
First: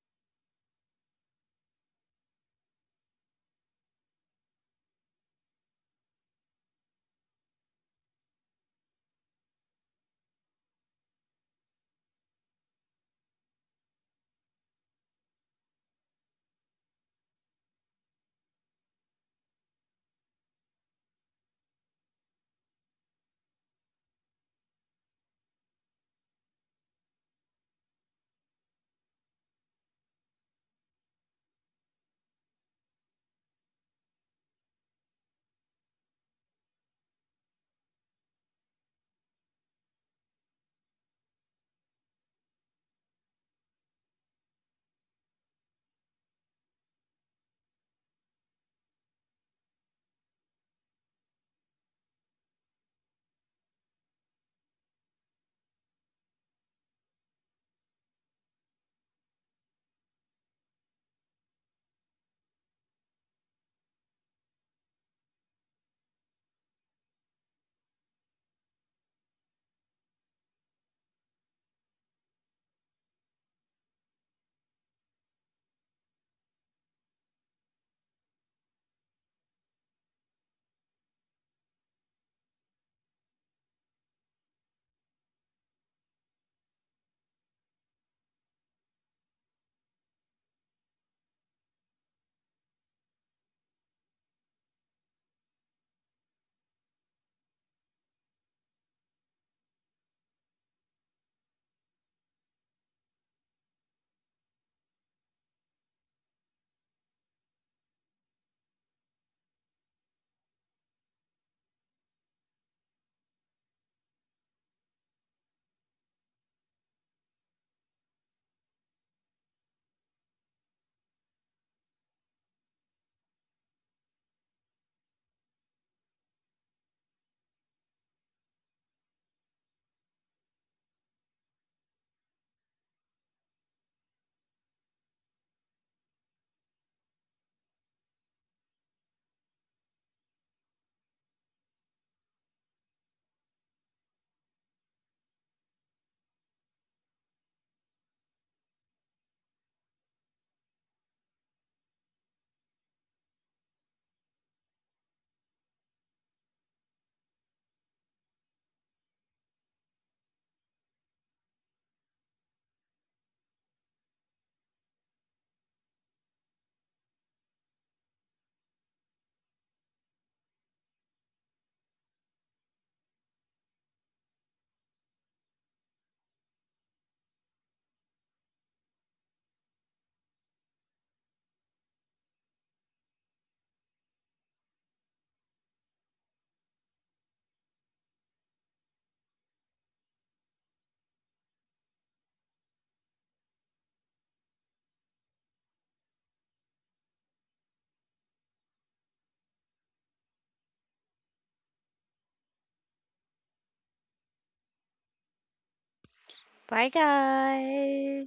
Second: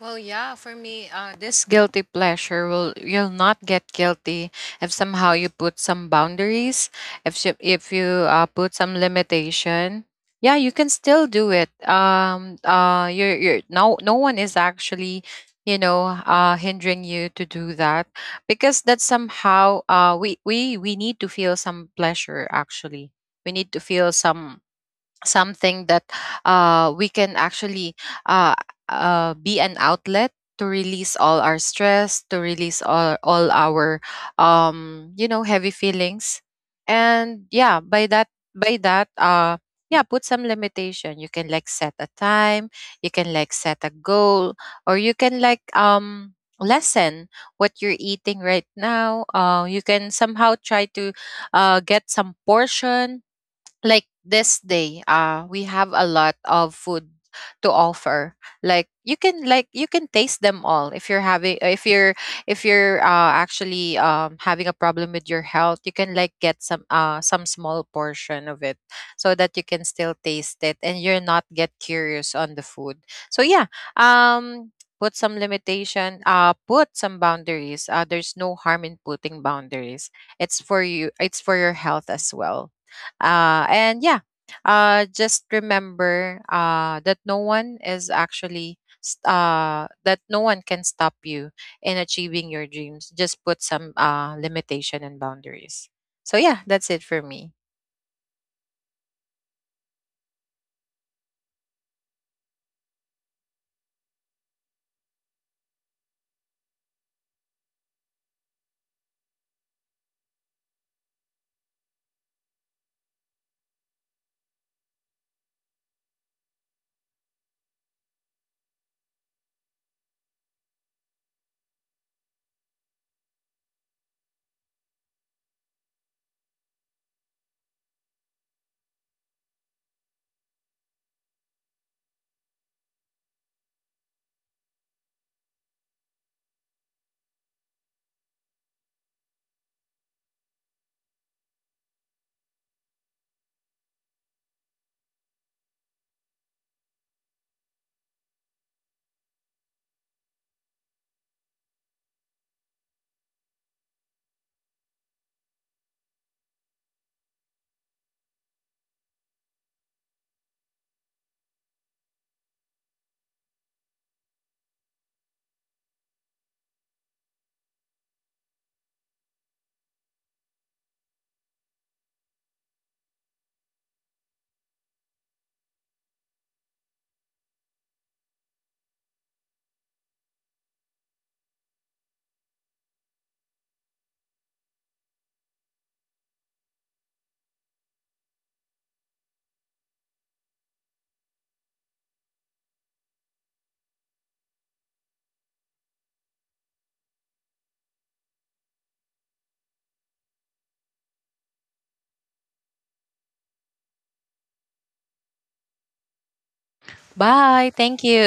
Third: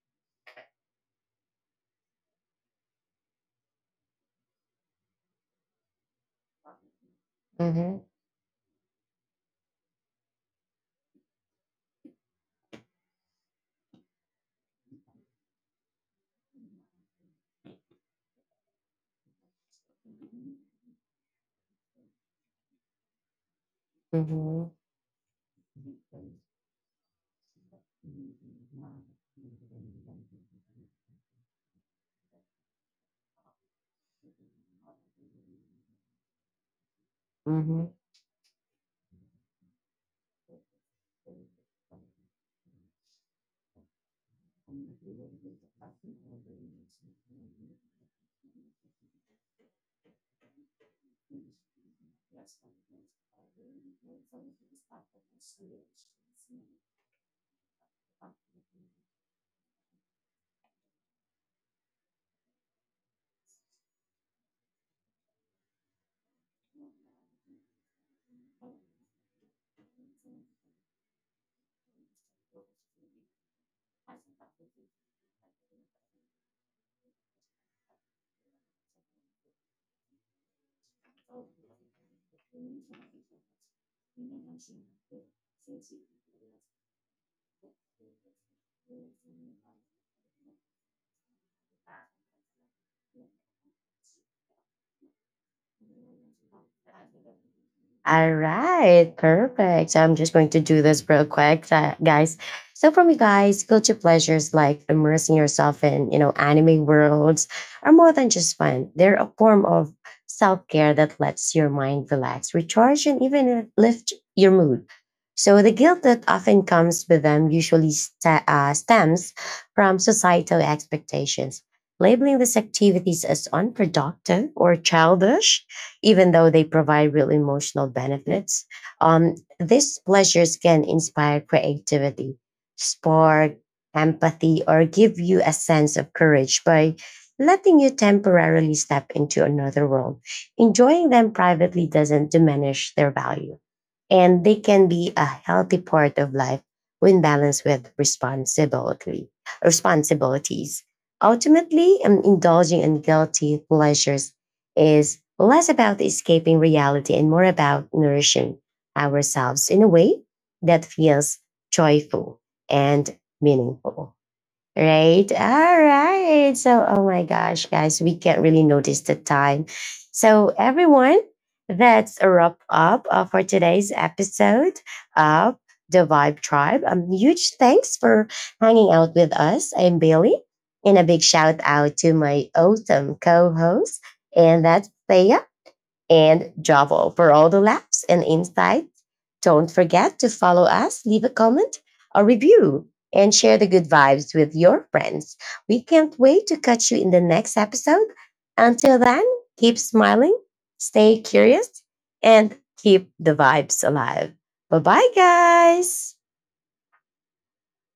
S3: Well, yeah, for me, this guilty pleasure will, you'll not get guilty if somehow you put some boundaries, if you,
S1: Mm-hmm.
S3: put some limitation. Yeah, you can still do it. You're no one is actually, you know, hindering you to do that, because that's somehow we need to feel some pleasure actually. We need to feel some
S1: Mm-hmm.
S3: something that we can actually uh, be an outlet to release all our stress, to release all our you know, heavy feelings. And yeah, by that, by that uh, yeah, put some limitation. You can, like, set a time, you can, like, set a goal, or you can, like, lessen what you're eating right now. You can somehow try to get some portion. Like this day, uh, we have a lot of food to offer. Like you can like, you can taste them all if you're having, if you're actually having a problem with your health, you can, like, get some small portion of it, so that you can still taste it and you're not get curious on the food. So yeah, put some limitation, put some boundaries. There's no harm in putting boundaries. It's for you, it's for your health as well. And yeah, just remember that no one is actually
S1: Mm-hmm.
S3: that no one can stop you in achieving your dreams. Just put some limitation and boundaries. So yeah, that's it for me.
S1: All right, perfect. So I'm just going to do this real quick, guys. So for me, guys, guilty pleasures like immersing yourself in, you know, anime worlds are more than just fun. They're a form of self-care that lets your mind relax, recharge, and even lift your mood. So the guilt that often comes with them usually sta stems from societal expectations. Labeling these activities as unproductive or childish even though they provide real emotional benefits. These pleasures can inspire creativity, spark empathy, or give you a sense of courage by letting you temporarily step into another world. Enjoying them privately doesn't diminish their value, and they can be a healthy part of life when balanced with responsibility responsibilities. Ultimately, indulging in guilty pleasures is less about escaping reality and more about nourishing ourselves in a way that feels joyful and meaningful. Right. All right. So, oh my gosh, guys, we can't really notice the time. So, everyone, that's a wrap up for today's episode of the Vibe Tribe. Huge thanks for hanging out with us. I'm Bailey, and a big shout out to my awesome co-host, and that's Thea and Javo for all the laughs and insights. Don't forget to follow us, leave a comment, a review, and share the good vibes with your friends. We can't wait to catch you in the next episode. Until then, keep smiling, stay curious, and keep the vibes alive. Bye bye, guys.
S2: Bye,
S3: Bye. Thank you.
S2: guys.